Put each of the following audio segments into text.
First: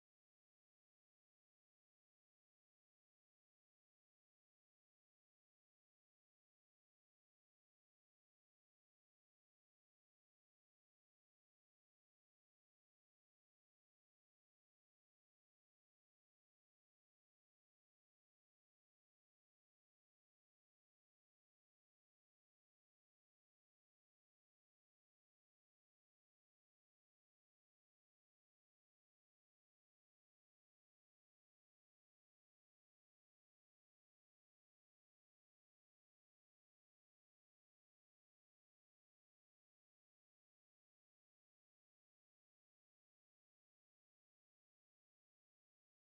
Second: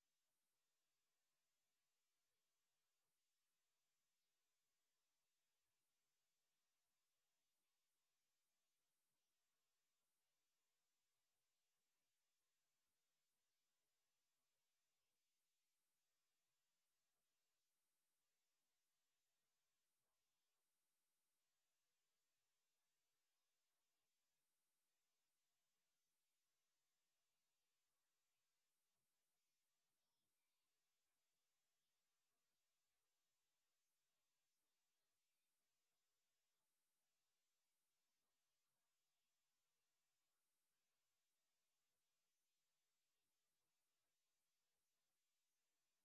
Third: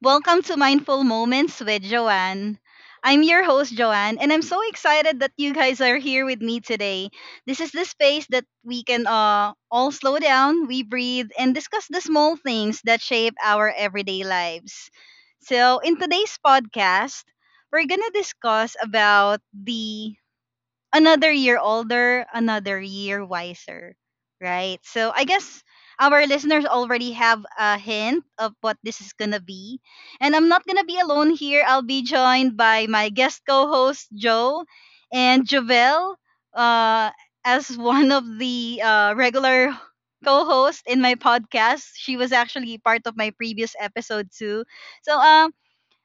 Welcome to Mindful Moments with Joanne. I'm your host, Joanne, and I'm so excited that you guys are here with me today. This is the space that we can all slow down, we breathe, and discuss the small things that shape our everyday lives. So, in today's podcast, we're gonna discuss about the another year older, another year wiser, right? So I guess our listeners already have a hint of what this is going to be. And I'm not going to be alone here. I'll be joined by my guest co host, Joe, and Jovel uh, as one of the regular co hosts in my podcast. She was actually part of my previous episode, too. So, um,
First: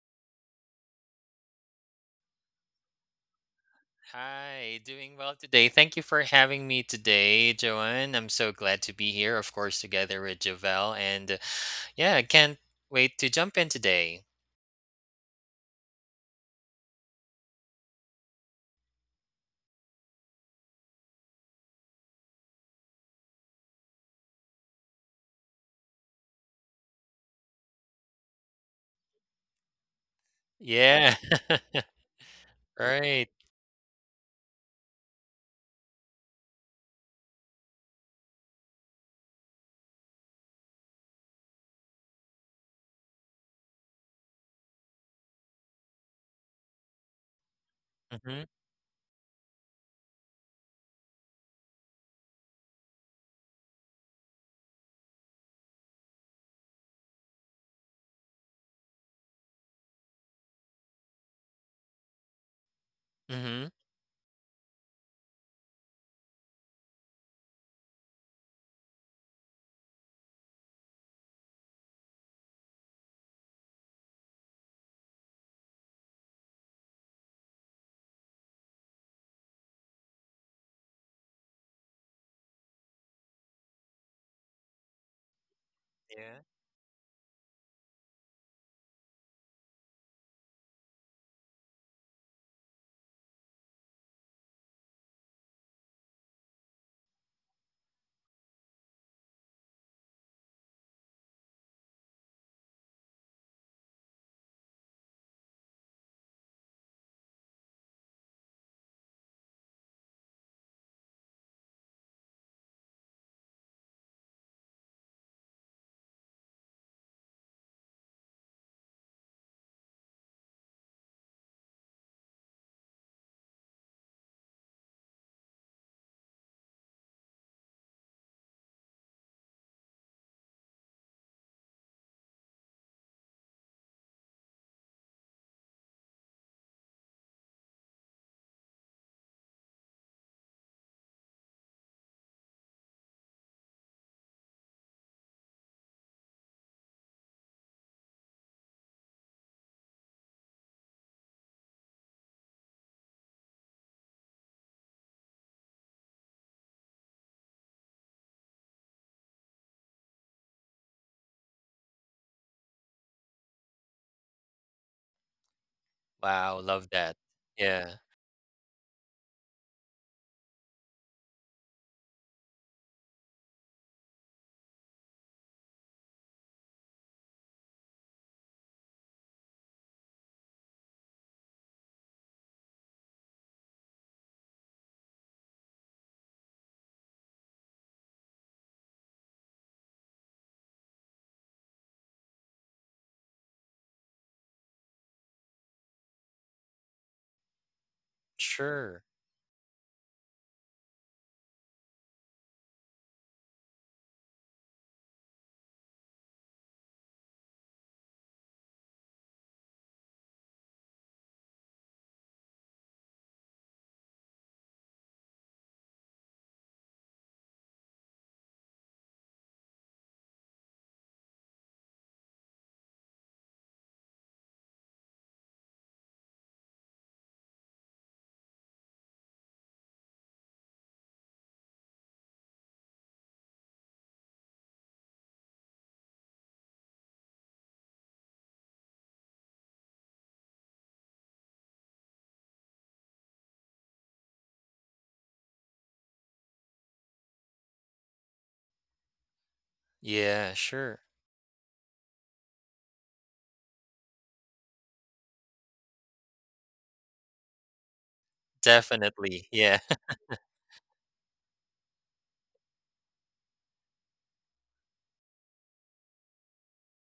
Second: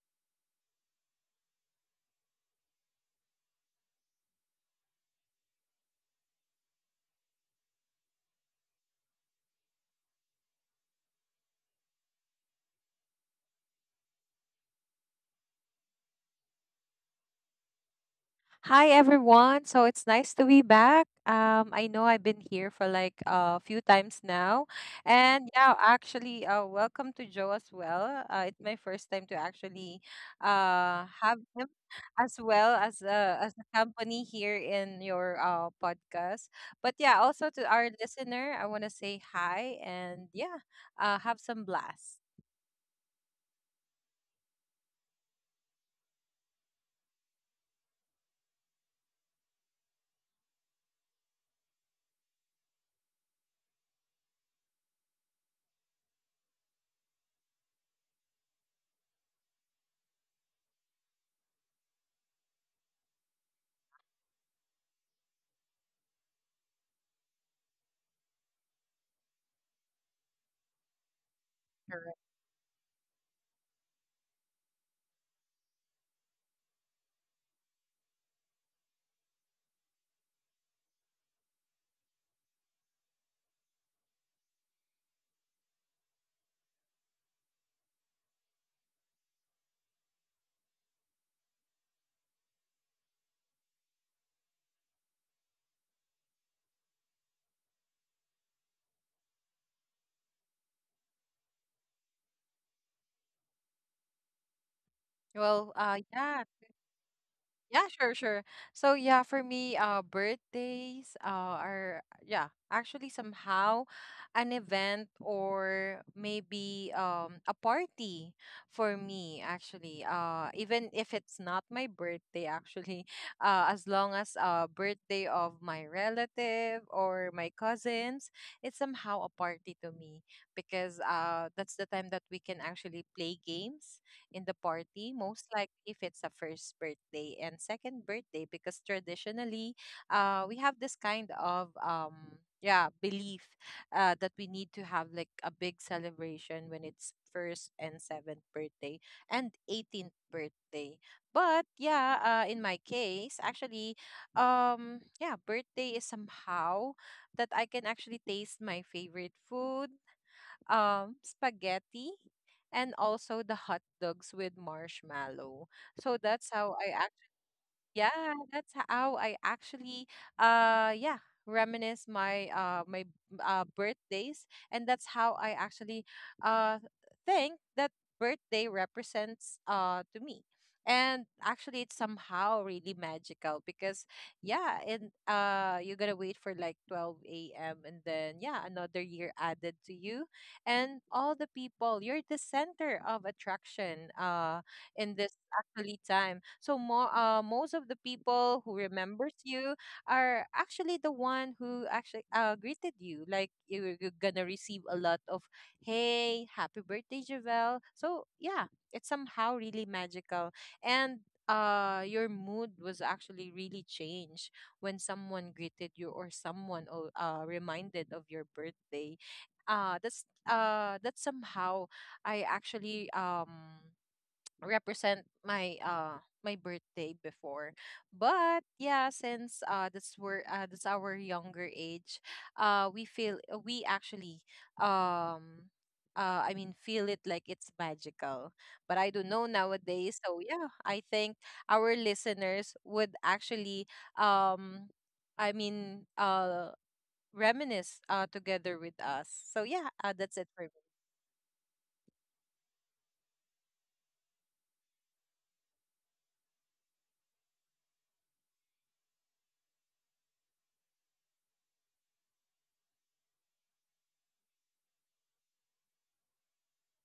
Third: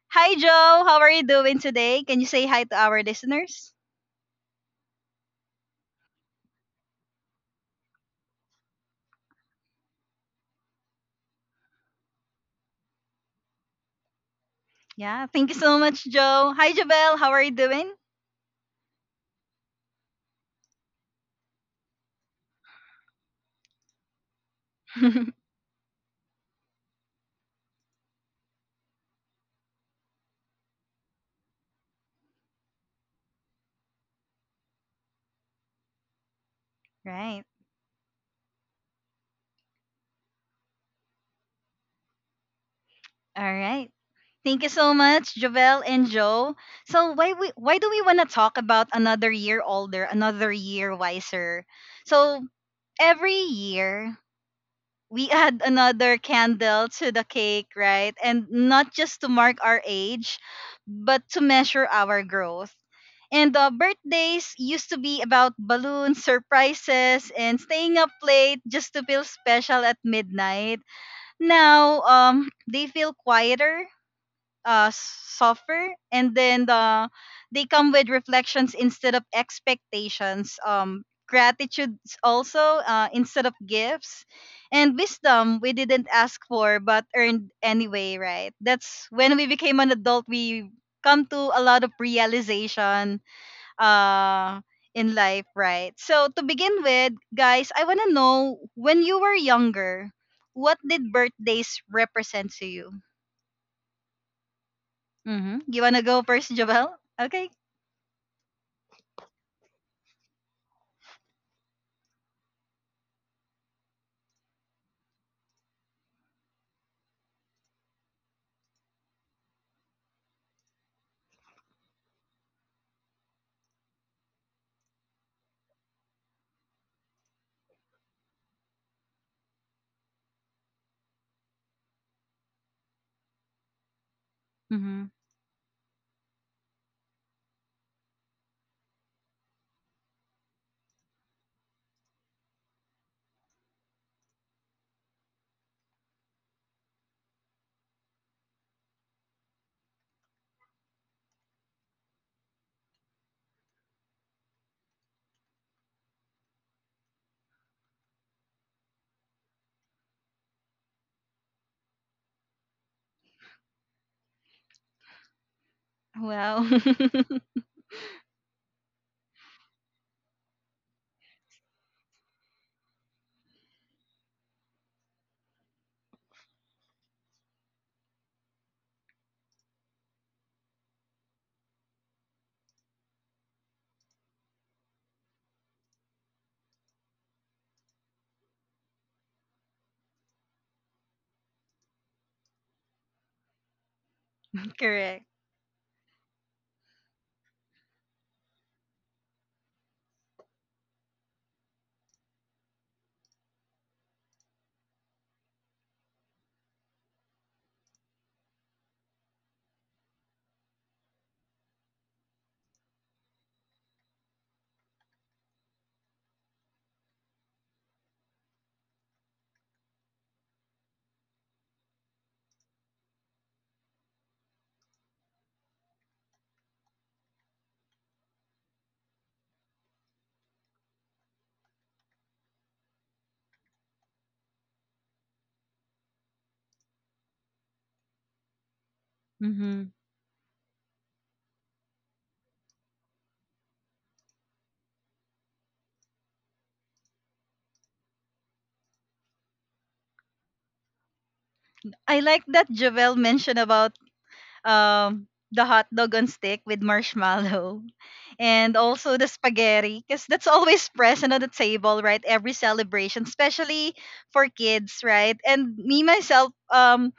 Hi Joe, how are you doing today? Can you say hi to our listeners? Hi, doing well today. Thank you for having me today, Joanne. I'm so glad to be here, of course, together with Javel. And yeah, I can't wait to jump in today. Yeah, thank you so much, Joe. Hi, Jovel. How are you doing? Hi everyone. So it's nice to be back. I know I've been here for like a few times now, and yeah, actually, welcome to Joe as well. It's my first time to actually Yeah, have him as well as right. a company here in your podcast. But yeah, Right. also to our listener, I want to say hi and yeah, have some blast. All right. Thank you so much, Jovel and Joe. So why do we want to Mm-hmm. talk about another year older, another year wiser? So every year we add another candle to the cake, right? And not just to mark our age, but to measure our growth. And Mm-hmm. Birthdays used to be about balloons, surprises, and staying up late just to feel special at midnight. Now, they feel quieter suffer and then the they come with reflections instead of expectations, gratitude also, instead of gifts, and wisdom we didn't ask Yeah. for but earned anyway, right? That's when we became an adult. We come to a lot of realization uh in life, right? So to begin with, guys, I want to know, when you were younger, what did birthdays represent to you? Mm-hmm. You Well, wanna go first, yeah, Jovel? Okay. yeah, sure, sure. So yeah, for me, birthdays, are, yeah, actually somehow an event or maybe a party for me actually. Even if it's not my birthday actually, as long as birthday of my relative or my cousins, it's somehow a party to me because that's the time that we can actually play games in the Mm-hmm. party, most likely if it's a first birthday and second birthday, because traditionally, we have this kind of, yeah, belief, that we need to have like a big celebration when it's first and seventh birthday and 18th birthday. But yeah, in my case actually, yeah, birthday is somehow that I can actually taste my favorite food, spaghetti, and also the hot dogs with marshmallow. So Wow, Wow. Love that. Yeah, that's how I actually, yeah, reminisce my birthdays, and that's how I actually uh think that birthday represents, to me. And actually, it's somehow really magical because, yeah, and you gotta wait for like 12 a.m. and then, yeah, another year added to you, and all the people, you're the center of attraction, Correct. in this actually time. So more most of the people who sure. remembers you are actually the one who actually greeted you. Like you're gonna receive a lot of, hey, happy birthday, Javel. So yeah, it's somehow really magical. And your mood was actually really changed when someone greeted you or someone reminded of your birthday. That somehow I actually, represent my birthday before. But yeah, since that's our younger age, we feel, we actually, um I mean, feel it like it's magical. But I don't know Mm-hmm. nowadays, so yeah, I think our listeners would actually, um I mean, reminisce together with us. So yeah, that's Yeah, it for me. sure. I like that Jovel mentioned about the hot dog on stick with marshmallow and also the Definitely. Yeah. spaghetti, because that's always present on the table, right? Every celebration, especially for kids, right? And me myself,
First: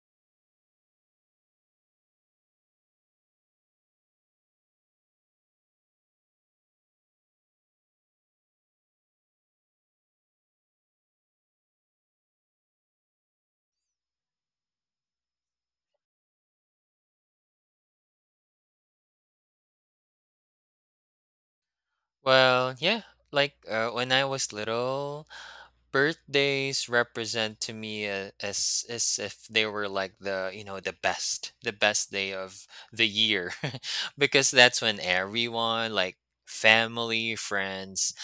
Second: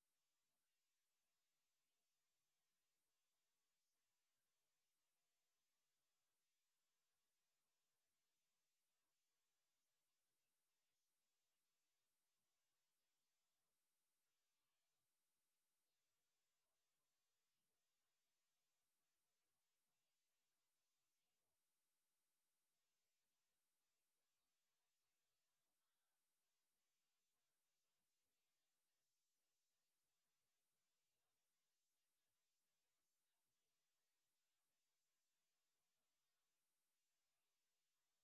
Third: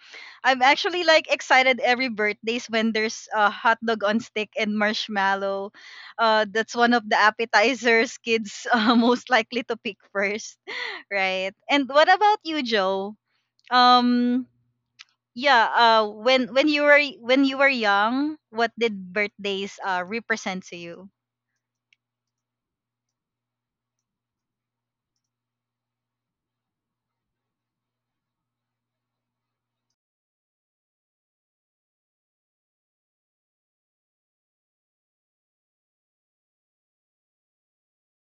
I'm actually like excited every birthdays when there's a hot dog on stick and marshmallow. That's one of the appetizers kids most likely to pick first. Right. And what about you, Joe? um yeah, when you were, when you were young, what did birthdays represent to you? Well, yeah, like when I was little, birthdays represent to me as if they were like the you know the best day of the year. Because that's when everyone, like family, friends,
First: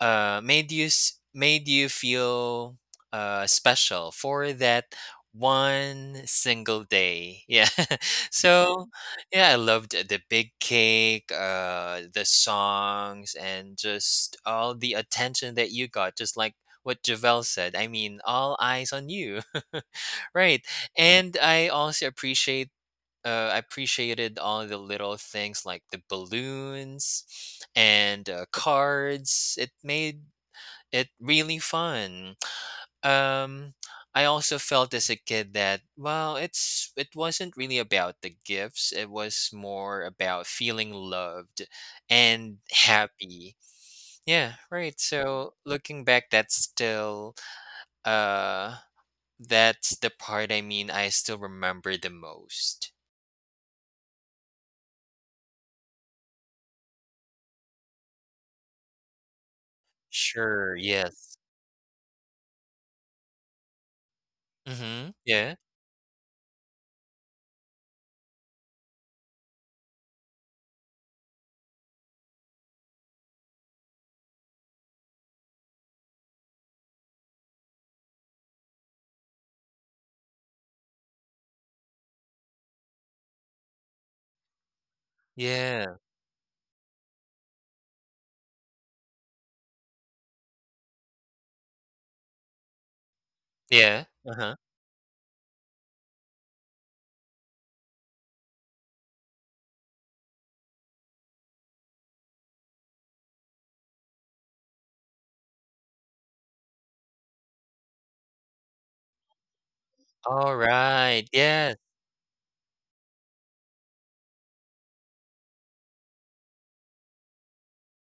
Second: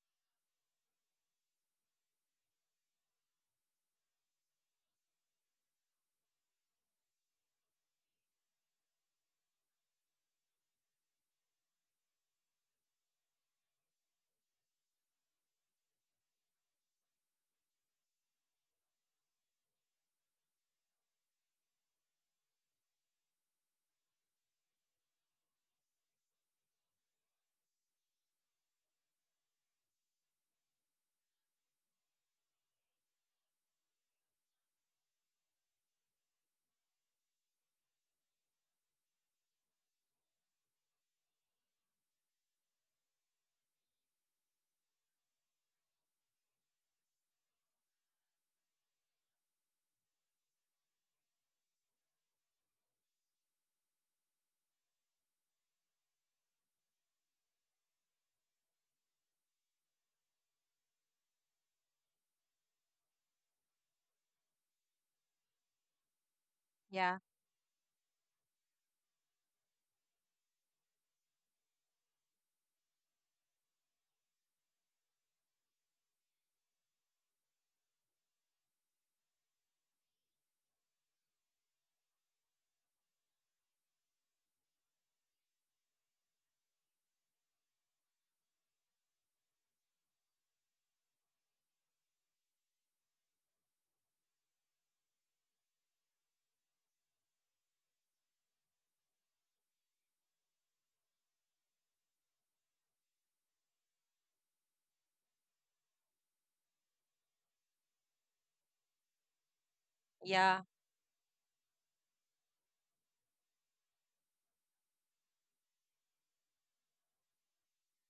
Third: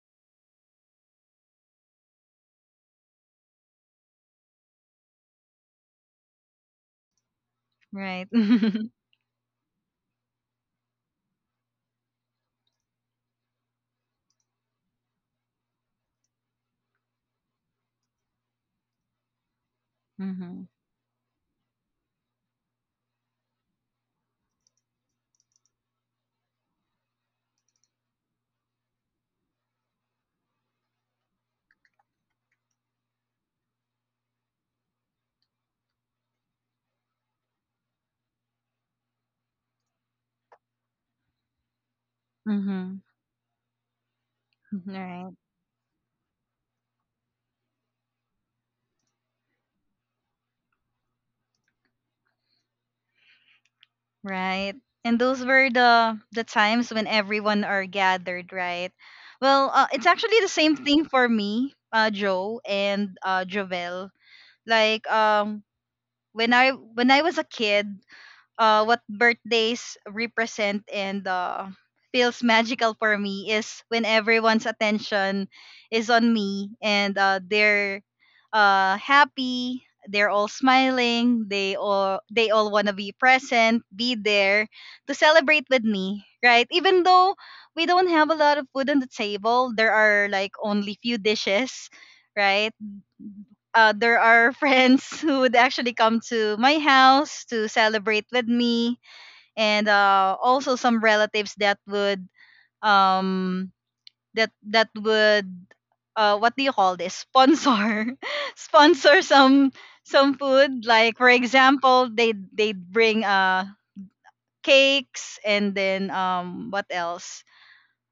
made you made you feel special for that one single day. Yeah. Right. So yeah, I loved the big cake, the songs, and just all the attention that you got. Just like what Javel said. I mean, all eyes on you. Mm-hmm. Right. And I also appreciated all the little things like the balloons and cards. It made it really fun. Um, I also felt as a kid that, well, it wasn't really about the gifts. It was more about feeling loved and Mm-hmm. happy. Yeah, right. Right. So looking back, that's still uh that's the part. I mean, I still remember the most. Right, and those were the times when everyone are gathered, right? Well, it's actually the Sure. same thing for Yes. me, Joe, and Jovel. Like Mm-hmm. Yeah. When I, when Yeah, I was a kid, what birthdays represent, and feels magical for me, is when everyone's attention is on me, and they're, happy, they're all smiling, they all want to be present, be there to celebrate with Yeah. me, right? Even though we don't have a lot of food on the table, there are like only few dishes, right? Yeah. There Uh are huh. friends who would actually come to my house to celebrate with me, and also some relatives that would, um that would, what do you call this, sponsor sponsor some All yeah. food. Like for right. Yes. example, they, they'd bring cakes, and then what else,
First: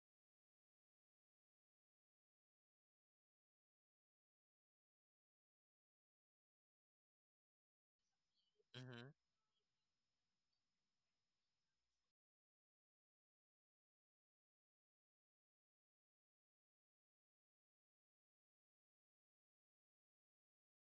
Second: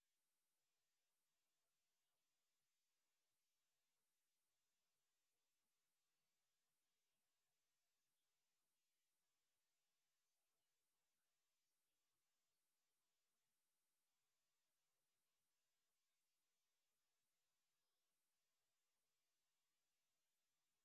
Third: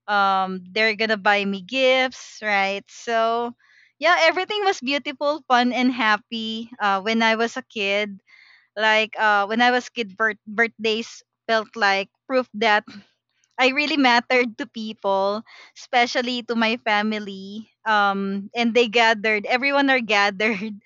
they're gonna buy me gifts, right? So yeah, everything was beautiful, fun and happy when I was a kid. Mhm. Like when I was kid, birthdays felt like proof that I really mattered to people, especially to my family. And they gathered. Everyone are gathered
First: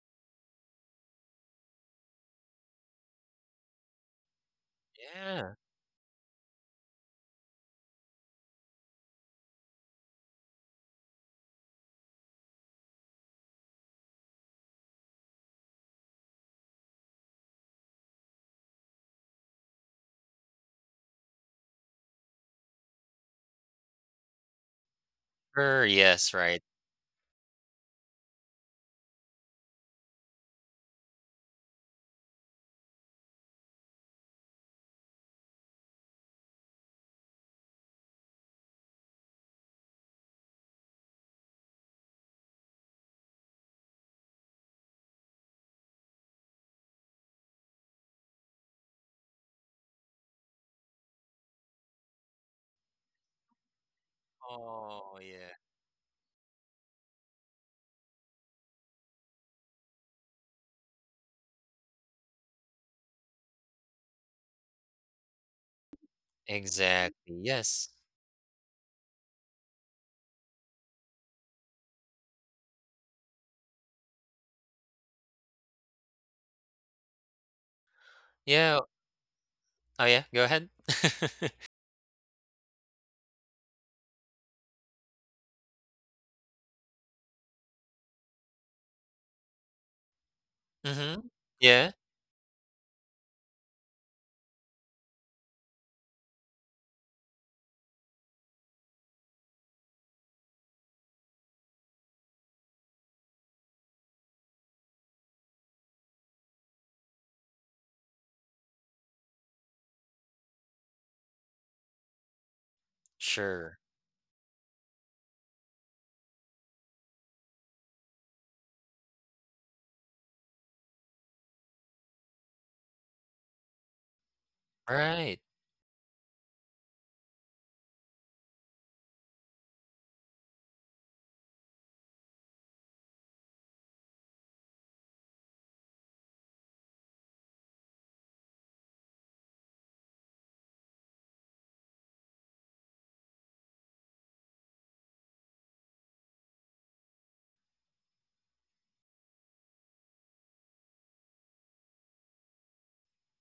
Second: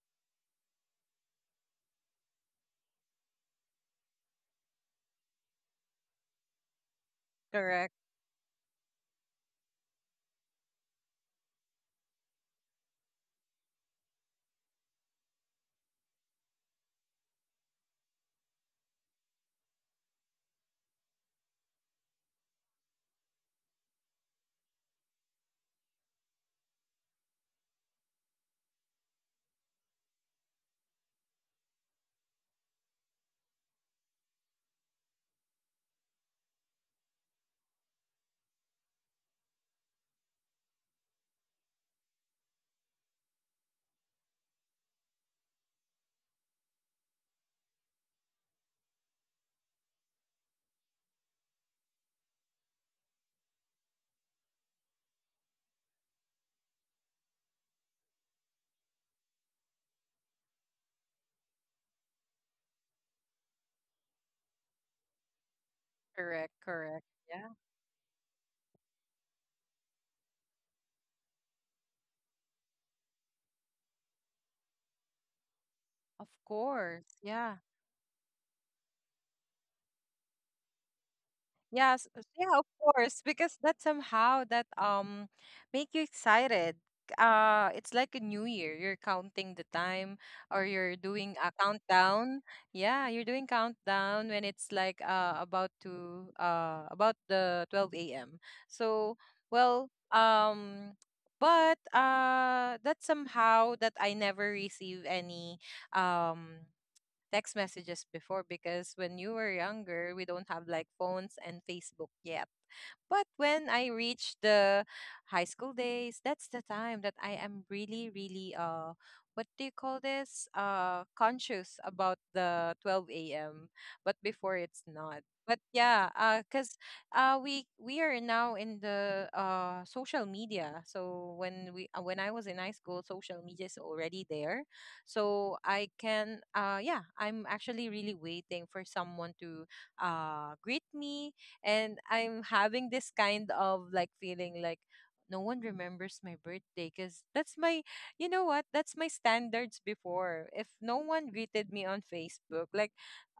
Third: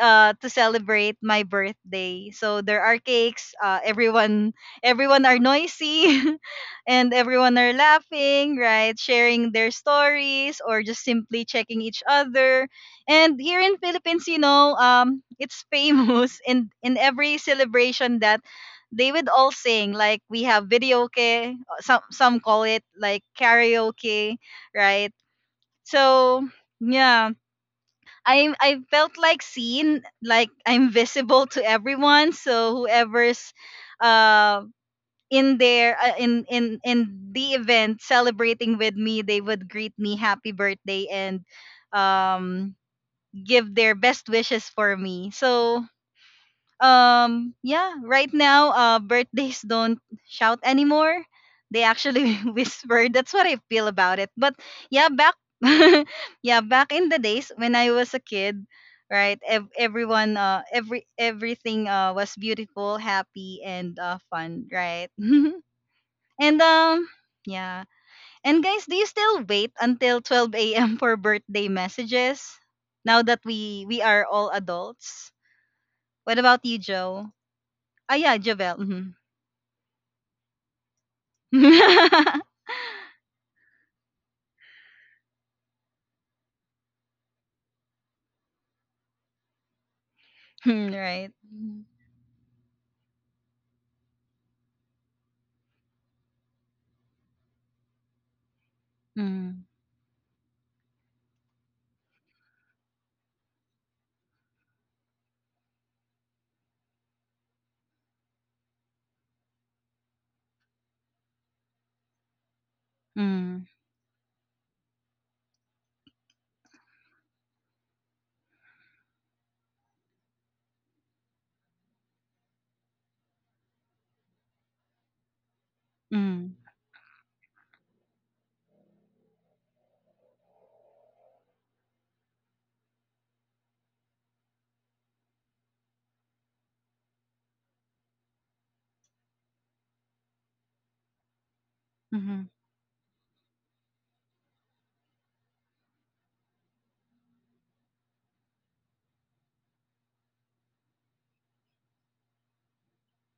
to celebrate my birthday. So there are cakes. Everyone are Yeah. noisy, and everyone are Correct, laughing, right? Sharing their stories, or just simply checking each other. And here in Philippines, you know, it's famous in every celebration, that they would all sing. Like we have video videoke, some call it like karaoke, right? Sure. Yes. So Right. yeah, I felt like seen, like I'm visible to everyone. So whoever's, uh, in there, in the event celebrating with me, they would greet me happy birthday, and um give their best wishes for me. So yeah, right now, birthdays don't shout anymore, they actually whisper, that's what I feel about it. But yeah, Oh, back yeah. yeah, back in the days when I was a kid, right? Everyone every everything was beautiful, happy and fun, right? correct, And correct, Exactly. yeah. yeah. Yes. And guys, do you still wait until 12 a.m for birthday messages, now that we are all adults? Of What about you, course. Joe? Yeah. Ah, yeah, Javel. Yeah. Mhm. Oh, yeah. Go ahead. Yes. Yeah, of course, because that somehow that, make you excited. It's like a new year. You're counting the time or you're Mm-hmm. Right. doing a Yeah. countdown. Yeah, you're doing countdown when it's like, about the 12 a.m. So, Mm, well, but, that somehow that I never receive any um text messages before, because when you were younger, we don't have like phones and Facebook yet. But when mm, Sure. I reached the high school days, that's the time that I am really, really, what do you call this? Conscious about the twelve AM. But before it's not. Right. But yeah, mm, cause, we are now in the social media. So when, we when I was in high school, social media is already there, so I can yeah, I'm actually really waiting for someone to greet me, and I'm mhm, having this kind of like feeling like no one remembers my birthday, because that's my you know what, that's my standards before. If no one greeted me on Facebook, like,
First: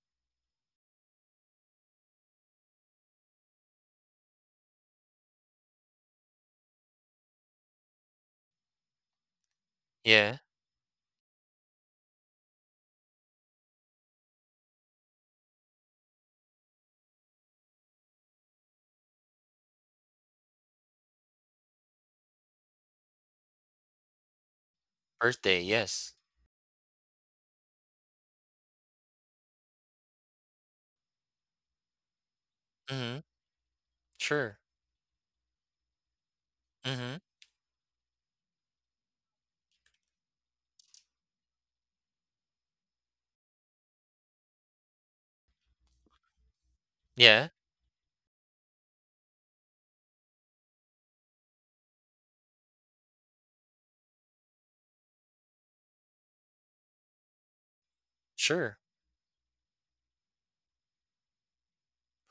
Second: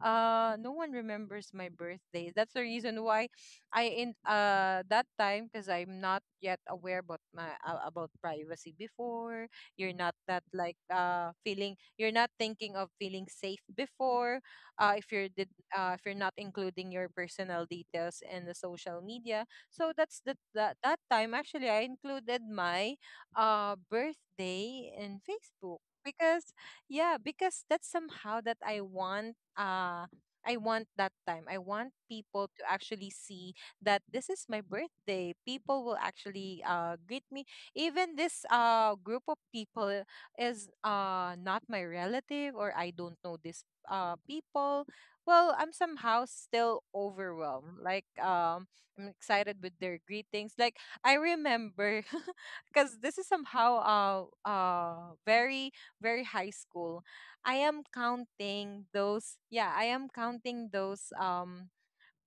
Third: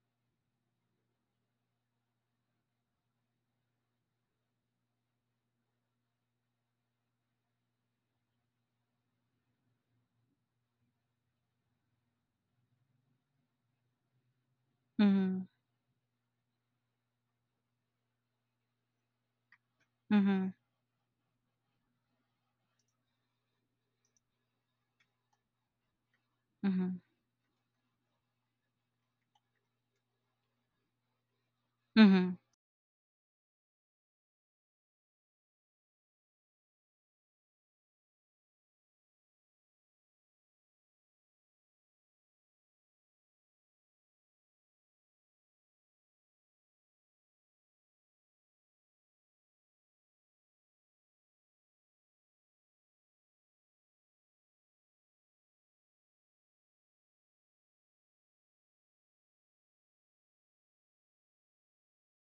no one remembers my birthday, that's the reason why I, in that time, because I'm not yet aware about, my about privacy before. You're not Yeah. that, like, feeling, you're not thinking of feeling safe before, uh if you're mhm, did if you're not including your personal details in the social media. So mhm, that that time, actually I included my birthday in Birthday. Facebook, Yes. because, mhm, yeah, because that's somehow that I want, that time, I want mhm, people to actually Mm-hmm. see that this is my Sure. birthday. People will actually, greet Mm-hmm. me, even this group of people is not my relative, or I don't know this people. Well, I'm somehow still Yeah. overwhelmed, like, I'm excited with their greetings, like, I remember because this is somehow, uh very, very high school. I am Sure. counting those, yeah, I am counting those,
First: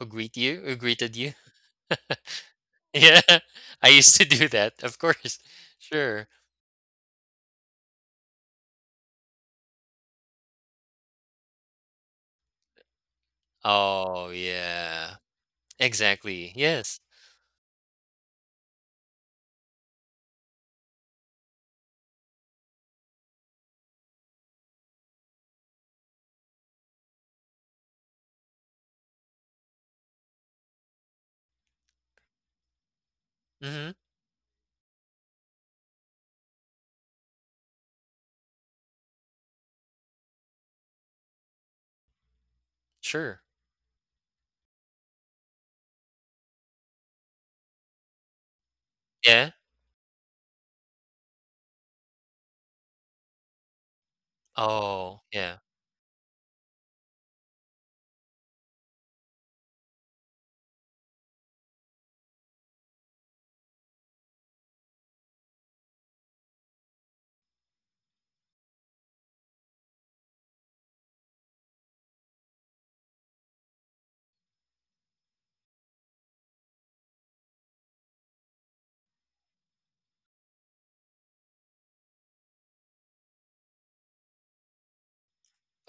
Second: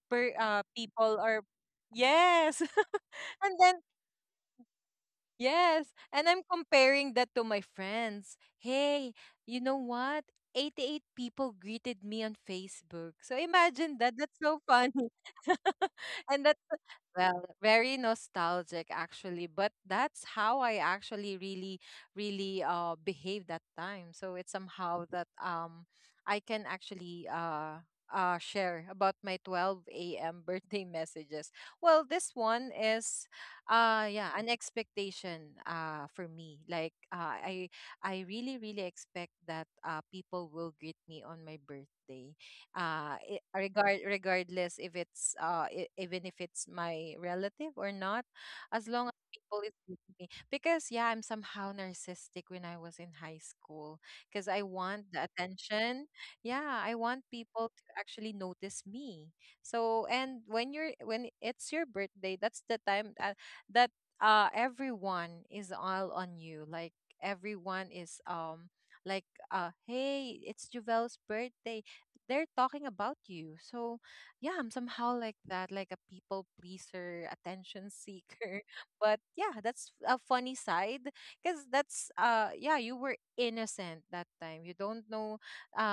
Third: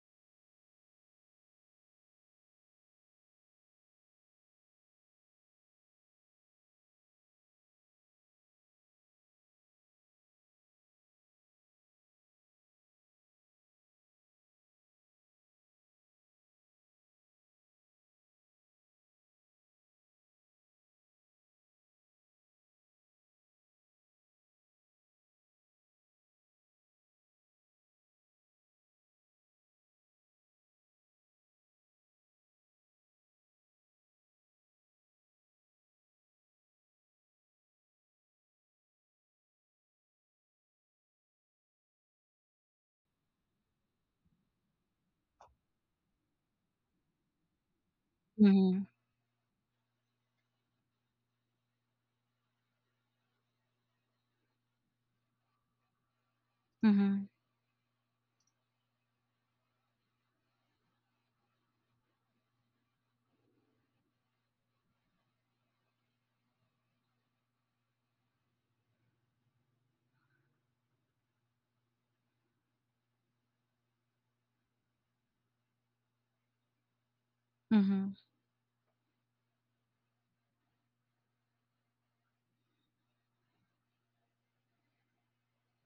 Who per greet you? Who greeted people, you? or yes. Yeah. And then, I used to do that. Of course. yes, Sure. and I'm comparing that to my friends. Hey, you know what? 88 people greeted me on Facebook. So imagine that. Oh, That's so funny. yeah. And Exactly. that's, Yes. well, very nostalgic actually, but that's how I actually really, really, behaved that time. So it's somehow that, I can actually, share about my 12 a.m. birthday messages. Well, this one is, Mm-hmm. Yeah, an expectation for me. Like, I really, really expect that people will greet me on my birthday. Uh i- Sure. regard regardless if it's, even if it's my relative or not, as mhm, long as Yeah. people is greeting me, because, yeah, I'm somehow narcissistic when I was in high school, because I want the Oh, yeah. attention. Yeah, I want mhm, people to actually notice me. So, and when it's your birthday, that's the time, that everyone is all on you, like everyone is, like, hey, it's Juvel's birthday, they're talking about you, so yeah, I'm somehow like that, like a people pleaser attention mhm, seeker. But yeah, that's a funny side, because, that's yeah, you were innocent that time, you don't know,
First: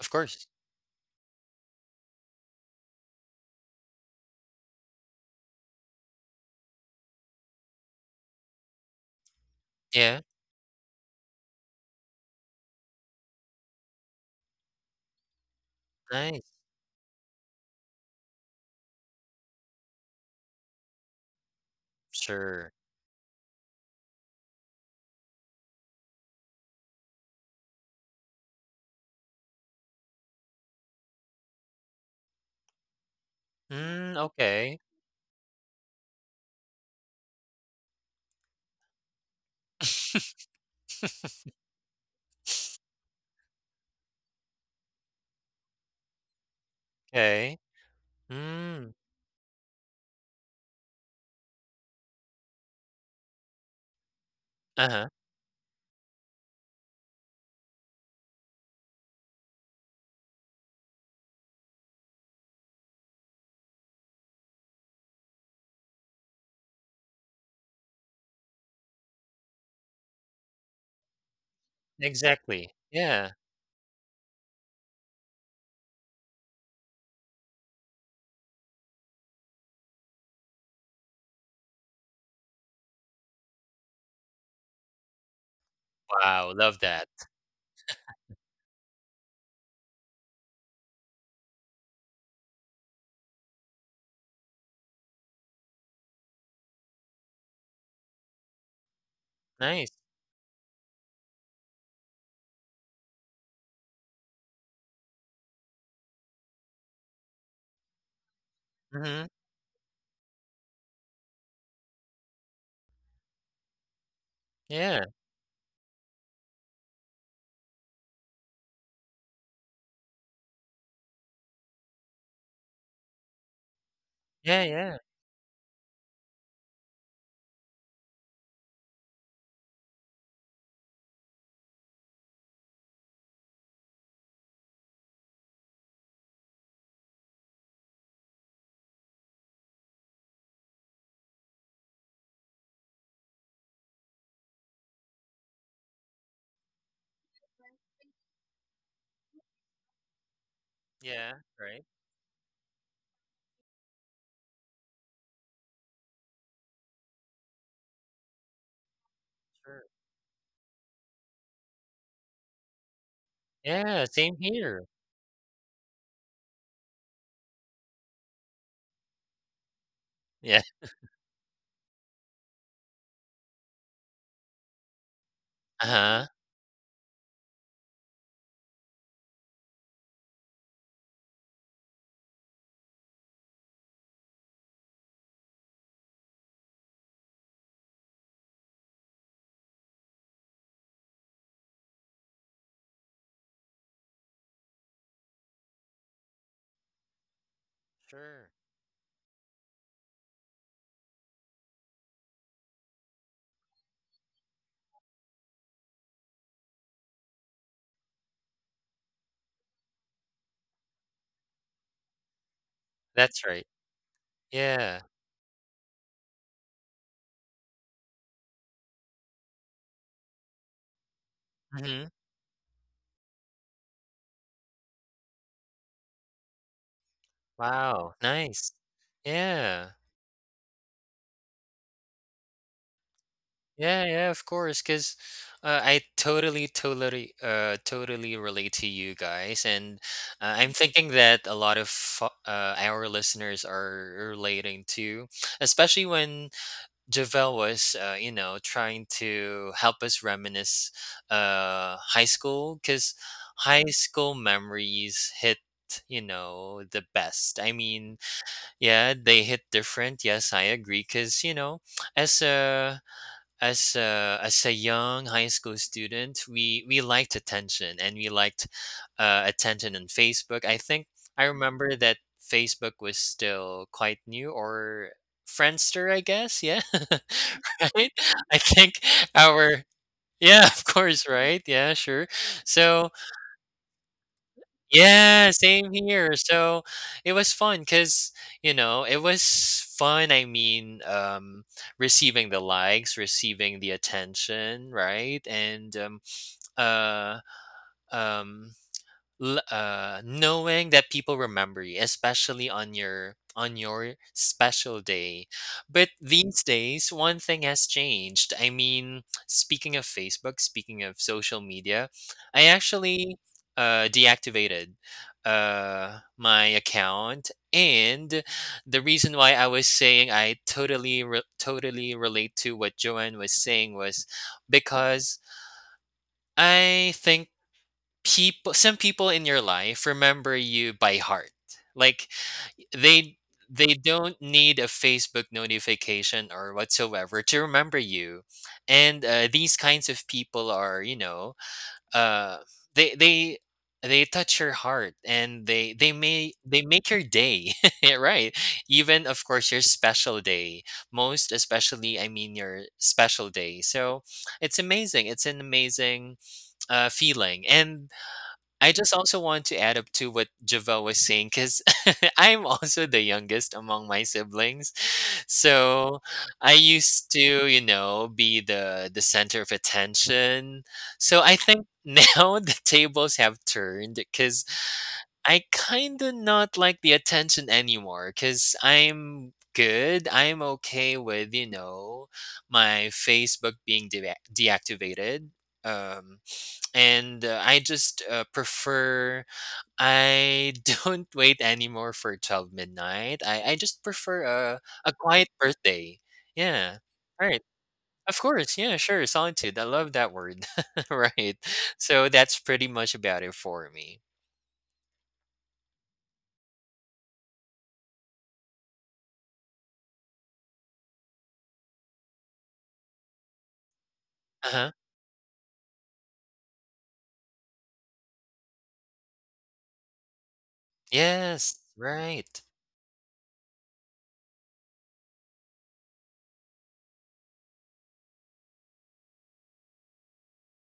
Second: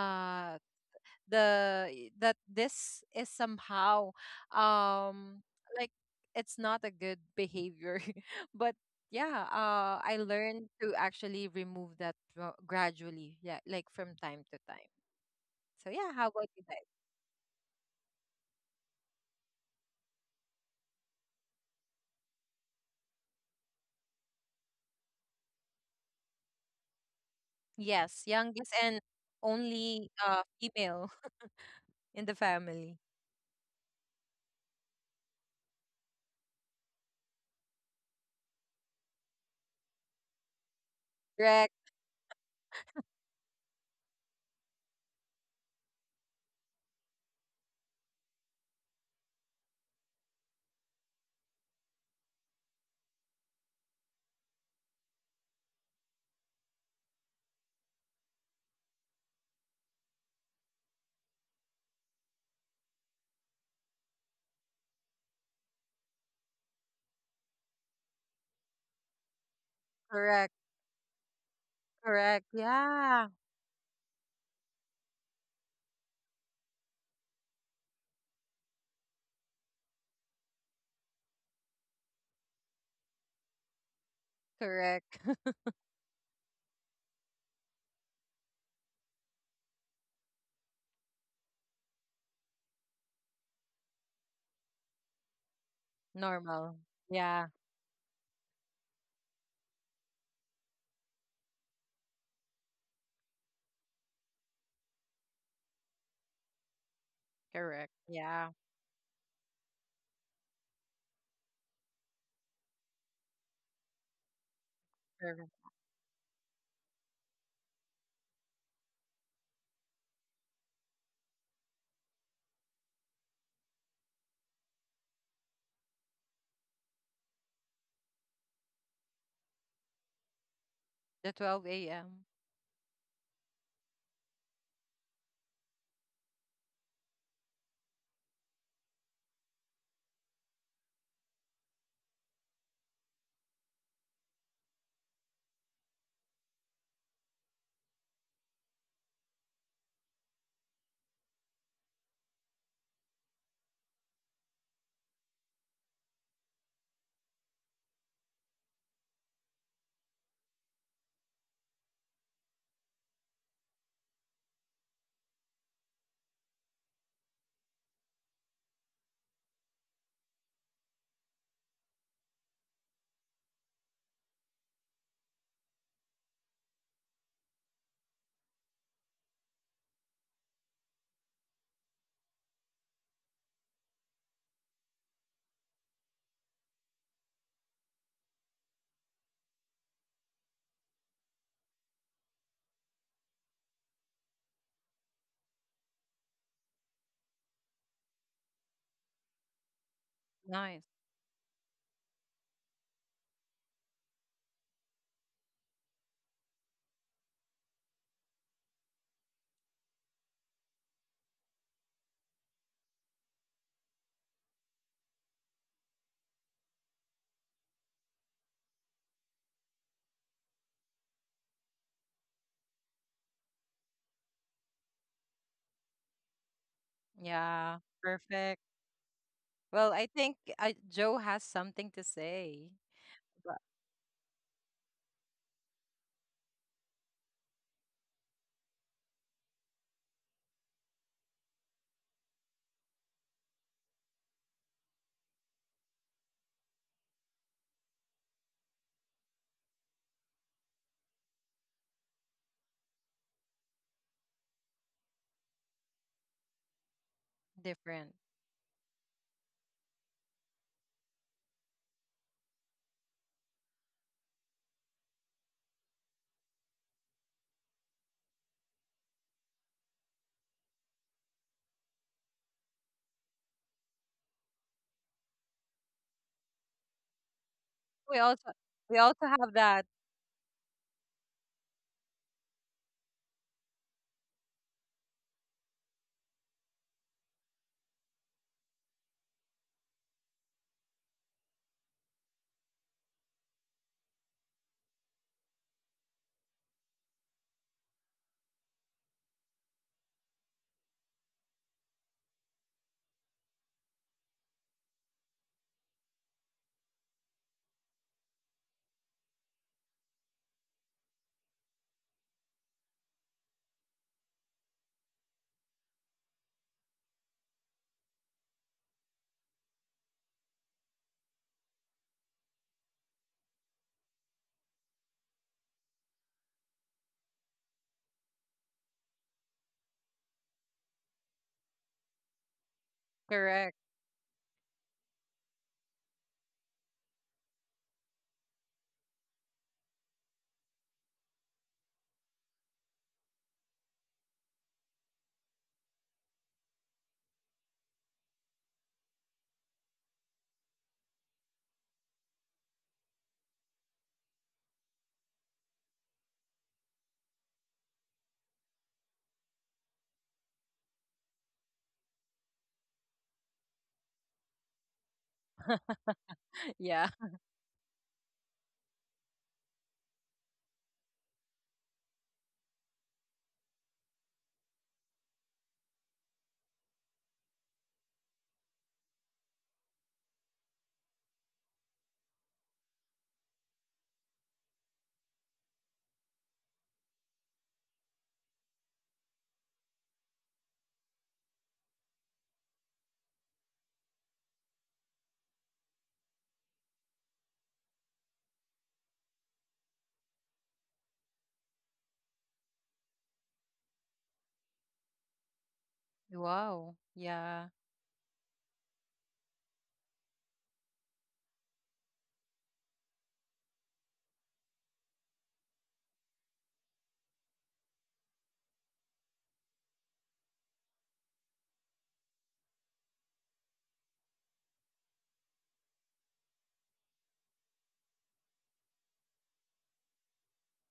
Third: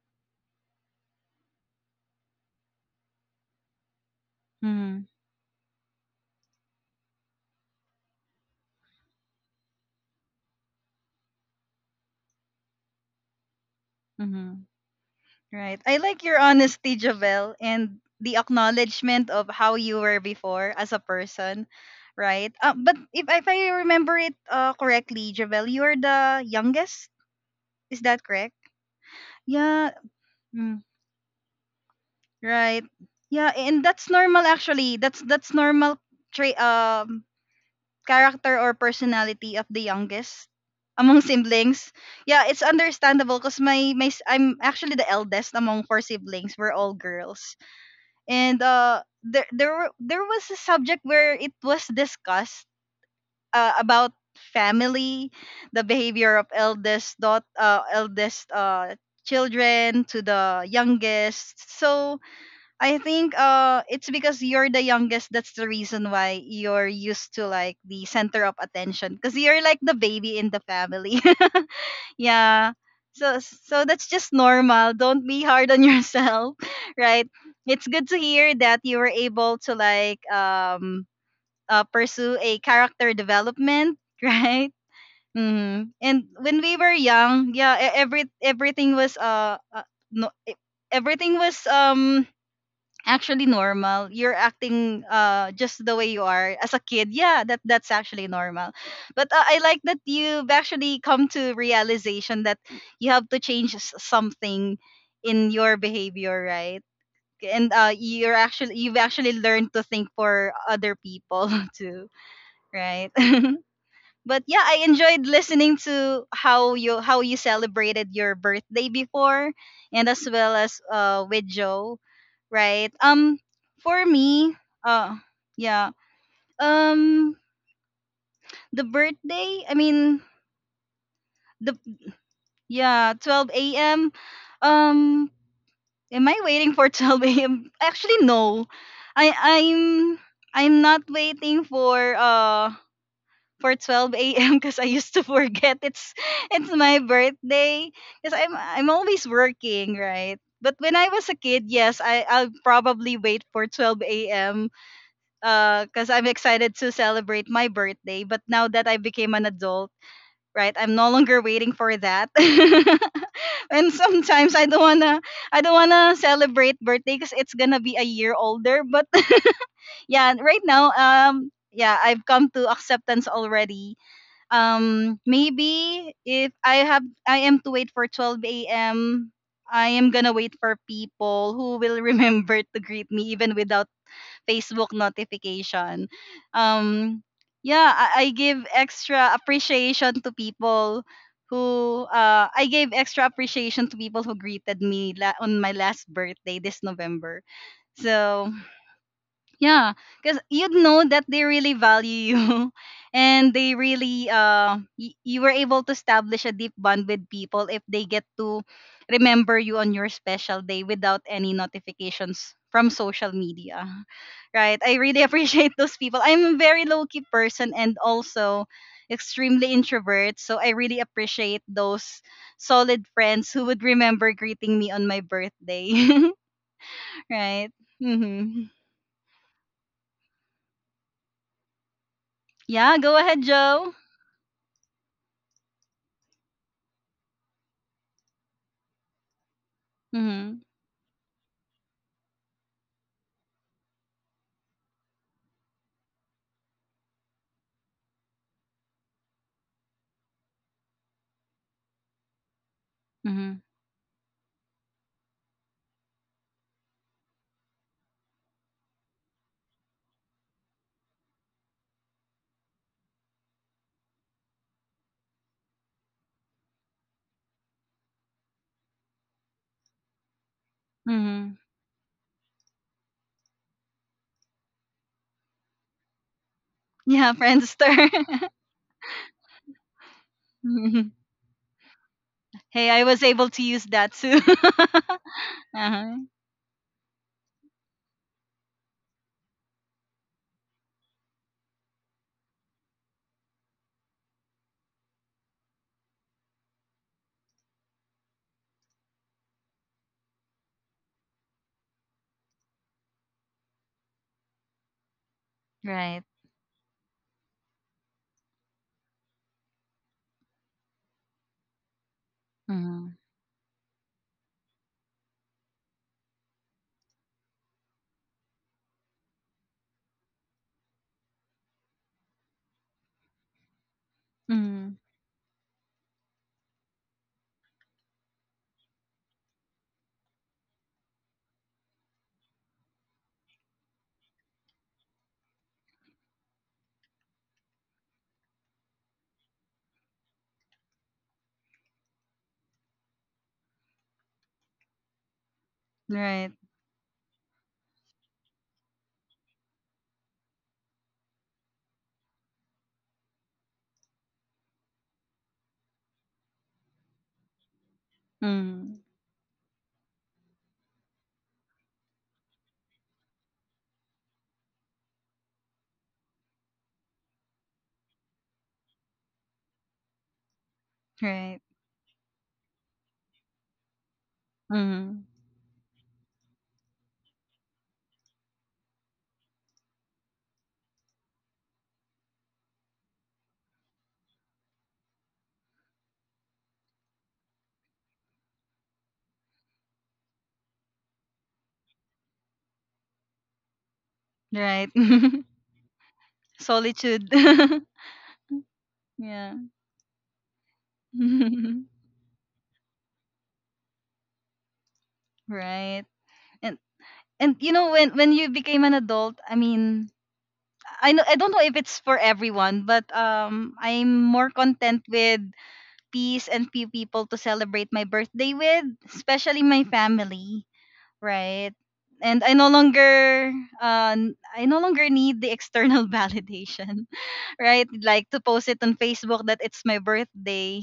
Of course. the that this is somehow, mhm, um like, it's not a good behavior. But yeah, I Yeah. learned to actually remove that, gradually, yeah, like, from time to mhm. time. Right. So I yeah, like how your about Nice. you guys? honesty, Javel, and the acknowledgement of how you were before as a person, right? Sure. But if I remember it correctly, Javel, you're the youngest. Is that Yes, correct? youngest, and Yeah. only female, in the Right. family. Yeah, and that's Mm, normal okay. actually. That's normal trait, character or personality of the youngest among Correct, siblings. Yeah, it's understandable because I'm actually the eldest among four siblings. We're all girls. Okay. And Mm, there there was a subject where it was discussed, about uh-huh, family, the behavior of eldest children to the youngest. So I think it's because you're the youngest, that's the reason why you're used to like the center of attention, cuz you're like the baby in correct, the family. correct, Yeah. exactly, yeah. yeah. So so that's just normal. Don't be hard on yourself, right? It's good to hear that you were able to like pursue a character development, right? Correct. Mm. And Wow, when we love were that. young, yeah, e- every everything was no, e- everything was actually normal. You're acting just the way you are as normal a kid. Yeah, yeah that that's actually normal. But I like Nice, that you've actually come to realization that you have to change something in your behavior, right? And correct you're yeah actually, you've mhm, actually learned to think for other people too, right? But yeah, I yeah, enjoyed correct. listening to how you celebrated your birthday before, and as well as with Joe, right? For me, yeah, yeah, uh, yeah, um, the birthday. I mean, The the 12 a.m. yeah, 12 a.m. Um, am I waiting for 12 a.m.? Actually, no. I I'm I'm not waiting for 12 a.m. because I used to forget it's my birthday, because I'm always working, right? But when I was a yeah, kid, right, yes, I'll probably wait for 12 a.m. Because I'm excited to celebrate my birthday. But now that I became an sure. adult, right, I'm no longer waiting for that. And Yeah, same sometimes I don't here. wanna I don't wanna celebrate birthday because it's gonna be a year older. But yeah, right Yeah, now, yeah, I've come to acceptance already. Maybe uh-huh, if I am to wait for 12 a.m, I am gonna wait for people who will remember to greet me even without Facebook notification. um yeah. I give extra appreciation to people who I gave extra appreciation to people who greeted me on my last birthday this November. So sure, yeah, because you'd nice know that they really value you, and they really you were able to establish a deep bond with people if they get to remember you on your special day, without any notifications from social that's right, media. Right? I yeah, really appreciate those people. I'm a very low key person, and also extremely introvert, so I really appreciate mhm, those solid friends who would remember greeting me on my birthday. Right? Yeah, wow, perfect. Mhm. nice. Well, Yeah, I think Joe has something to say. Yeah, go ahead, But Joe. yeah, yeah, of course. I totally relate to you guys, and, Mhm. I'm thinking that a lot of, our listeners are relating to, especially when Javel was, trying to help us reminisce high school, because Mhm. high school memories hit the best. I different. mean, yeah, they hit different. Yes, I agree. Because, you know, as a as a young high school student, we liked attention and we liked attention on Facebook. I think I Mhm. remember that Facebook was still quite new, or Friendster, I guess. Yeah, Yeah, Friendster. right. We also I we think also have that. our yeah, of Mhm. course, right? Yeah, sure. Hey, I So was able to use that too. yeah, same Uh-huh. here. So it was fun because, you know, it was fun. I mean, receiving the likes, receiving the attention, right? And uh, um, knowing that people remember you, especially on your special day. But Right. these days, one thing has changed. I mean, speaking of Facebook, speaking of social media, I Mhm. actually deactivated my account, and the reason why I was saying I totally relate to what Joanne was saying was Mhm. because I think people some people in your life remember you by heart. Like they Correct. they don't need a Facebook notification or whatsoever to remember you. And these kinds of people are, you know, uh, they they they touch your heart, and they they Right. may they make your day. Right. Even, of course, your special day, most especially, I mean, your special day. So it's amazing, it's an amazing feeling. And I Mhm. just also want to add up to what Javel was saying, because I'm also the youngest among my siblings. So I Yeah. used to, you know, be the center of attention. So I Right. think now the tables have turned, because Mhm. I kind of not like the attention anymore, because I'm good. I'm okay with, you know, my Facebook being deactivated. Um, and I just prefer, I don't wait anymore for 12 midnight. I just prefer a, Right. a quiet birthday. Yeah. Solitude. Right. Of course. Yeah, sure. Yeah. Solitude. I love that word. Right. So that's pretty much about it for me. Right. And Wow. and Yeah. you know when you became an adult, I mean, I know I don't know if it's for everyone, but I'm more Uh-huh. content with peace and few people to celebrate my birthday with, especially my family, right? Yes. And I Right. no longer I no longer need the external validation, right? Like to post it on Facebook that it's my birthday.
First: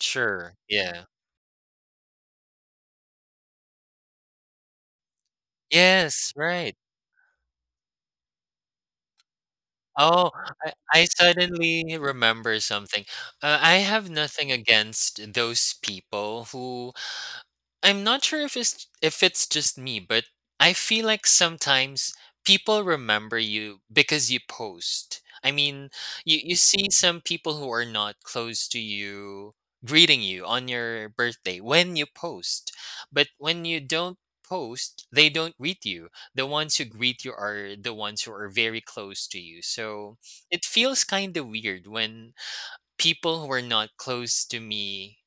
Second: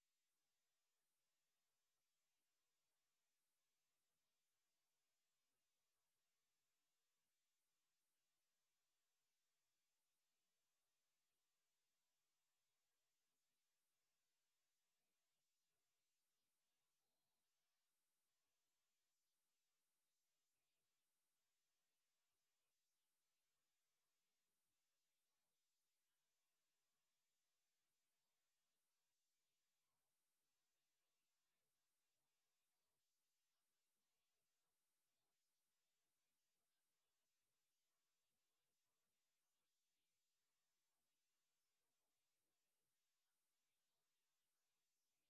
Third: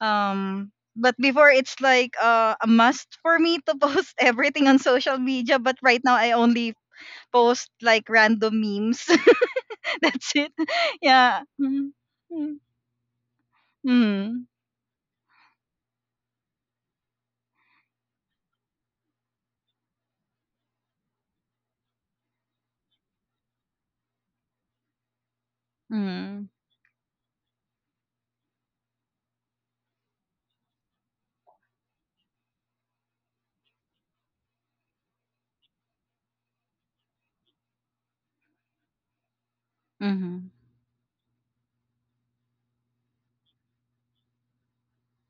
Sure. Yeah. But before it's like a must for me to post everything on social media, but right now Yes. I Right. only post like random memes. Oh, That's it. I, I Yeah. Mm-hmm. suddenly remember something. I have Mm-hmm. nothing against those people who — I'm not sure if it's just me, but I feel like sometimes people remember you because you post. I mean, you Mm-hmm. you see some people who are not close to you greeting you on your birthday when you post. But when you don't post, they don't greet you. The ones who greet you are the ones who are very close to you. So it feels kind of weird when people who are not close to me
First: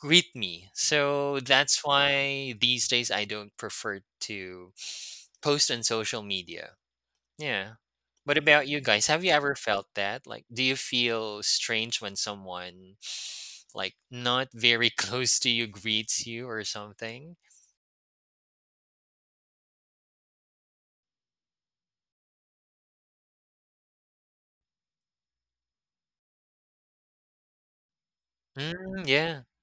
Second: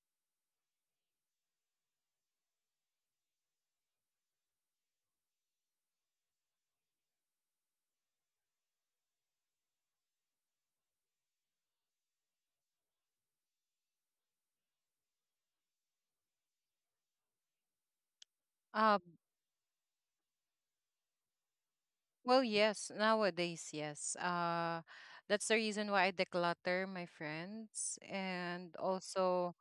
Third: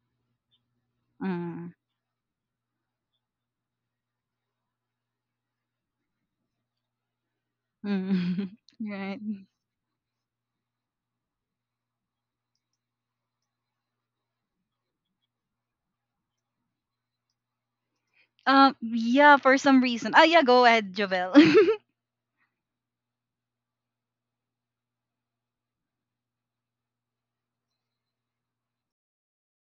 greet me. So Hmm. that's why these days I don't prefer to post on social media. Yeah. What Mm. about you guys? Right. Have you ever felt that? Like, do you feel strange when someone, like, not very close to you greets you or something? Um, Yeah. For some reason. Ah. Yeah. Go ahead, Jovel. well, yes, nowadays, yes. That's the reason why I declutter my friends, and Mm, yeah. also,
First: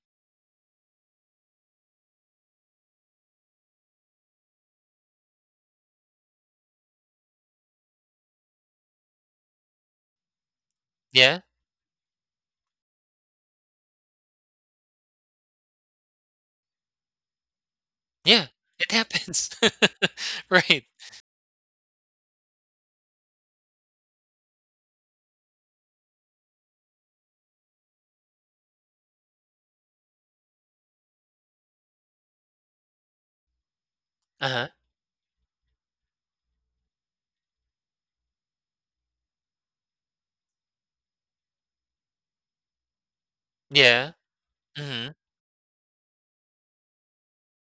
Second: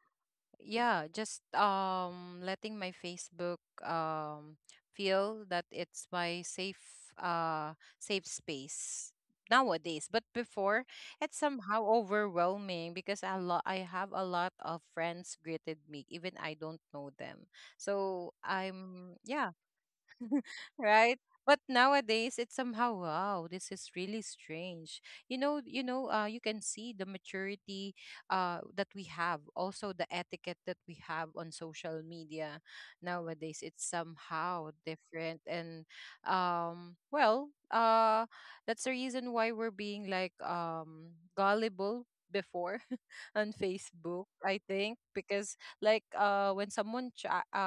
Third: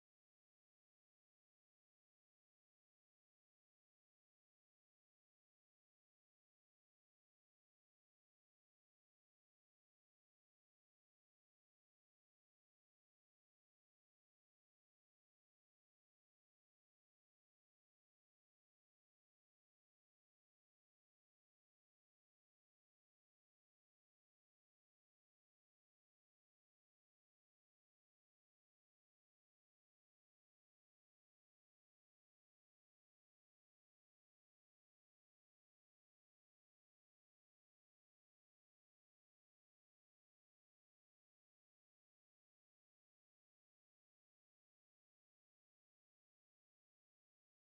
yeah, just, letting my Facebook, um feel that it's my safe, safe space nowadays. But before, Yeah. it's somehow overwhelming, because I have a lot of friends greeted me, even I don't know them, so Yeah. It I'm happens. yeah, Right. right? But nowadays, it's somehow, wow, this is really strange. You can see the maturity, that we have, also the etiquette that we have on social media nowadays. It's Uh huh. somehow different, and, well, that's the reason why we're being, like, gullible before on Yeah. Facebook. I Mm-hmm. think because, like, when someone, ch- uh,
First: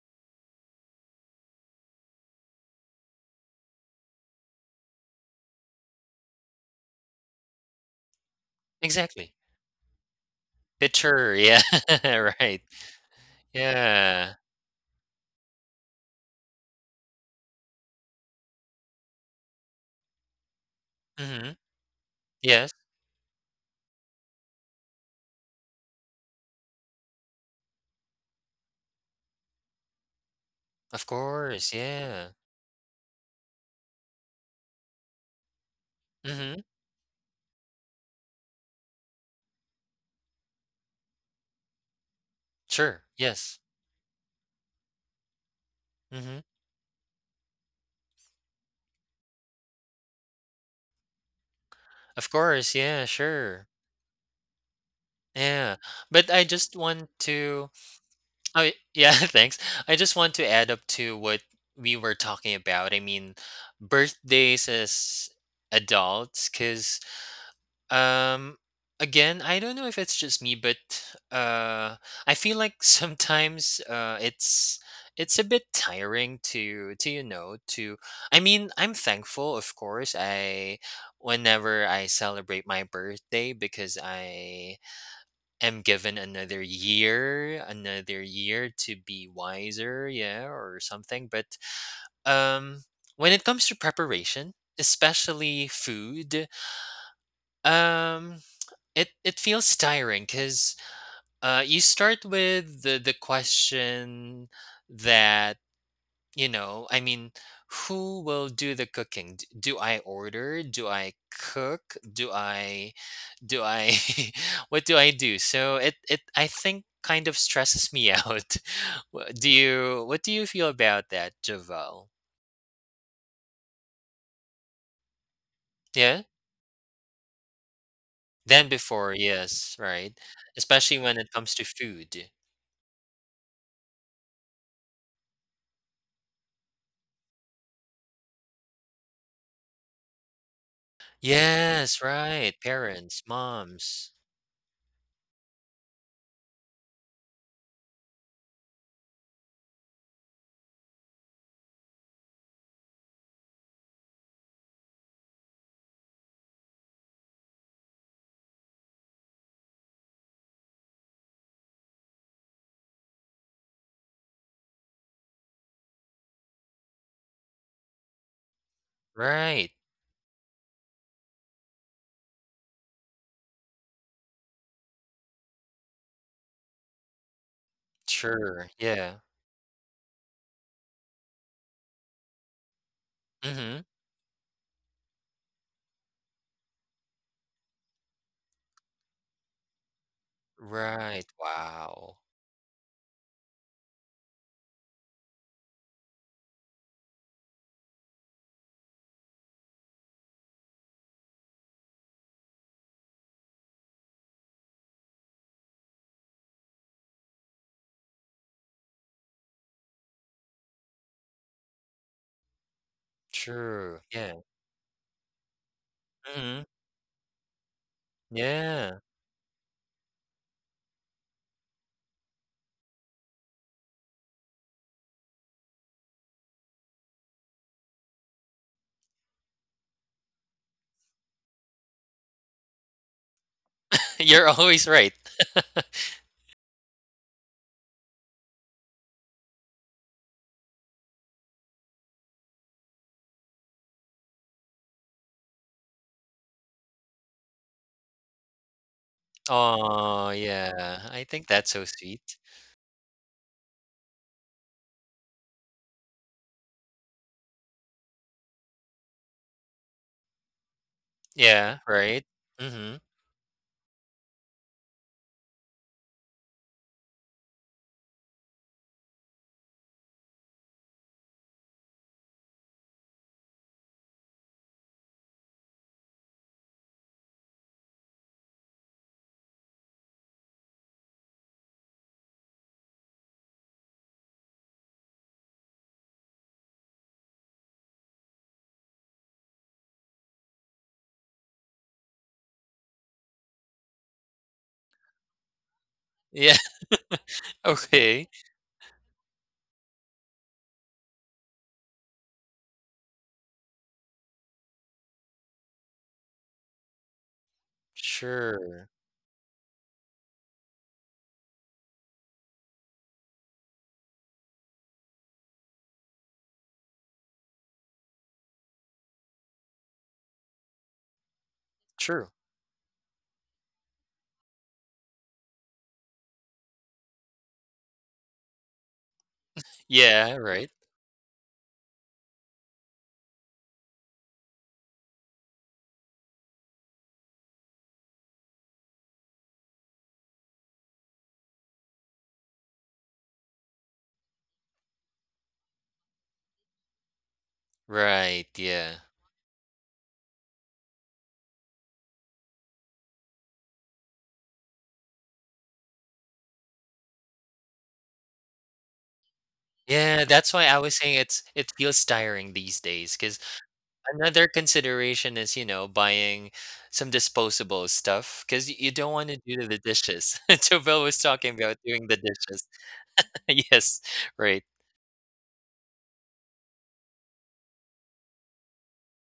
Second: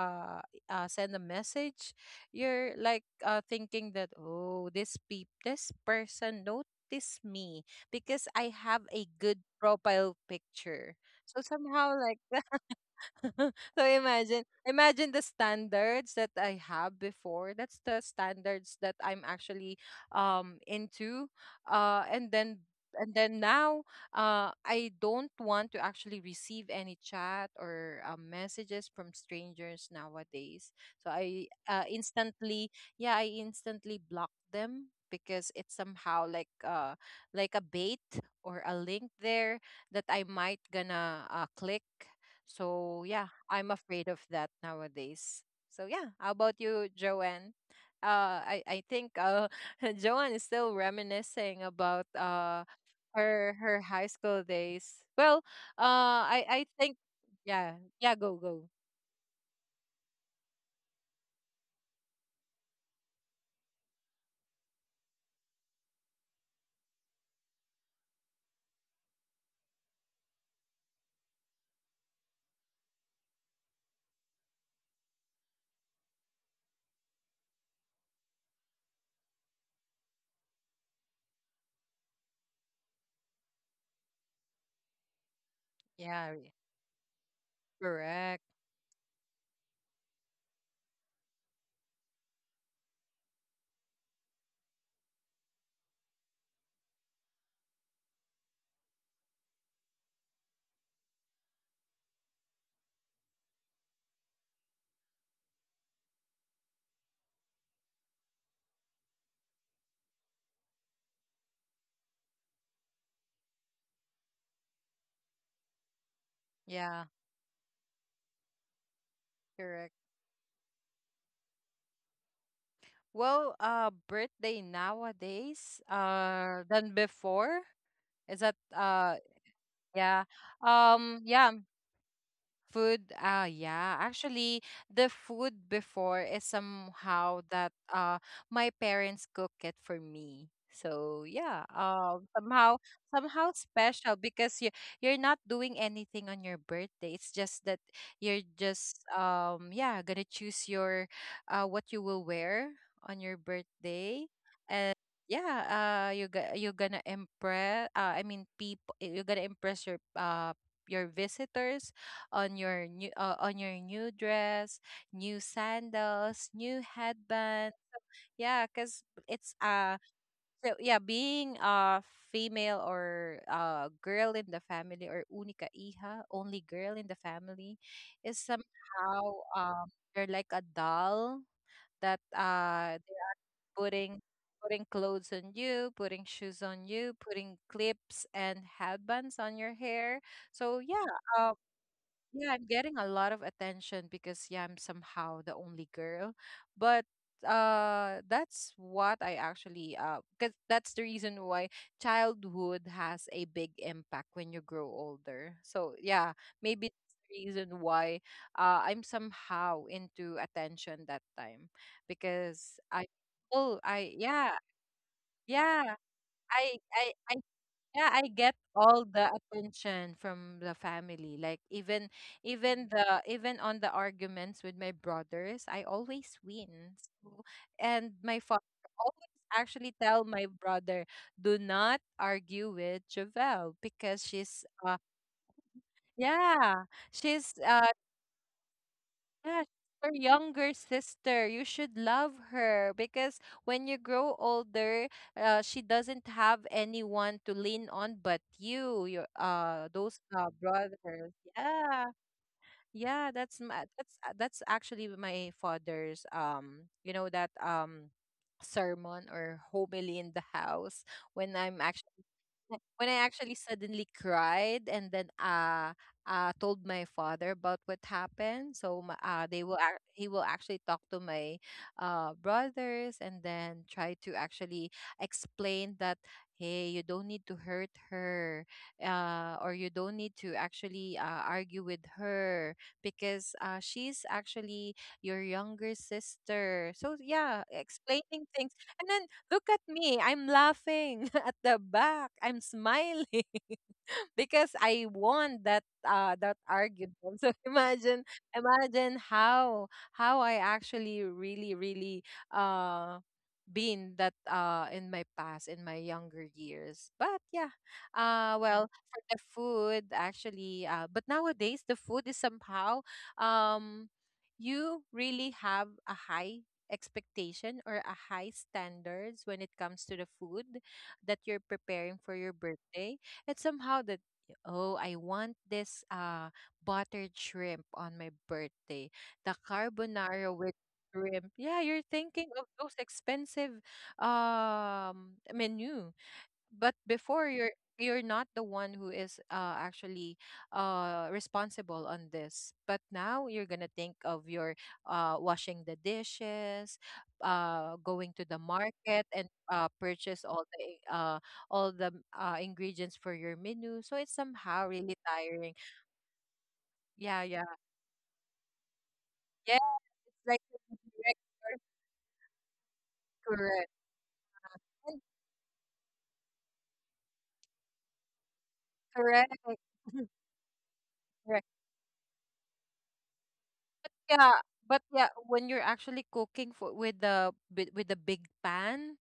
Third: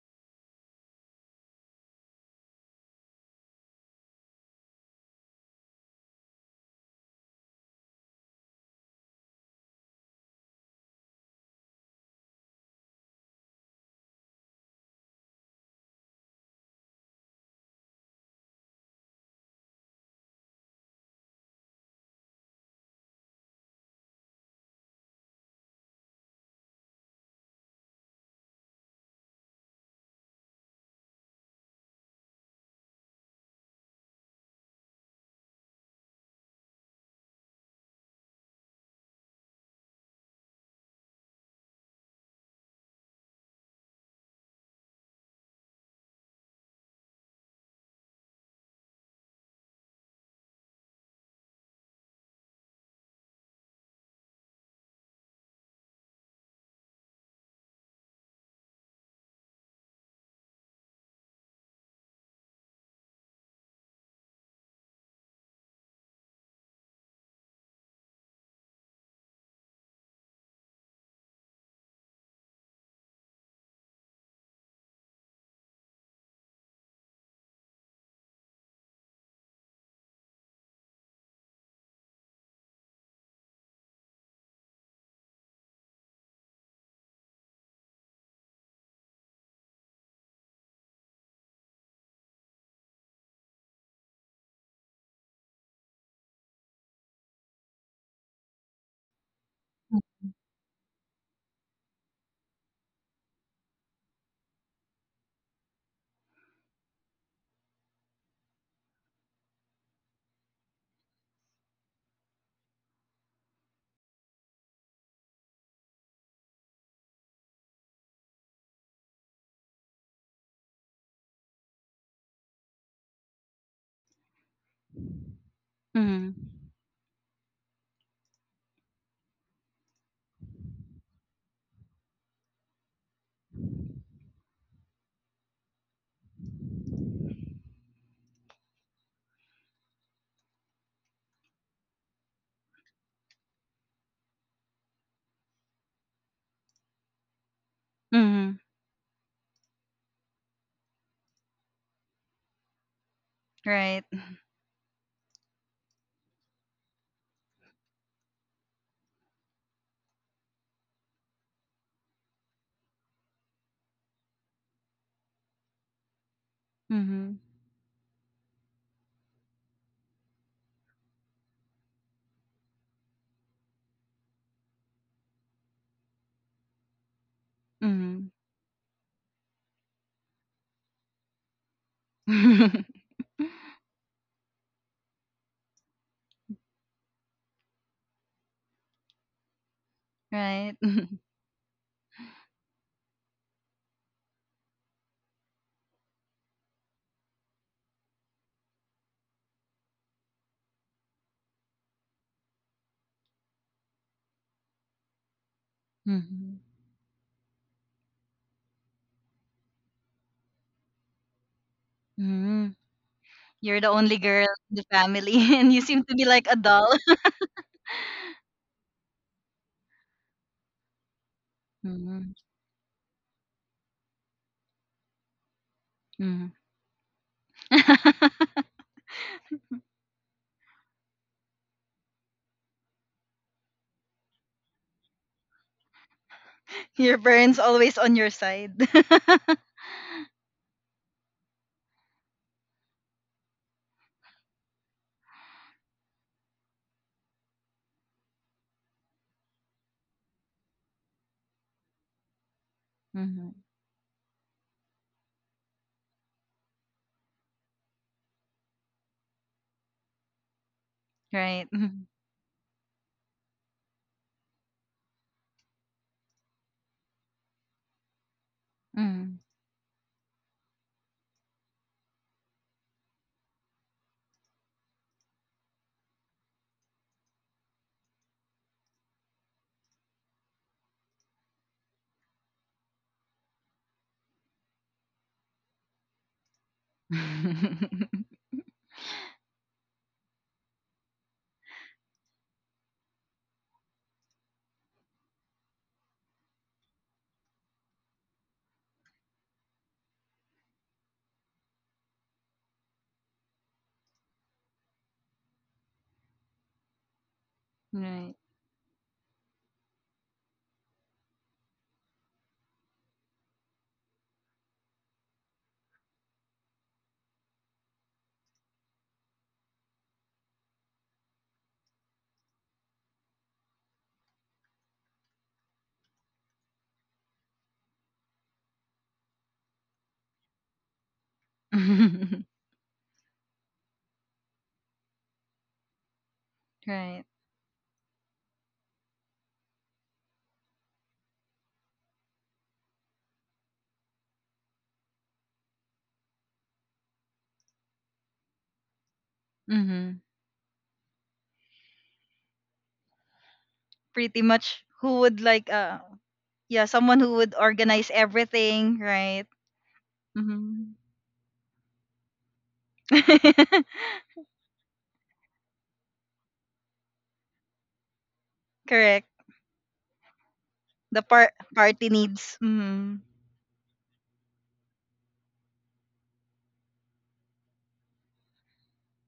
uh, send a message, you're like, thinking that, oh, this person noticed me because I have a good Exactly. profile picture. So Picture. Yeah. somehow, like. Right. So imagine Yeah. imagine the standards that I have before. That's the standards that I'm actually, into. Mm-hmm. Uh and then Yes. and then now, I don't want to actually receive any chat, or, messages from strangers nowadays. Of So I course, uh, yeah. instantly yeah, I instantly block them, because it's somehow, like Mhm. uh like a bait, or a link there that I might gonna, click. Sure. So yeah, Yes. I'm afraid of that nowadays. So yeah, how Mhm. about you, Joanne? I think, Joanne is still reminiscing about, Of course, yeah, her sure. her high school days. Well, Yeah. uh, But I I I just think, want to — yeah, yeah, go, go, oh, yeah, thanks. I just want to add up to what we were talking about. I mean, birthdays as adults, cuz Um, again, I don't know if it's just me, but uh, I feel like sometimes, it's a bit tiring to you know to. I mean, I'm thankful, of course, I whenever I celebrate my birthday, because I am given yeah, another correct, year to be wiser, yeah, or something. But um, when it comes to preparation, especially food, um it feels tiring, because you start with the question that, you know, I mean, who will do the cooking? D do I order? Do I cook? Do I what do I do? So it I think yeah, kind of stresses me out. Correct. What do you feel about that, Jovel? Well, birthday nowadays, Yeah? Mm-hmm. than before. Is that, Than before, yes, yeah, right? Especially when it yeah. comes to food. Food, ah, yeah. Actually, the food before is somehow that my parents cook it for me. So yeah, Yes, um, right, somehow parents, somehow moms. special, because you're not doing anything on your birthday. It's just that you're Mm-hmm. just, yeah, gonna choose your what you will wear on your Right. birthday, and. Yeah, you're gonna impress. I mean, people, you're gonna impress your visitors on your new dress, new sandals, new Mm-hmm. headband. Yeah, cause it's Right. So yeah, being a female or a girl in the family, or única hija, only girl in the family, Mm-hmm. is Sure. Yeah. somehow, um you're like a doll that, they're Mhm. putting putting clothes on you, putting shoes on you, putting clips and headbands on your hair. So Right. yeah, Right. Wow. yeah, I'm getting a lot of attention because, yeah, I'm somehow the only girl. But that's what I actually 'cause that's the reason why childhood has a big impact when you grow older. So yeah, Mm-hmm. maybe that's the reason why, I'm somehow into attention that time, Mm-hmm. because I You're oh the True. I only Yeah. girl yeah, in the family, and you yeah. seem to be like a Mhm. I doll. I I yeah, I get Yeah. all the attention from the family. Like even Mm-hmm. even the even on the arguments with my brothers, I always Mm-hmm. win. So, and my father always actually tell my brother, do not argue with Javelle because You're she's always right. yeah, Your she's parents always on your side. yeah, she's your younger sister. You should love her because when you grow older, she doesn't have anyone to lean on but you, your those Oh yeah. I brothers. think that's so Yeah. sweet. Yeah, Mm-hmm. that's ma- that's actually my father's you know that sermon or homily in the house when Right. I'm Yeah. actually Right. wh- Mhm. when I actually suddenly cried and then told my father about what happened. So Mm-hmm. He will actually talk to my brothers and then try to actually explain that, hey, you don't need to hurt her, or you don't need to actually argue with her because she's actually your younger sister. So yeah, explaining things. And then look at me, I'm laughing at the back. I'm smiling. because I won that uh Yeah. that argument. So imagine, Okay. imagine how I actually really really uh been that in my past in my younger years. But yeah. Right. Uh Sure. well for the food actually but nowadays the food is somehow, um you really have a high expectation or a high standards when it comes to the food that you're preparing True. for your birthday. It's somehow that, oh, I want this buttered shrimp on my birthday. The Yeah. carbonara with Right. shrimp. Yeah, you're thinking of those expensive menu, but Right. before you're not the one who is actually responsible on this, but now you're gonna think of your washing the dishes, going to Right. the Yeah. market and Mm-hmm. purchase all the uh, all the ingredients for your menu, so it's Pretty much. somehow Who really would like tiring. Yeah, someone who yeah would yeah organize everything, right? yes, Yeah. That's why like, I Hmm. was saying it's correct, it feels tiring these days, because correct, another and consideration is, you know, buying some disposable stuff because you don't Correct. wanna correct. do the dishes. Jovel was The talking par- Correct. about doing party the needs. dishes. Hmm. Yes, right. Yeah, but yeah, when you're actually cooking for with with the big pan,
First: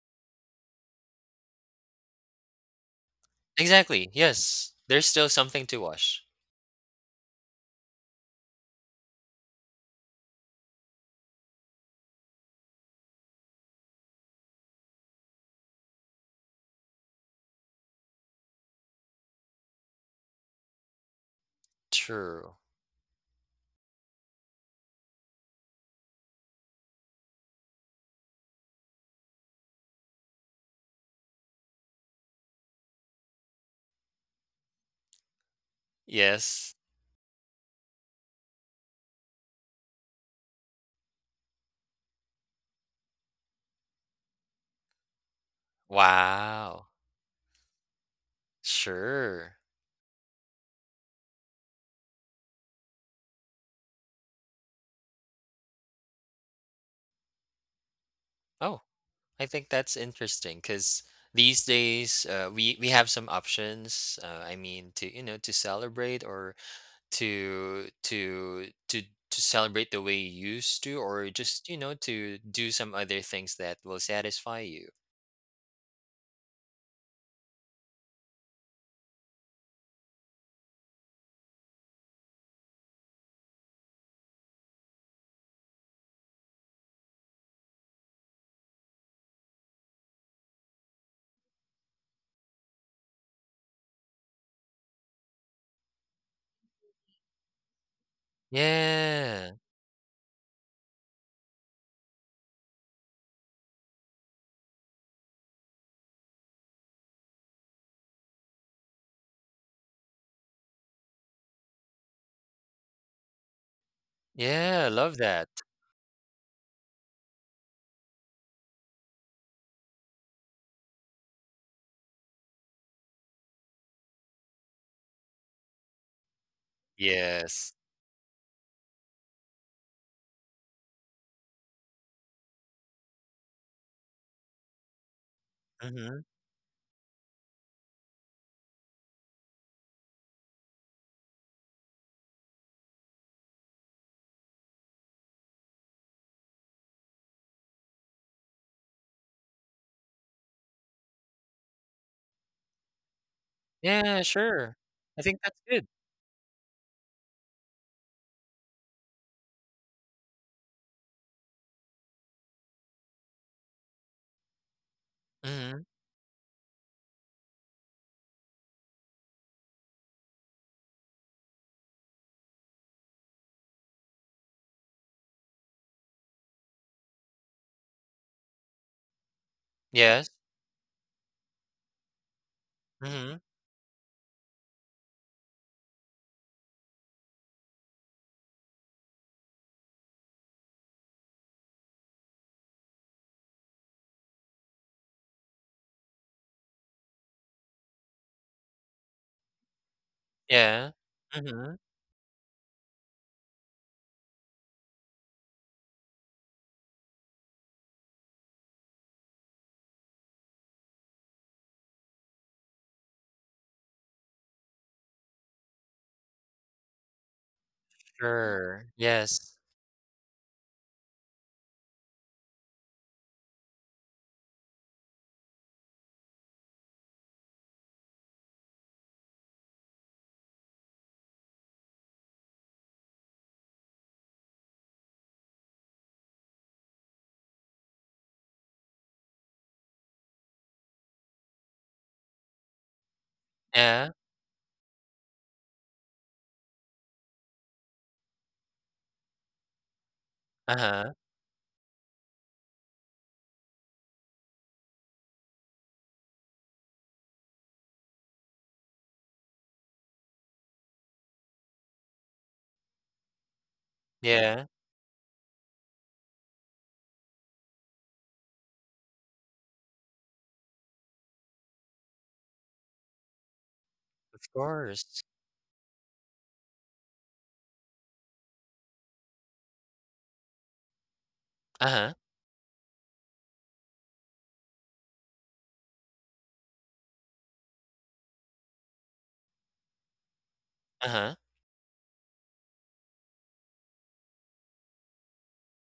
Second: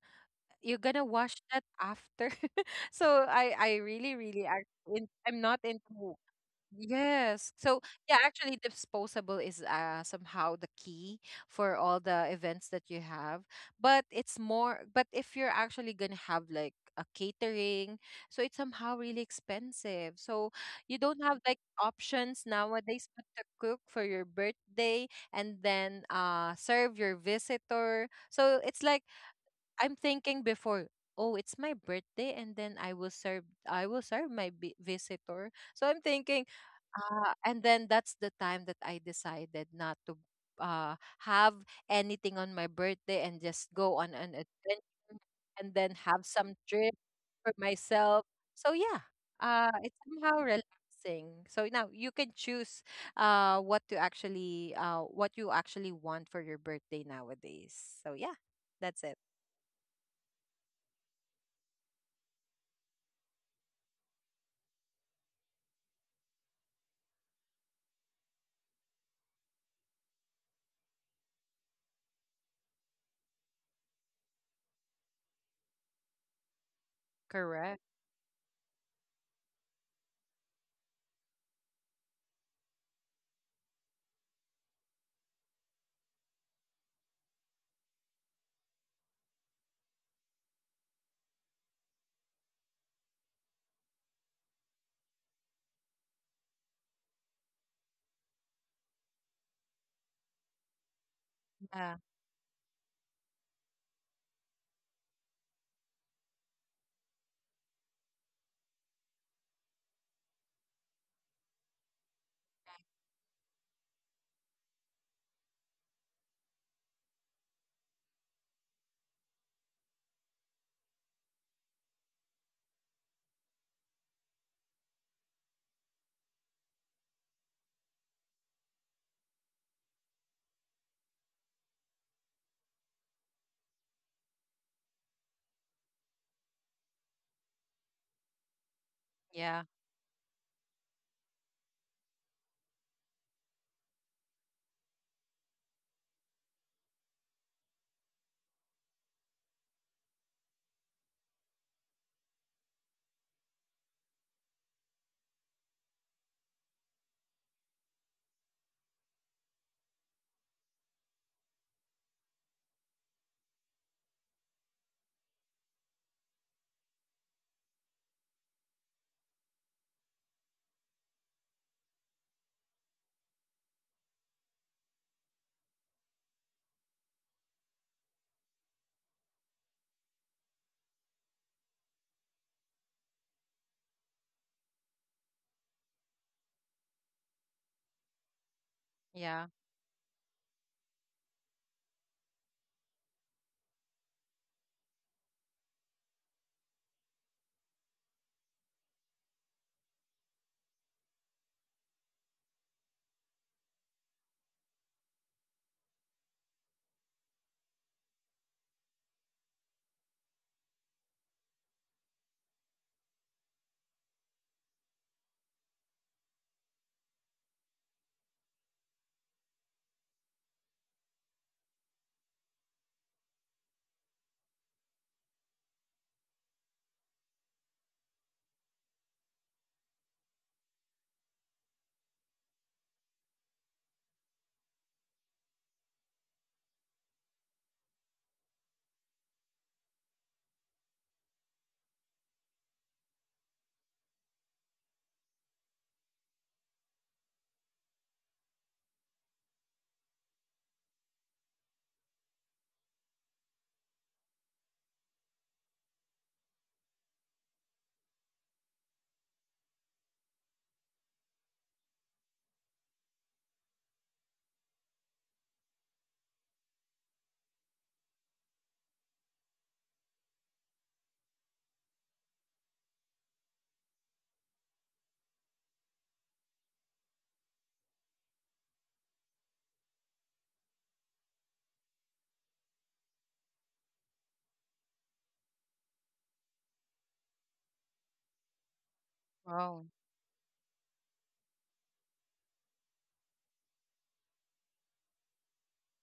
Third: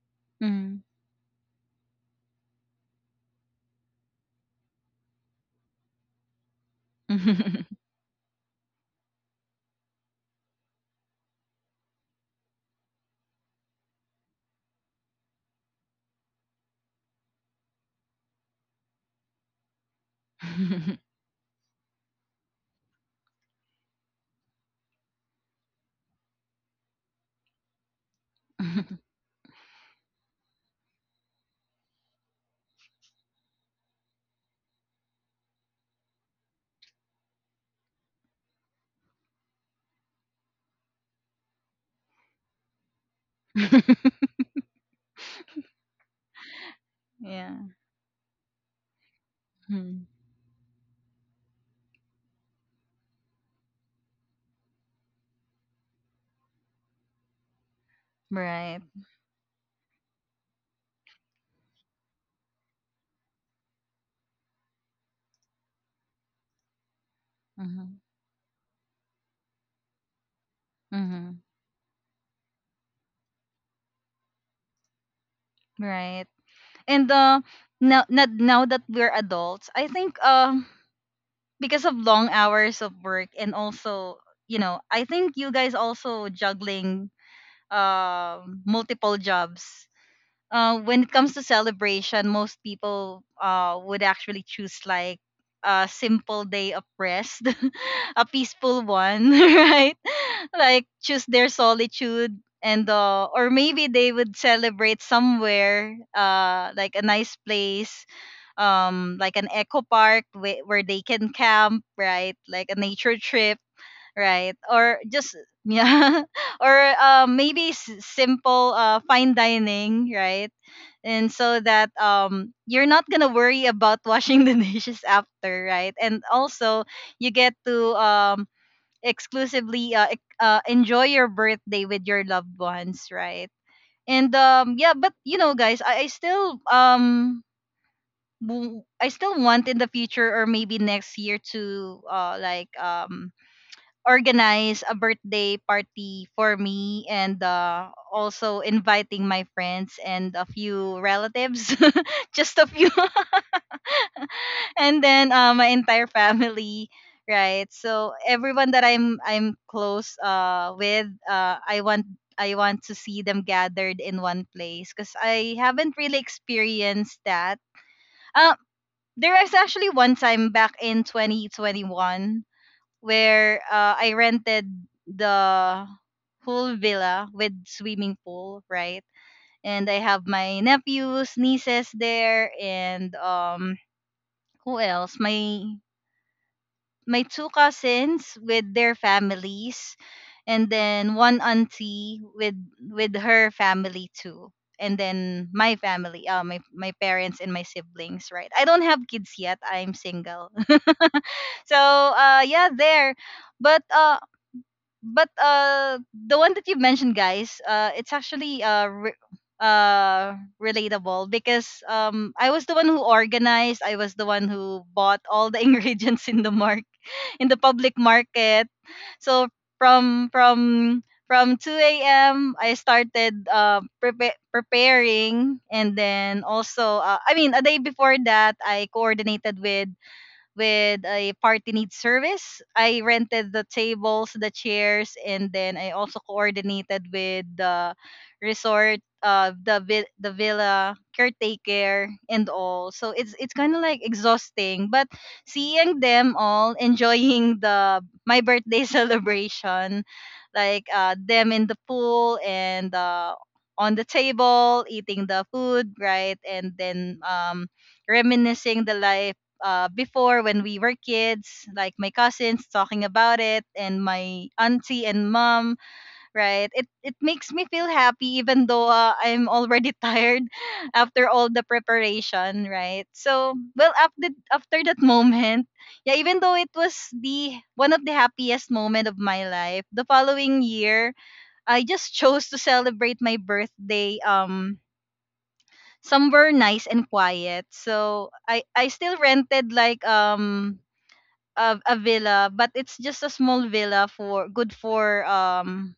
you're Hmm. gonna wash that after. So I Exactly, really really yes. There's still I'm not something to into, wash. yes. So yeah, actually disposable is somehow the key for all the events that you have. But it's more but if you're actually gonna have like a catering, so it's somehow really expensive. So you don't have like options True. nowadays but to cook for your birthday and then serve your visitor. So it's like, I'm thinking before, oh, it's my birthday, and then I will serve my visitor. So I'm thinking, Yes. And then that's the time that I decided not to have anything on my birthday and just go on an adventure and then have some Wow. trip for Yeah. myself. So yeah, Sure. It's Mhm. somehow relaxing. So now you can choose what to actually, what you actually want for your birthday nowadays. So yeah, Oh, Right. that's it. I think that's interesting, because these days, we have some options, I mean, to, you know, to celebrate, or to Hmm. to to to celebrate the way you used to, or Hmm. just, to do some other things that will satisfy you. Right. And Correct. Now that we're adults, I think because of long hours of work and also, you know, I think you guys also juggling multiple jobs when it comes to celebration, most people would actually choose like a simple day of rest, a peaceful one, Yeah. right? Like choose their Yeah, solitude, and or maybe they would celebrate somewhere like a nice place, like an eco park where they can camp, right? Like a nature trip, right? Yeah, Or love just that. yeah, or maybe simple fine dining, right? And so that you're not gonna worry about washing the dishes after, right? And also you get Yes. to exclusively enjoy your birthday with your loved ones, right? And yeah, but you know guys, I Mm-hmm. still I still yeah, want, in the future or maybe next year, to like organize a birthday party for me, and also inviting my friends and a few relatives, just a few, Yeah, sure. and I then think that's my good. entire family, right? So everyone that I'm close with, I want, I want to see them gathered in one place, because I Mm-hmm. haven't really experienced that. uh, there is actually one time, back in 2021, where I rented the whole villa with swimming pool, right? And I have Yes. my nephews, nieces there, and Mm-hmm. Who else? My two cousins with their yeah. families, and then one auntie with her family too, and then my family, my my parents and my siblings, right? I don't have kids yet. I'm single, Yeah. Mm-hmm. so yeah, there. But uh, but the one that you mentioned guys, it's actually uh relatable, because I was the one who organized, I was the one who bought all the ingredients in the mark in the public market. Sure. So Yes. from from from 2 a.m. I started preparing, and then also I mean a day before that I coordinated with a party needs service. I rented the tables, the chairs, and then I also coordinated with the resort, the villa caretaker and all. So it's kind of like Yeah. exhausting, but seeing them all enjoying the my birthday celebration, like Uh-huh. Them in the pool, and on the table eating the food, right, and then reminiscing the life before when we were kids, like my cousins talking about it and my Yeah, auntie and mom, right? It makes me feel happy, even though I'm already tired after all the preparation, right? So, well, after of after that course. moment, yeah, even though it was the one of the happiest moment of my life, the following year, I just Uh-huh. chose to celebrate my birthday somewhere nice and quiet. So I still rented Oh, like Uh-huh. of a villa, but it's just a small villa for good for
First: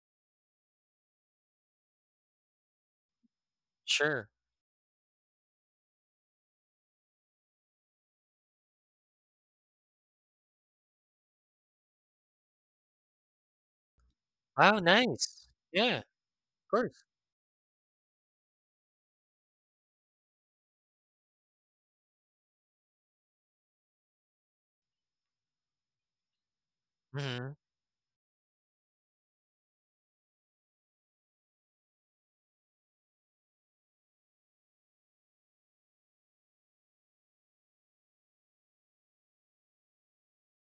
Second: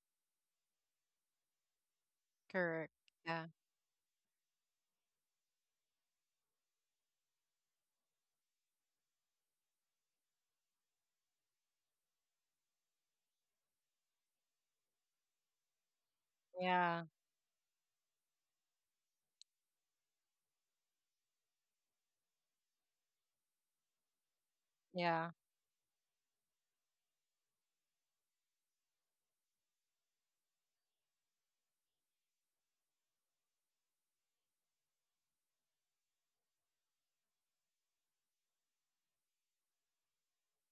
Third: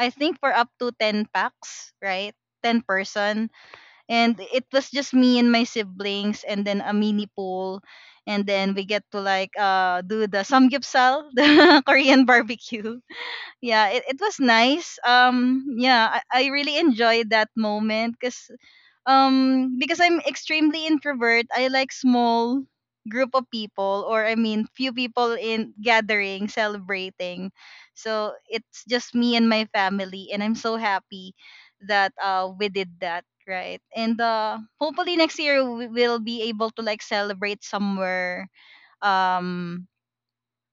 I think for up to 10 packs, right? 10 correct. Yeah, person. Sure. And it was just me and my siblings and then a mini pool, and then we get to like do the samgyeopsal, the Korean barbecue. Yeah, it was Wow, nice. nice. Yeah, Yeah, of I really yeah, course. enjoyed that moment, cuz because I'm extremely introvert, I like small group of people, or I mean few yeah, people in gathering, celebrating. Mm-hmm. So it's just me and my family, and I'm so happy that we did that, right? And hopefully next year we will be able to like celebrate somewhere um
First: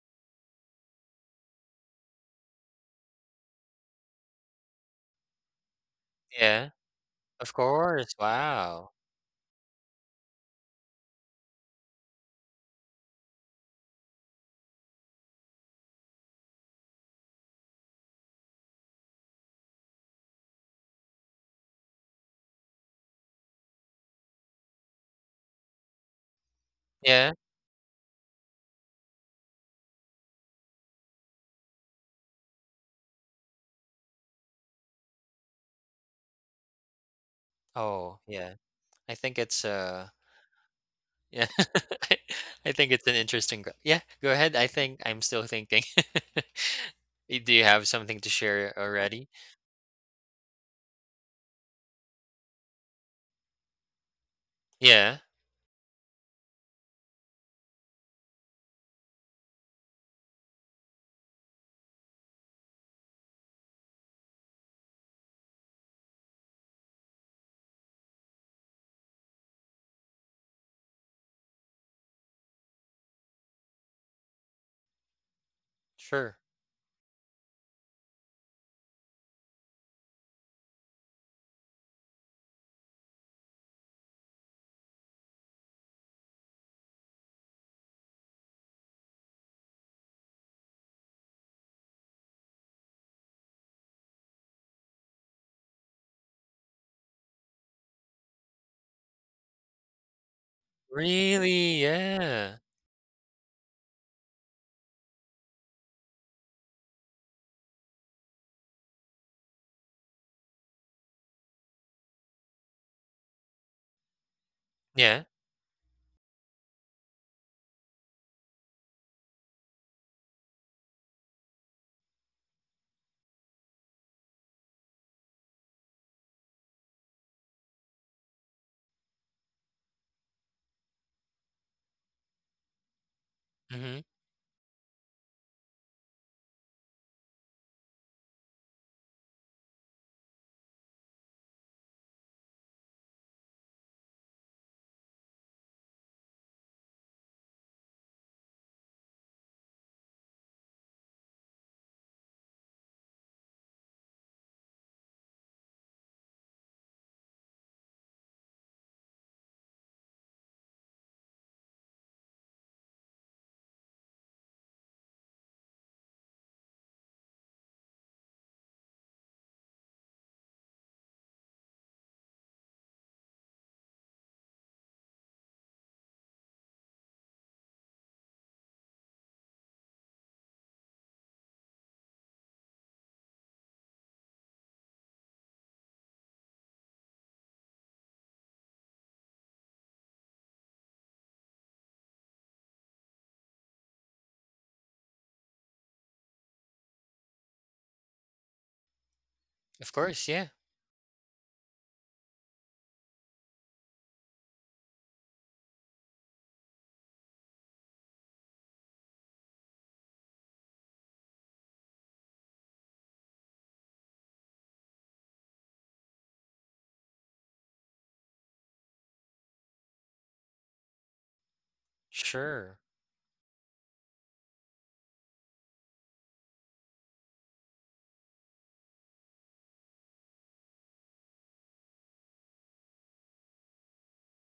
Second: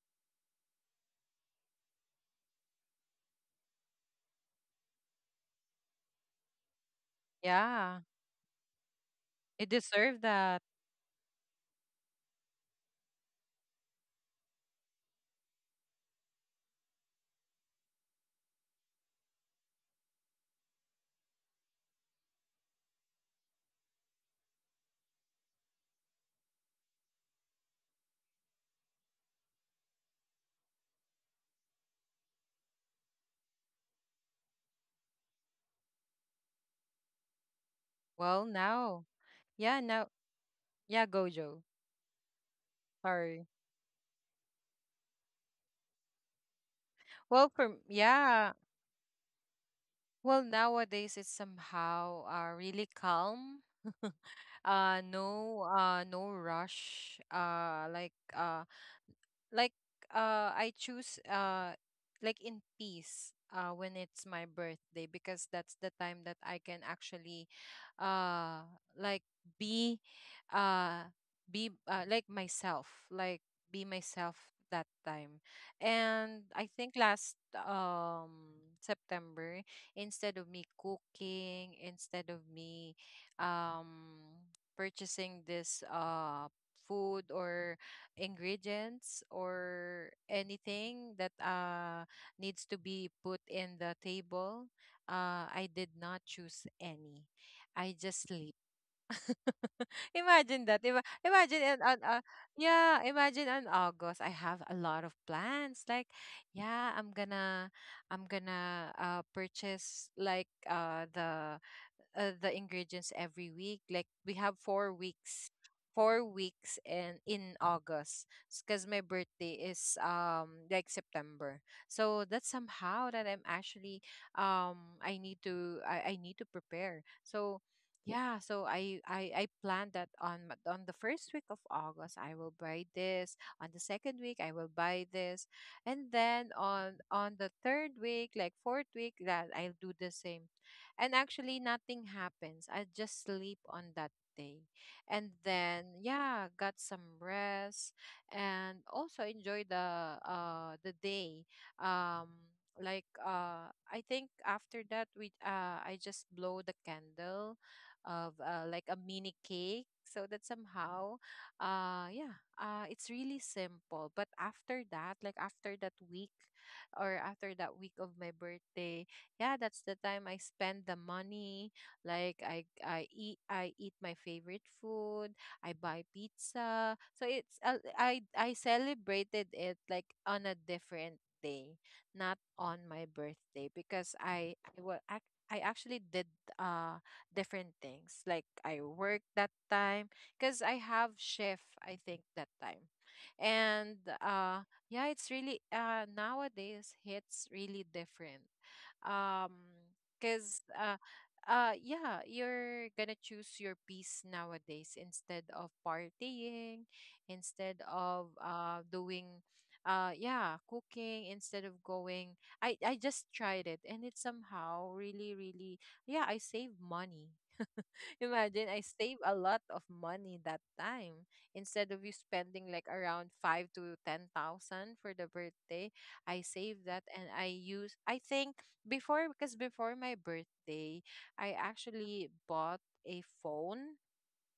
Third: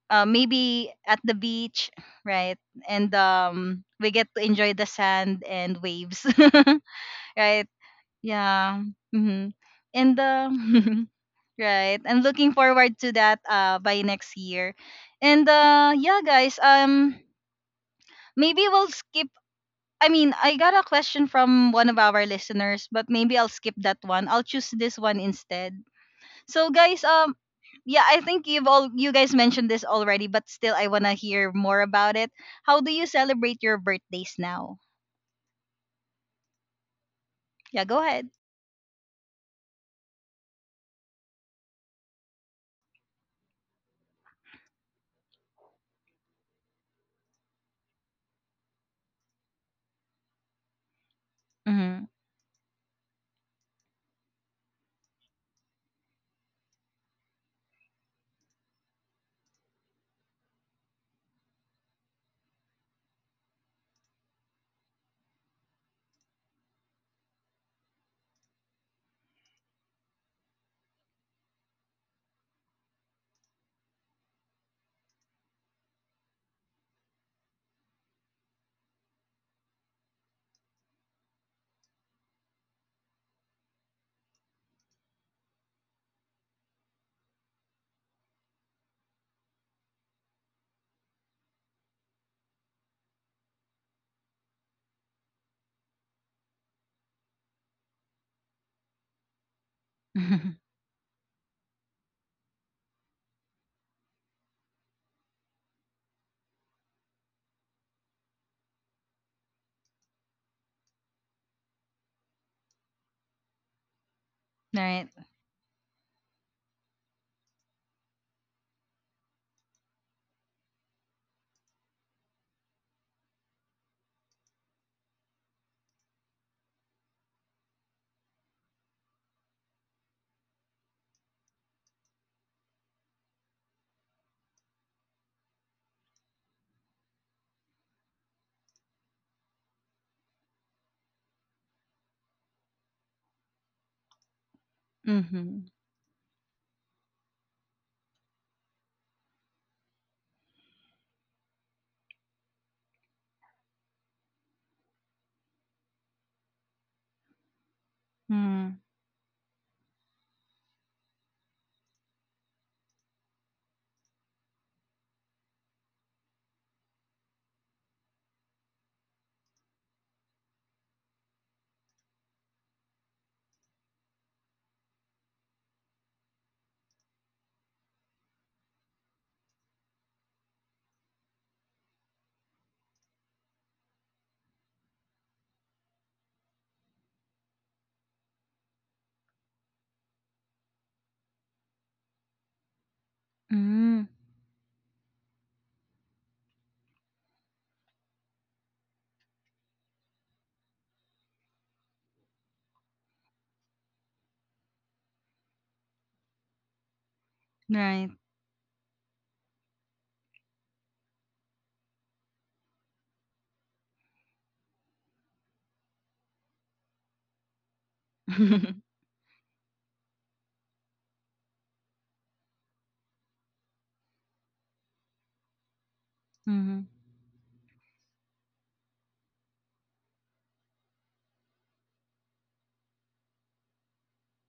maybe at the beach, right? And we get to enjoy the sand and waves. Yeah, of Right? yeah. course. Yeah. Wow. Hmm. It And deserved that. right. I'm looking forward to that by next year. And yeah guys, maybe we'll skip, I mean, I got a question from one of our listeners, but maybe I'll skip that one. I'll choose this one instead. So guys, Yeah? Yeah, I think you've all you guys mentioned this already, but still I want to hear more about it. How do you celebrate your birthdays now? Yeah, go Oh, ahead. Well, yeah. now, I think it's, yeah, now, yeah, yeah. Gojo. I I think it's an Sorry. interesting g yeah, go ahead. I think I'm still thinking. Y Well, do you for have something to yeah, share already? well, nowadays it's Mhm. somehow really calm. Yeah, no rush. Like I choose like in peace when it's my birthday because that's the time that I can actually uh like be uh be like myself, like be myself that time. sure. And I think last September, instead of me cooking, instead of me um, purchasing this food or ingredients or anything that needs to be put in the table, I did not choose any. I just imagine that. Imagine Really? an Yeah. yeah, imagine on August I have a lot of plans. Like, yeah, I'm gonna purchase like the ingredients every week. Like we have All four right. Yeah. weeks, 4 weeks in August because my birthday is like September. So that's somehow that I'm actually, I need to, I need to prepare. So yeah, so I planned that on on the first week of August I will buy this. On the Mhm. second week I will buy this, and then on the third week, like fourth week, that I'll do the same. And actually nothing happens, I just sleep on that day, and Mhm. then yeah, got some rest and also enjoy the day. um I think after that we I just blow the candle of Mm. like a mini cake, so that somehow yeah it's really simple. But after that, like after that week or after that week of my birthday, yeah, that's the time I spend the money. Like I eat, I eat my favorite food, I buy pizza. So it's I celebrated it like on a different day, not on my birthday, because I actually did uh different things, like I worked that time because I have shift I think that time. And Mm. Yeah, it's really nowadays hits really different. um Of course, yeah. because yeah, you're gonna choose your peace nowadays instead of partying, instead Right. of doing, yeah, cooking, instead of going. I just tried it and it somehow really really, yeah, I save money. Imagine I Mm-hmm. save a lot of money that time. Instead of you spending Sure. like around 5 to 10 thousand for the birthday, I save that and I use, I think before, because before my birthday, I actually bought a phone.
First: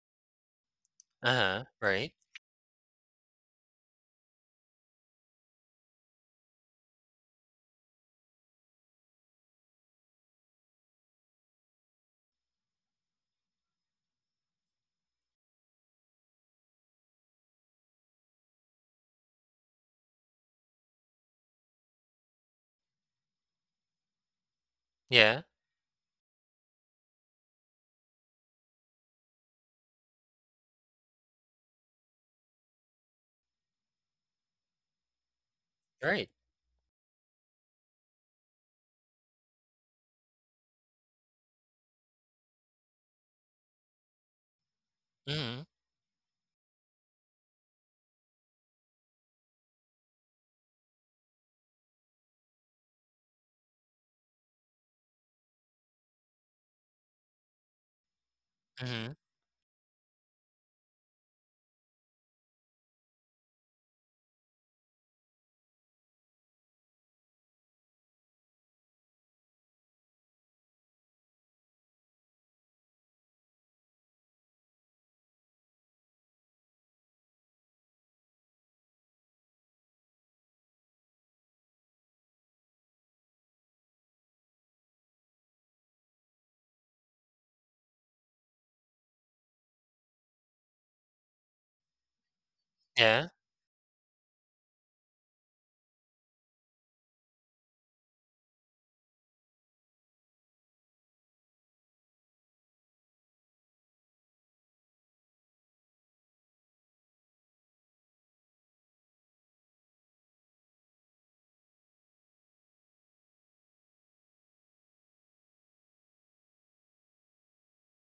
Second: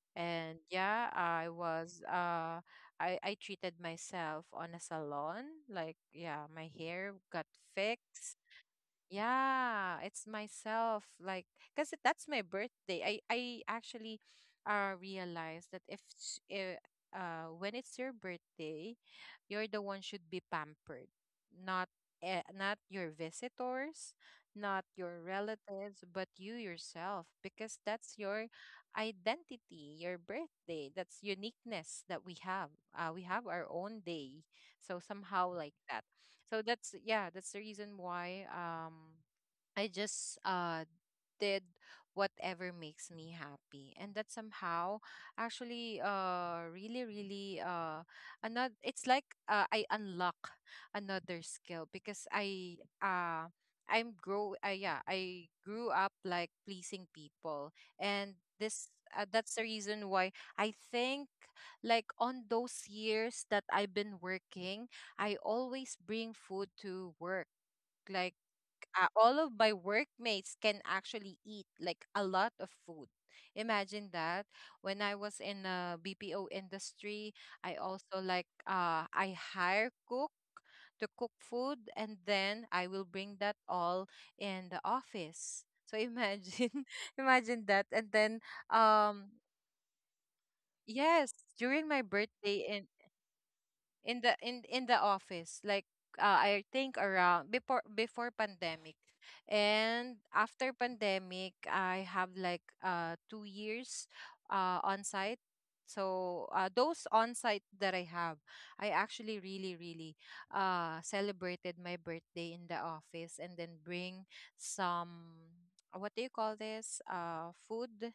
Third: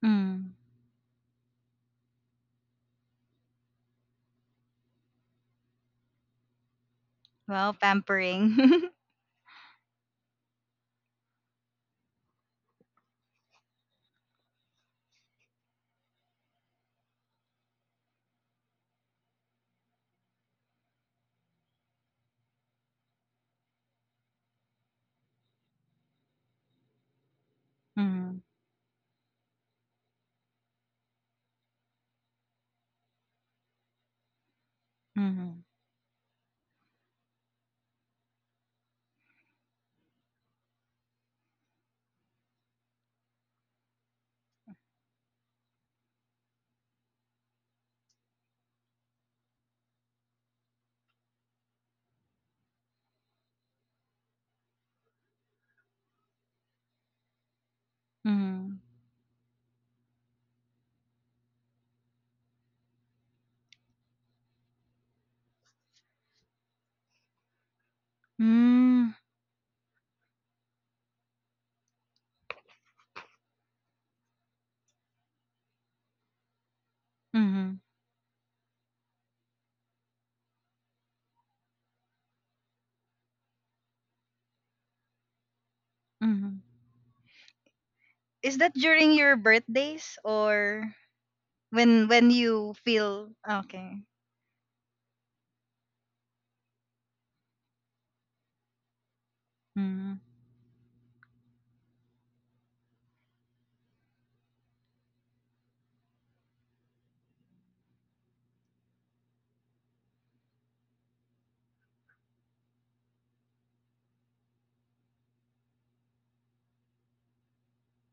Mm. And yeah, I Uh-huh. was Right. I treated myself on a salon. Like yeah, my hair got Well, fixed, pampering. yeah, it's myself. Like, because that's my birthday. I actually realized that, if s- eh, when it's your birthday, you're the one should be pampered, not not your visitors, not your Yeah. relatives, but you yourself, because that's Mm-hmm. your identity, your birthday. That's uniqueness that we have. We have our own day. So somehow Mm-hmm. like that. Right. So that's, yeah, that's the reason why, I just did whatever makes me happy. And that somehow Mhm. actually really really another, it's like, I unlock another skill because I I'm grow yeah, I grew up like pleasing people. And Mm-hmm. this Mhm. That's the reason why I think like on those years that I've been working, I always bring food to work. Like Mm-hmm. all of my workmates can actually eat like a lot of food. Imagine that. When I was in a BPO industry, I Mm-hmm. also like I hire cook to cook food, and then I will bring that all in the office. So imagine, imagine that. And then, Is that during um your birthdays, or yes, during my when birthday, you in Yeah. feel okay? In the office, like I think around before, before pandemic and Mm-hmm. after pandemic, I have like 2 years on site. So those on site that I have, I actually really really celebrated my birthday in the office and then bring some, what do you call this, food.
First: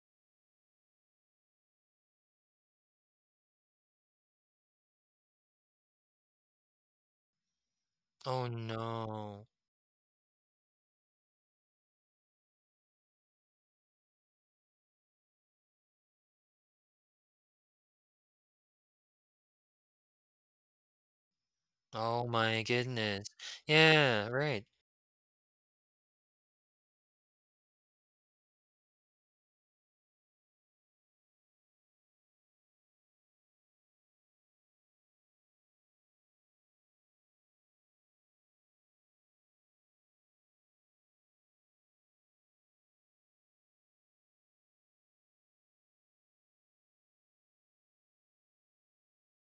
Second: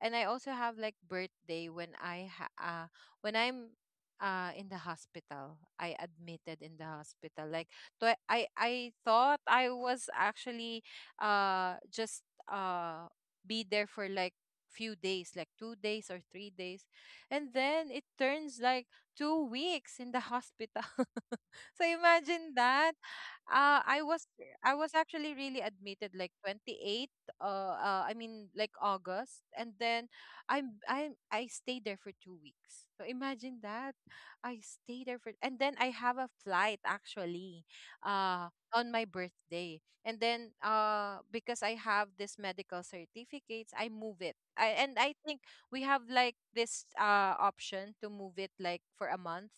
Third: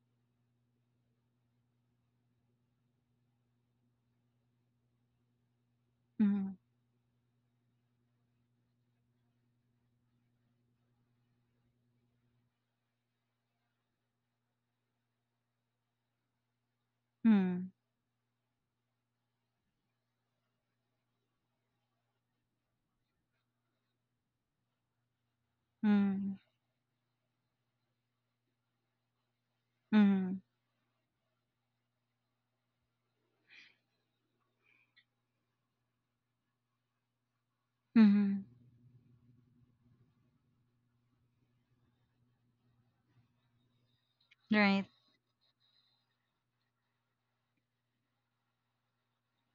And I also have like birthday when I'm in the hospital. I Mm-hmm. admitted in the hospital. Like, Oh, I thought no. I was actually just uh be there for like few days, like 2 days or 3 days. And Mm-hmm. then it turns like 2 weeks in the hospital. So Oh imagine my that. goodness. I was, Yeah, right. I was actually really admitted like 28th. I mean like August. And then Mm-hmm. I stayed there for 2 weeks. So imagine that. I stay there for, and then I have a flight actually Mm-hmm. On my birthday. And then because I have this medical certificates, I move it. Right. And I think we have like this option to move it like for a month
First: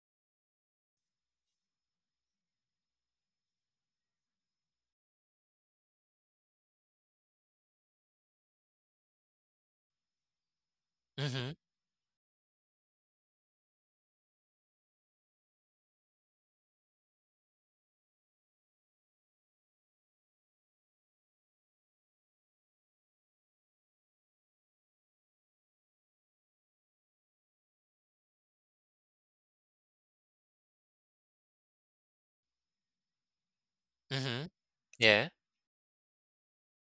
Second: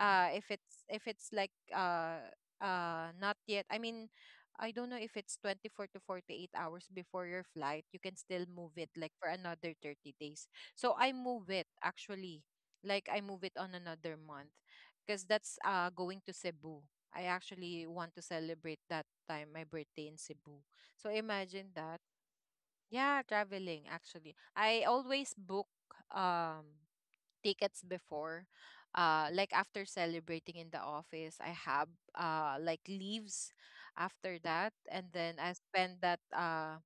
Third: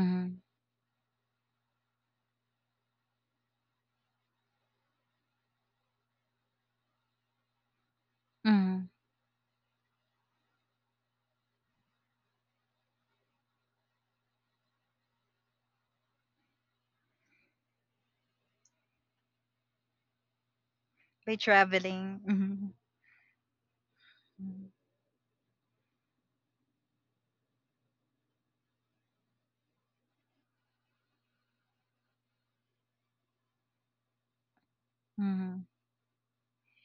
if it's like not yet, I mean, I don't know if it's 24 to 48 hours before your flight, you can still move Mm-hmm. it like for another 30 days. So I move Mhm. it actually, like I move it on another month, because that's going to Cebu. I actually want to celebrate that time my birthday in Cebu. So By imagine that. traveling. Mm-hmm. Yeah, traveling, actually I always book um tickets before. Like after celebrating in the office, I have like leaves after Mhm. that, and Yeah. then I Mm-hmm. spend that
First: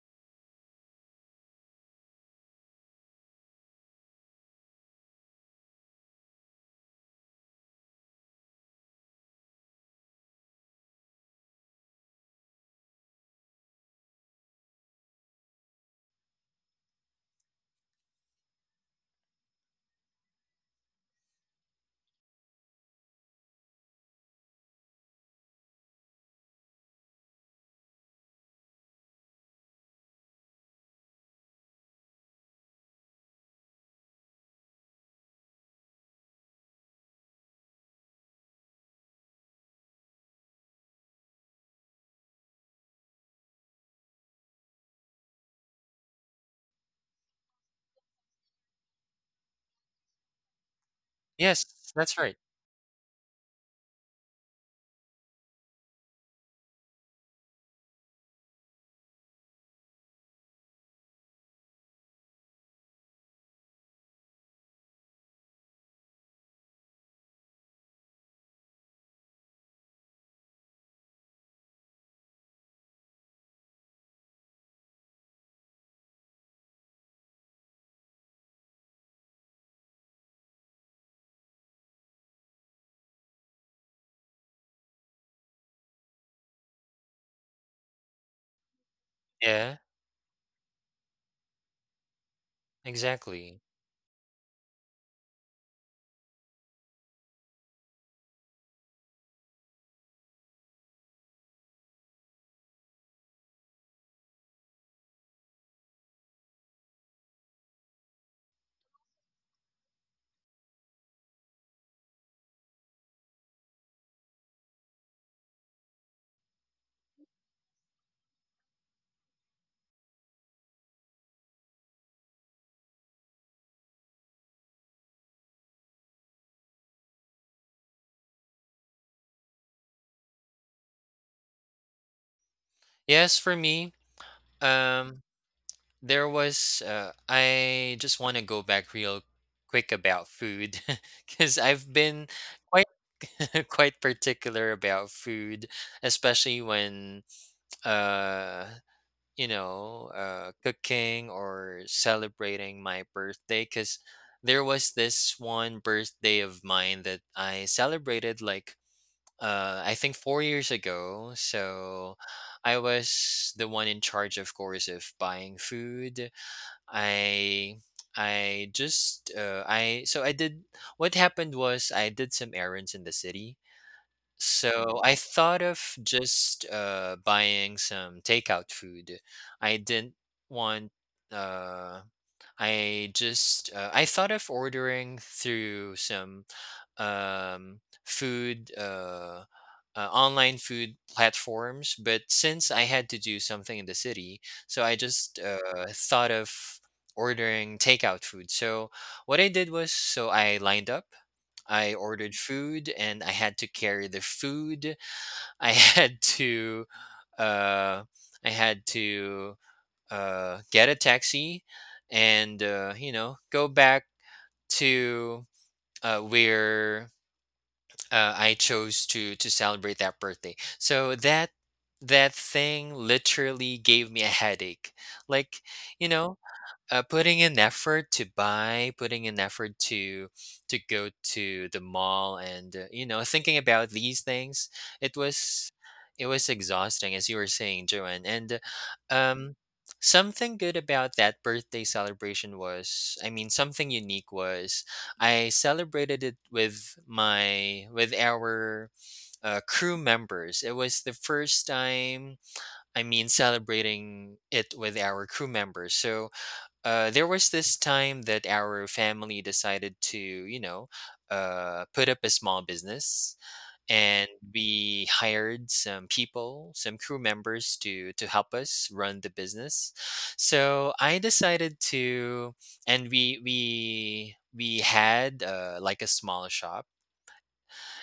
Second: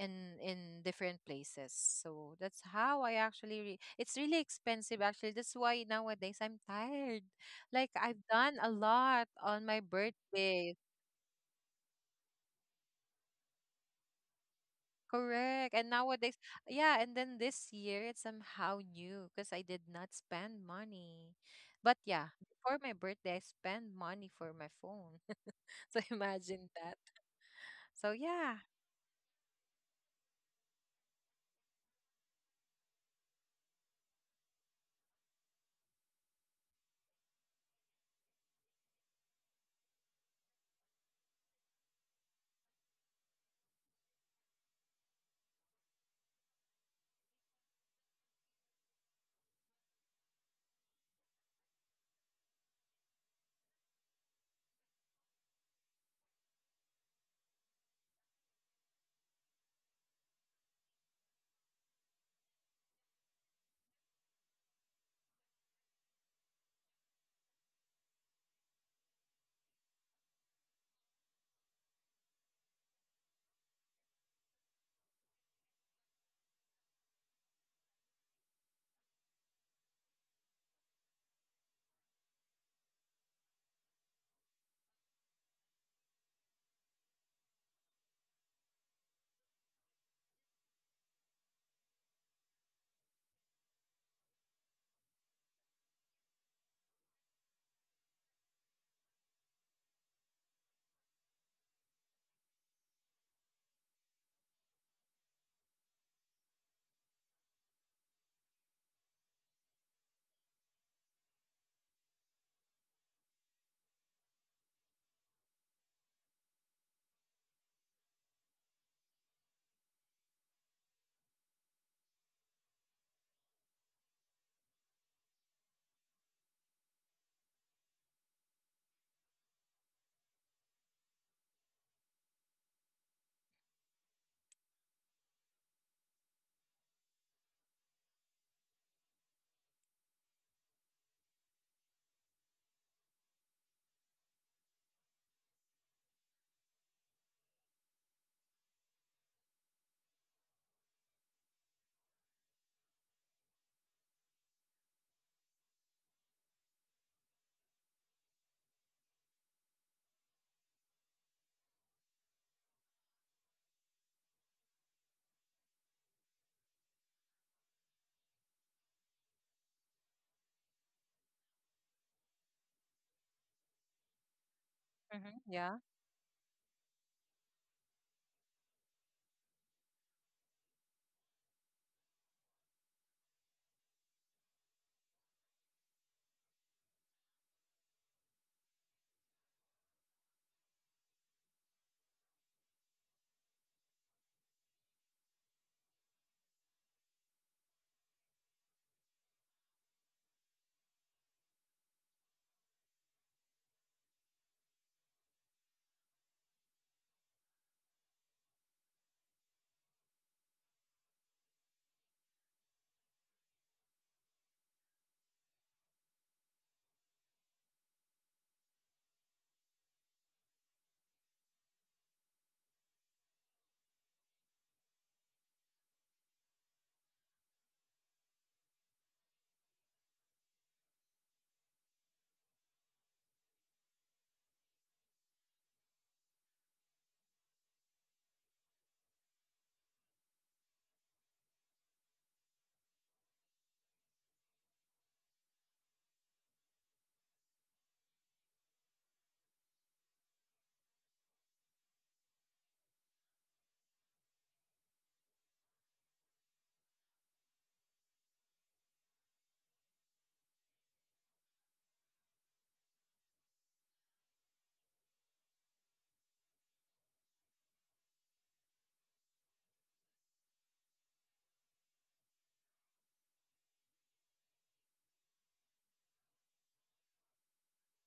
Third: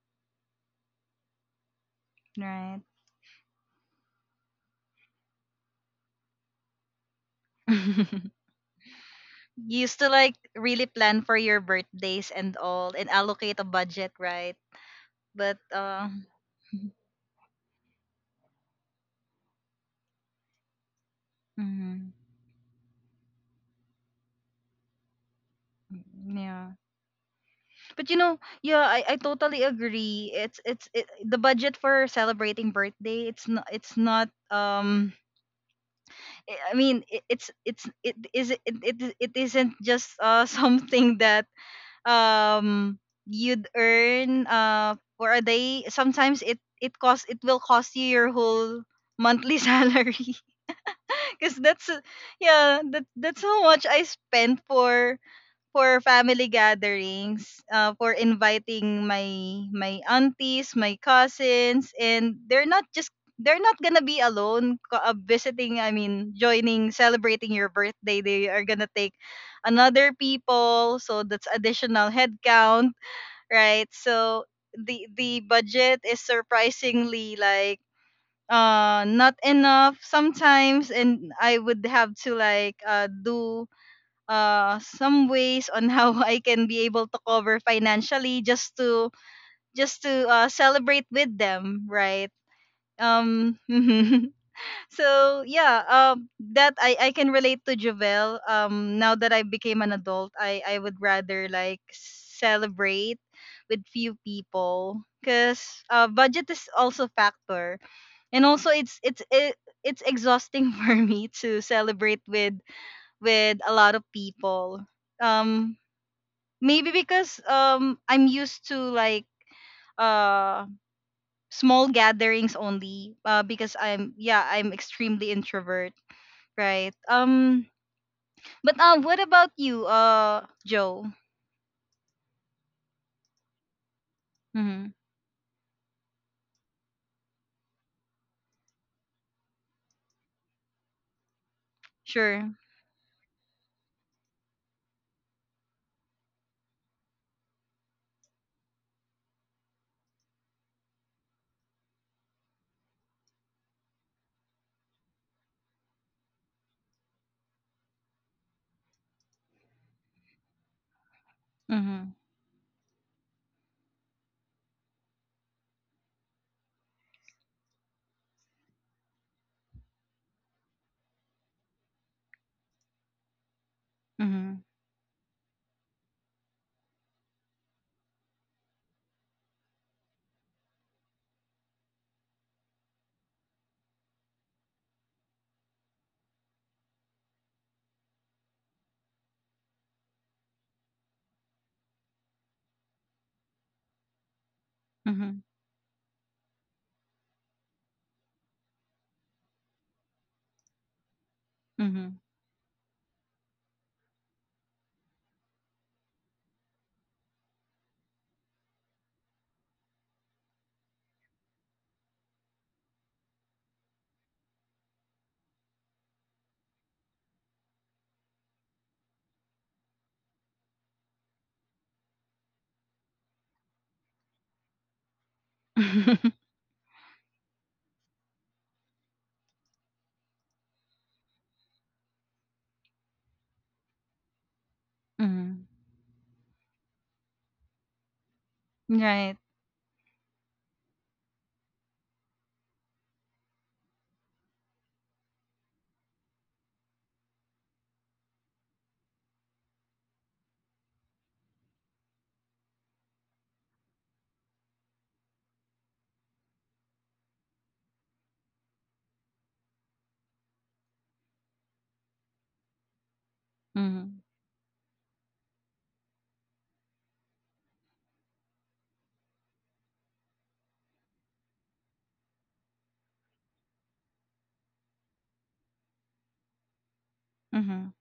in different places. So that's Right. how I actually. It's really expensive actually. That's why nowadays I'm tired. Like I've done a lot on my You used to like birthday. really plan for your birthdays and all, and allocate a budget, right? But Correct. And nowadays, yeah, and then this year it's somehow new because I did not spend money. But mhm, yeah, before my birthday, I spend money for my phone. So mm, imagine yeah. that. But So you know, yeah. yeah, I totally agree. It's it, the budget for celebrating birthday. It's not, it's not. I mean, it, it's it is it, it isn't just something that um you'd earn for a day. Sometimes it will cost you your whole monthly salary. Cause Yes, that's that's right. yeah, that's how much I spent for family gatherings, for inviting my my aunties, my cousins, and they're not just, they're not gonna be alone visiting. I mean, joining celebrating your birthday. They are gonna take another people, so that's additional headcount, right? So the budget is surprisingly like not enough sometimes, and I would have to like do some ways on how I can be able to cover financially, Yeah. just to celebrate with them, right? Exactly. Um so yeah, that I can relate to Jovel. Um now that I became an adult, I would rather like celebrate with few people, because budget is also factor, and also it's it, it's exhausting for me to celebrate with a lot of people, um maybe because I'm used to like uh small gatherings only, because I'm, yeah, I'm extremely introvert, right? Um but what about you, Joe? Yes, for me, um, Hmm. there was — I just want to go back real quick about food because I've been Sure. quite quite particular about food, especially when uh cooking or celebrating my birthday, because there was this one birthday of mine that I celebrated like, I think 4 years ago. So Mm-hmm. I was the one in charge, of course, of buying food. I I just I so I did what happened was, I did some errands in the city. Hmm. So I Hmm. thought Yeah. of just buying some takeout food. I didn't want uh I just I thought of ordering through some um, food online food platforms, but since I had to do something in the city, so I just Hmm. Thought of ordering takeout food. So what I did was, so I lined up. I Hmm. ordered food and I had to carry the food. I uh, had to get a taxi and go back to where I chose to celebrate that birthday. So that thing literally gave me a headache. Like, you know, putting in effort to buy, putting in effort to go to the mall, and you know, thinking about these things, it Hmm. was it was exhausting, as you were saying, Joanne. And uh, Right. um, something good about that birthday celebration was, I mean, something unique was, I celebrated it with my with our crew members. It was the first time, I mean, celebrating it with our crew members. So there was this time that our family decided to, put up a small business, Hmm. and we hired some people, some crew members to help us run the business. So I decided to, and we had like a small shop. Hmm.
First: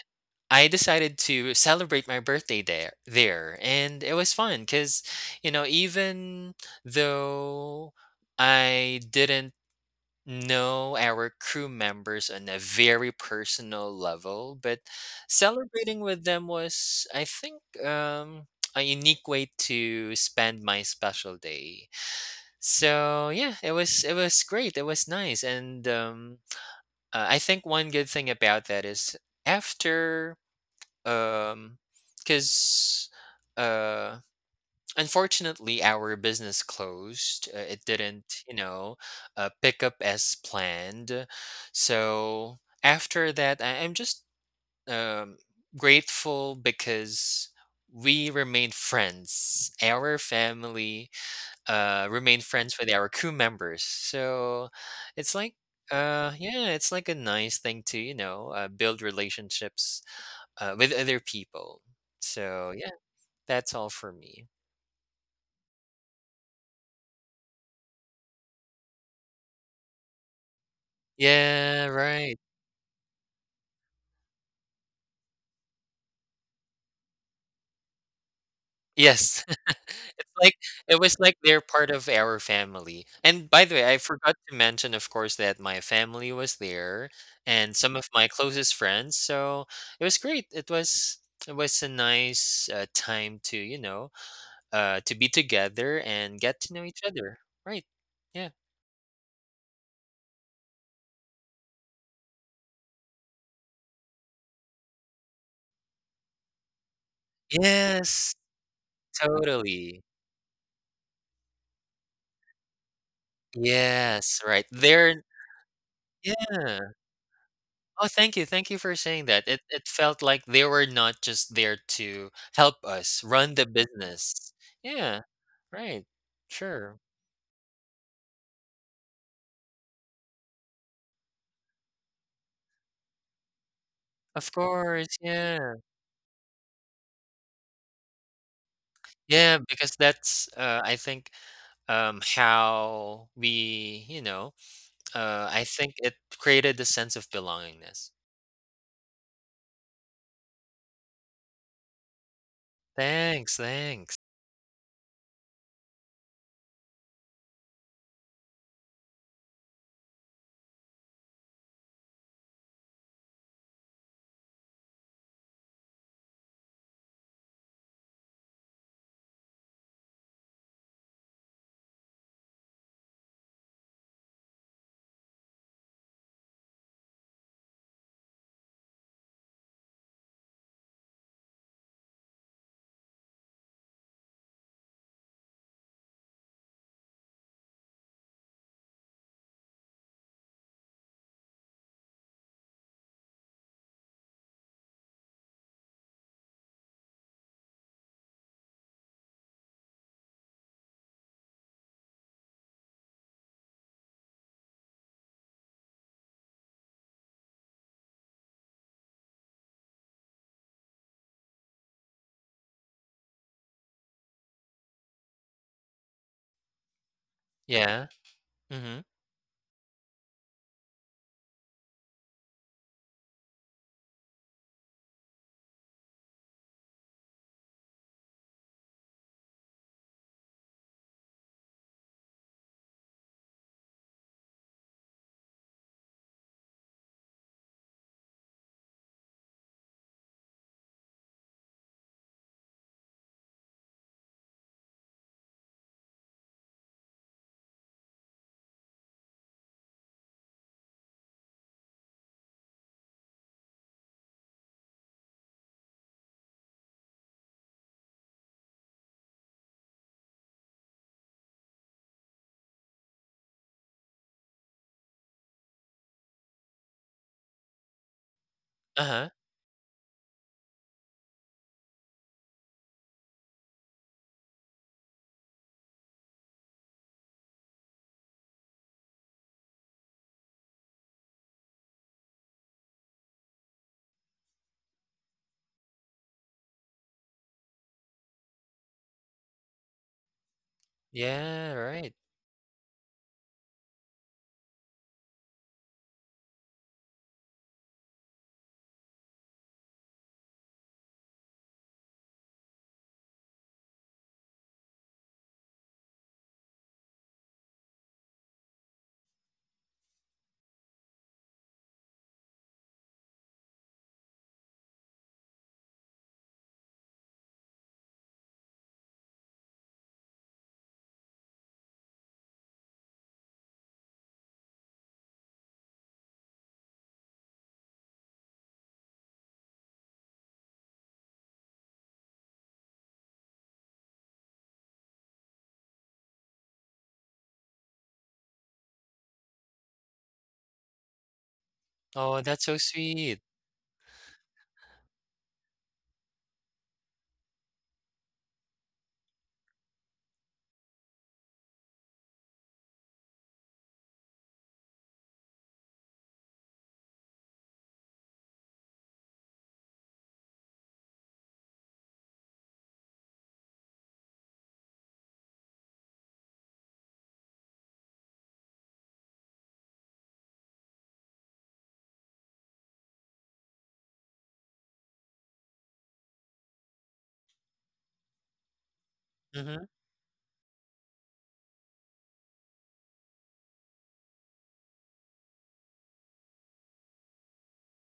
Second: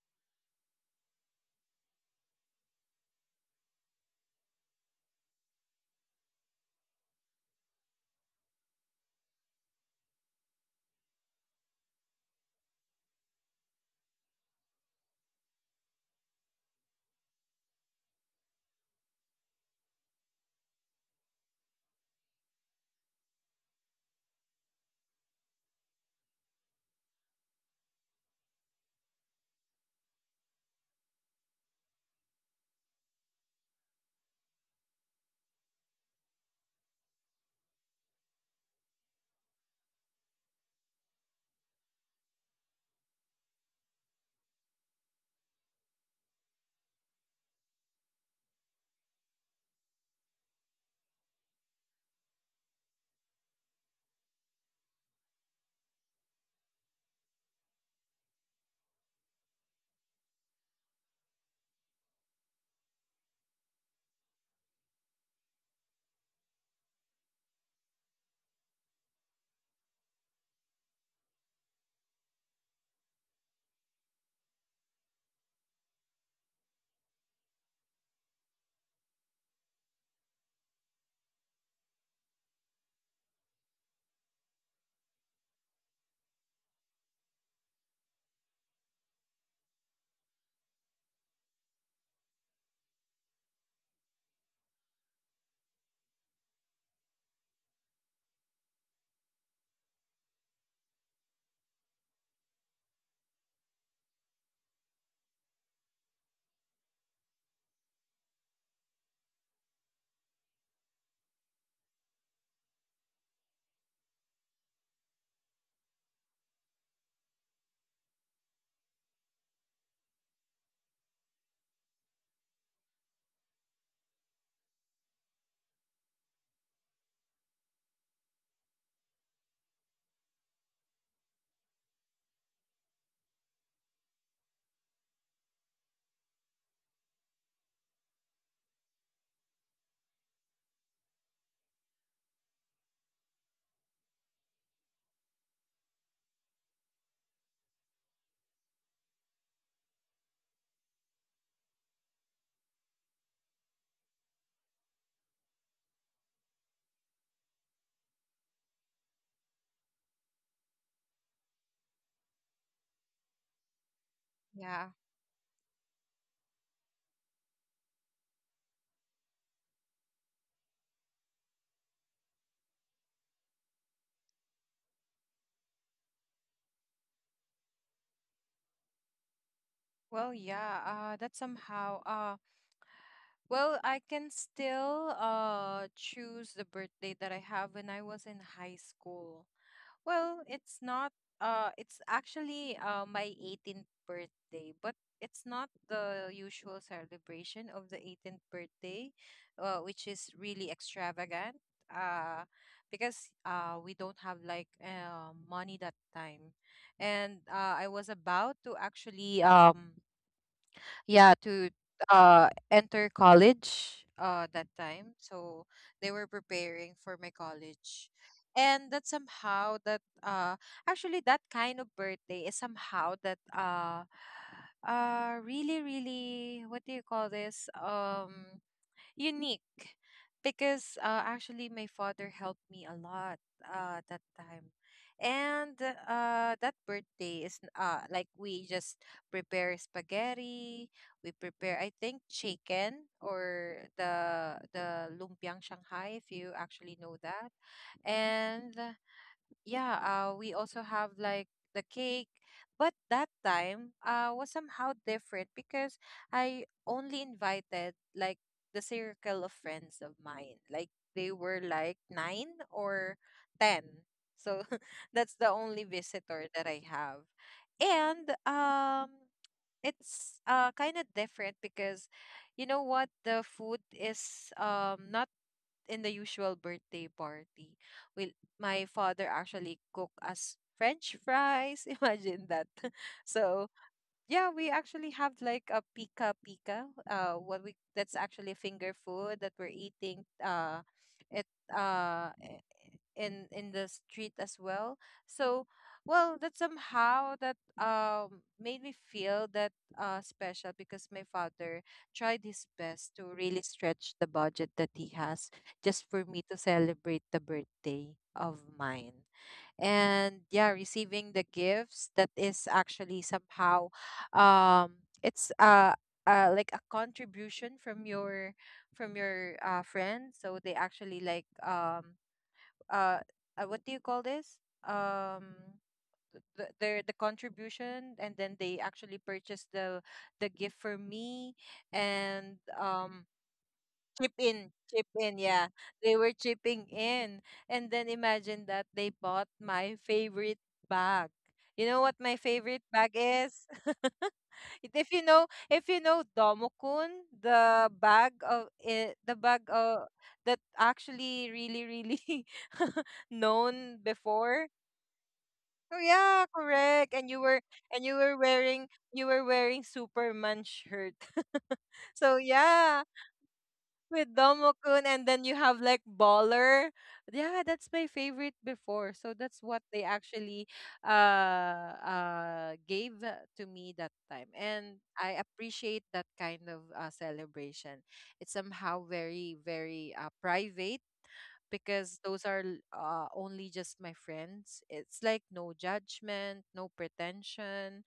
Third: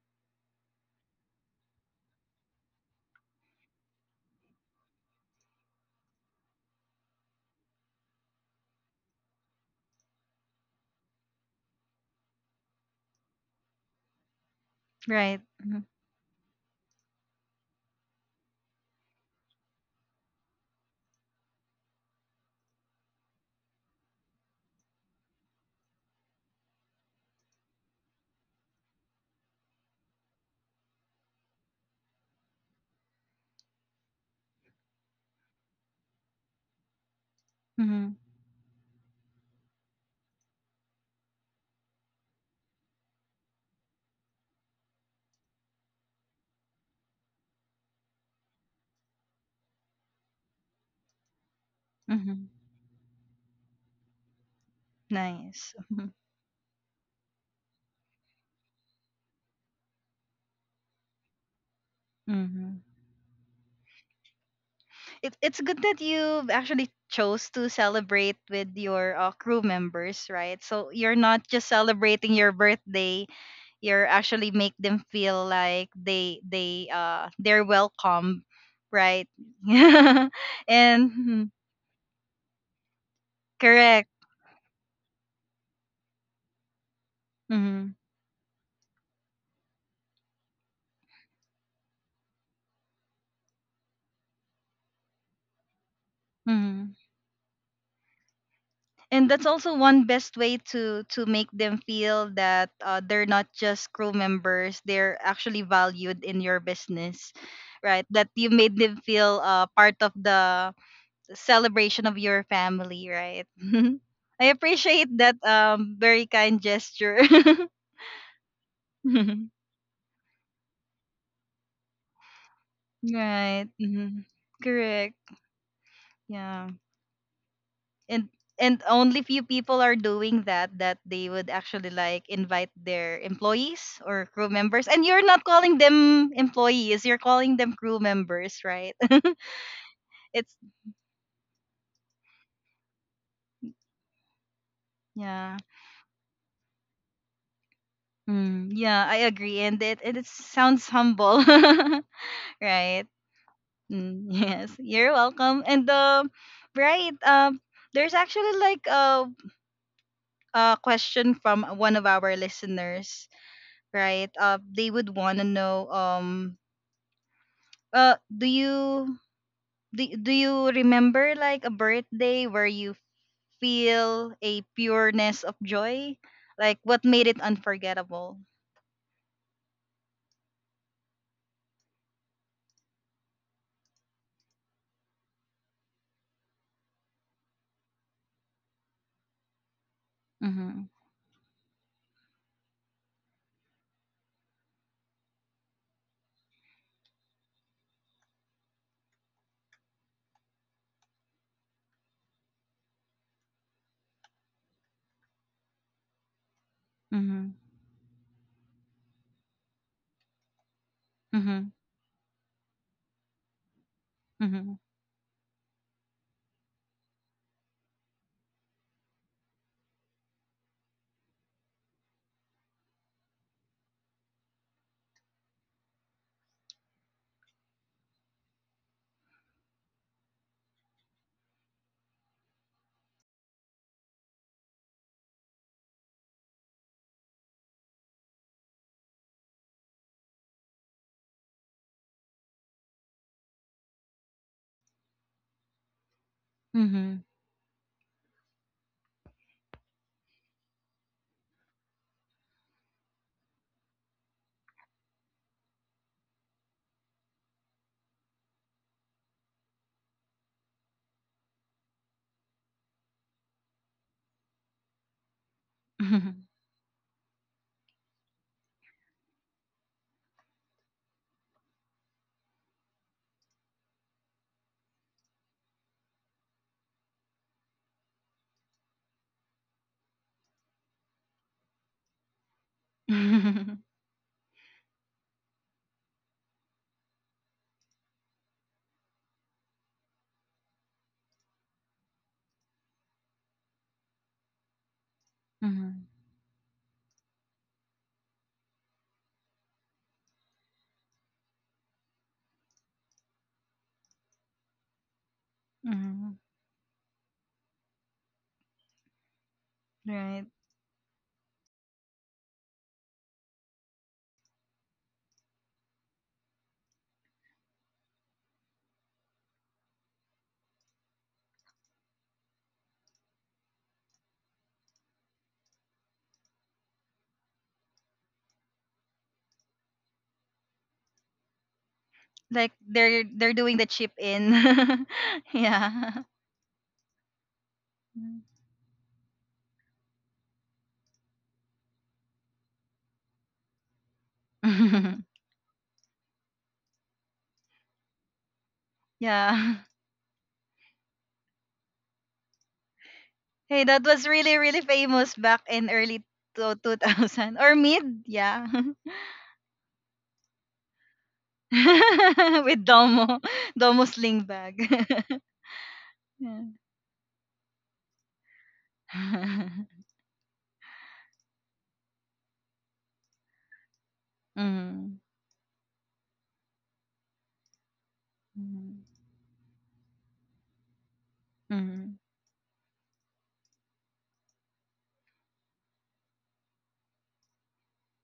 I decided to celebrate my birthday there, and it was fun because, even though I didn't know our crew members on a very personal level, but Right. celebrating with them was, I think, a unique way to spend my special day. So yeah, it was great. It was nice, and I think one good thing about that is after, um, because unfortunately, our business closed. It Mm-hmm. didn't, pick up as planned. So after that, I'm just um, grateful because we remained friends. Our family remained Hmm. friends with our crew members. So it's like, Nice. Mhm. Yeah, it's like a nice thing to, build relationships with other people. So Mhm. yeah, that's all for me. It, it's good that you actually chose to celebrate with your crew members, right? So you're not just Yeah, celebrating right. your birthday; you're actually make them feel like they they're welcome, right? Yes. And It's like it was like mhm, they're part of our family. And by the way, I correct. forgot to mention, of course, that my family was there and Mm-hmm. some of my closest friends. So it was great. It was a nice time to be together and get to know Mm-hmm. each other. Right. Yeah. And that's also one best way to make them feel that they're not just crew members, they're actually valued in your business, right? That Yes. you made them feel part Totally. of the celebration of your family, right? Yes. I Right. appreciate They're that very kind yeah. gesture. Oh, thank you. Thank you for saying that. It felt like they were not just there to help us run the Right. Mhm. business. Correct. Yeah, right. Yeah. Sure. and and only few people are doing that, that they would actually like invite their employees or crew Of members, and course, you're not calling yeah. them employees, you're calling them crew members, right? Yeah, because that's It's, I think how we, yeah, I think it created a sense of belongingness. mm, yeah, I agree, and it sounds humble. Right. Thanks, thanks. Mm, yes, you're welcome. And right, there's actually like a question from one of our listeners, right? They Yeah. would want to know do you, do you remember like a birthday where you feel a pureness of joy, like what made it unforgettable? Well, yeah, that somehow well, I can still choose the birthday that I have when I was in high school. Well, it's Mhm. not it's actually my 18th birthday, but it's not the usual celebration of the 18th birthday, which is really extravagant. Uh because we don't have like money that time. And Mhm. I was about to actually yeah Mhm. to enter college Mhm. that time, so they were preparing for my Yeah. college. Mhm. And that somehow that actually that kind of birthday is somehow that really really, what do you call this, unique, because actually my father helped me a lot that time. And that birthday is like we just prepare spaghetti. We prepare, I think, chicken or the lumpiang Shanghai, if you actually Mhm. know that. And yeah, we also have like the cake, but that time was somehow different because I only invited like the circle of friends of mine. Like they were like nine or ten. So that's the only Mhm. visitor that I have. And Uh-huh. it's kind of different because, you know, what the food is not in the usual birthday party. Will my father actually cook us French fries? Imagine that. Mhm. So yeah, we actually have like a pika pika. What we that's actually finger food that we're eating. It Yeah, right. In the street as well, so well, that somehow that made me feel that special because my father tried his best to really stretch the budget that he has just Mhm. for me to celebrate the birthday of mine. Right. And yeah, receiving the gifts that is actually somehow, it's like a contribution from your friend. So they actually like uh, what do you call this? Um, the the contribution, and then they actually purchased the gift for me. And Like they're doing the chip chip in, chip in. in, yeah. They Yeah. were chipping in, and then Mm. imagine that they bought my favorite bag. You know what my Oh, that's so favorite bag sweet. is? If you know Domokun, the bag of the Yeah. bag that actually really really Hey, that known was really really before. famous back in Oh early yeah, correct. And you 2000 or were and mid, you were yeah. wearing, you were wearing Superman shirt. So With yeah, Domo, Domo sling with bag. Domokun, and then you have like Yeah. Baller. Yeah, that's my favorite before. So that's what they actually gave to me that time. And Mhm, I appreciate that kind of celebration. It's mhm, somehow very Mhm. very private, mhm. because those are only just my friends. It's like no judgment, no pretension,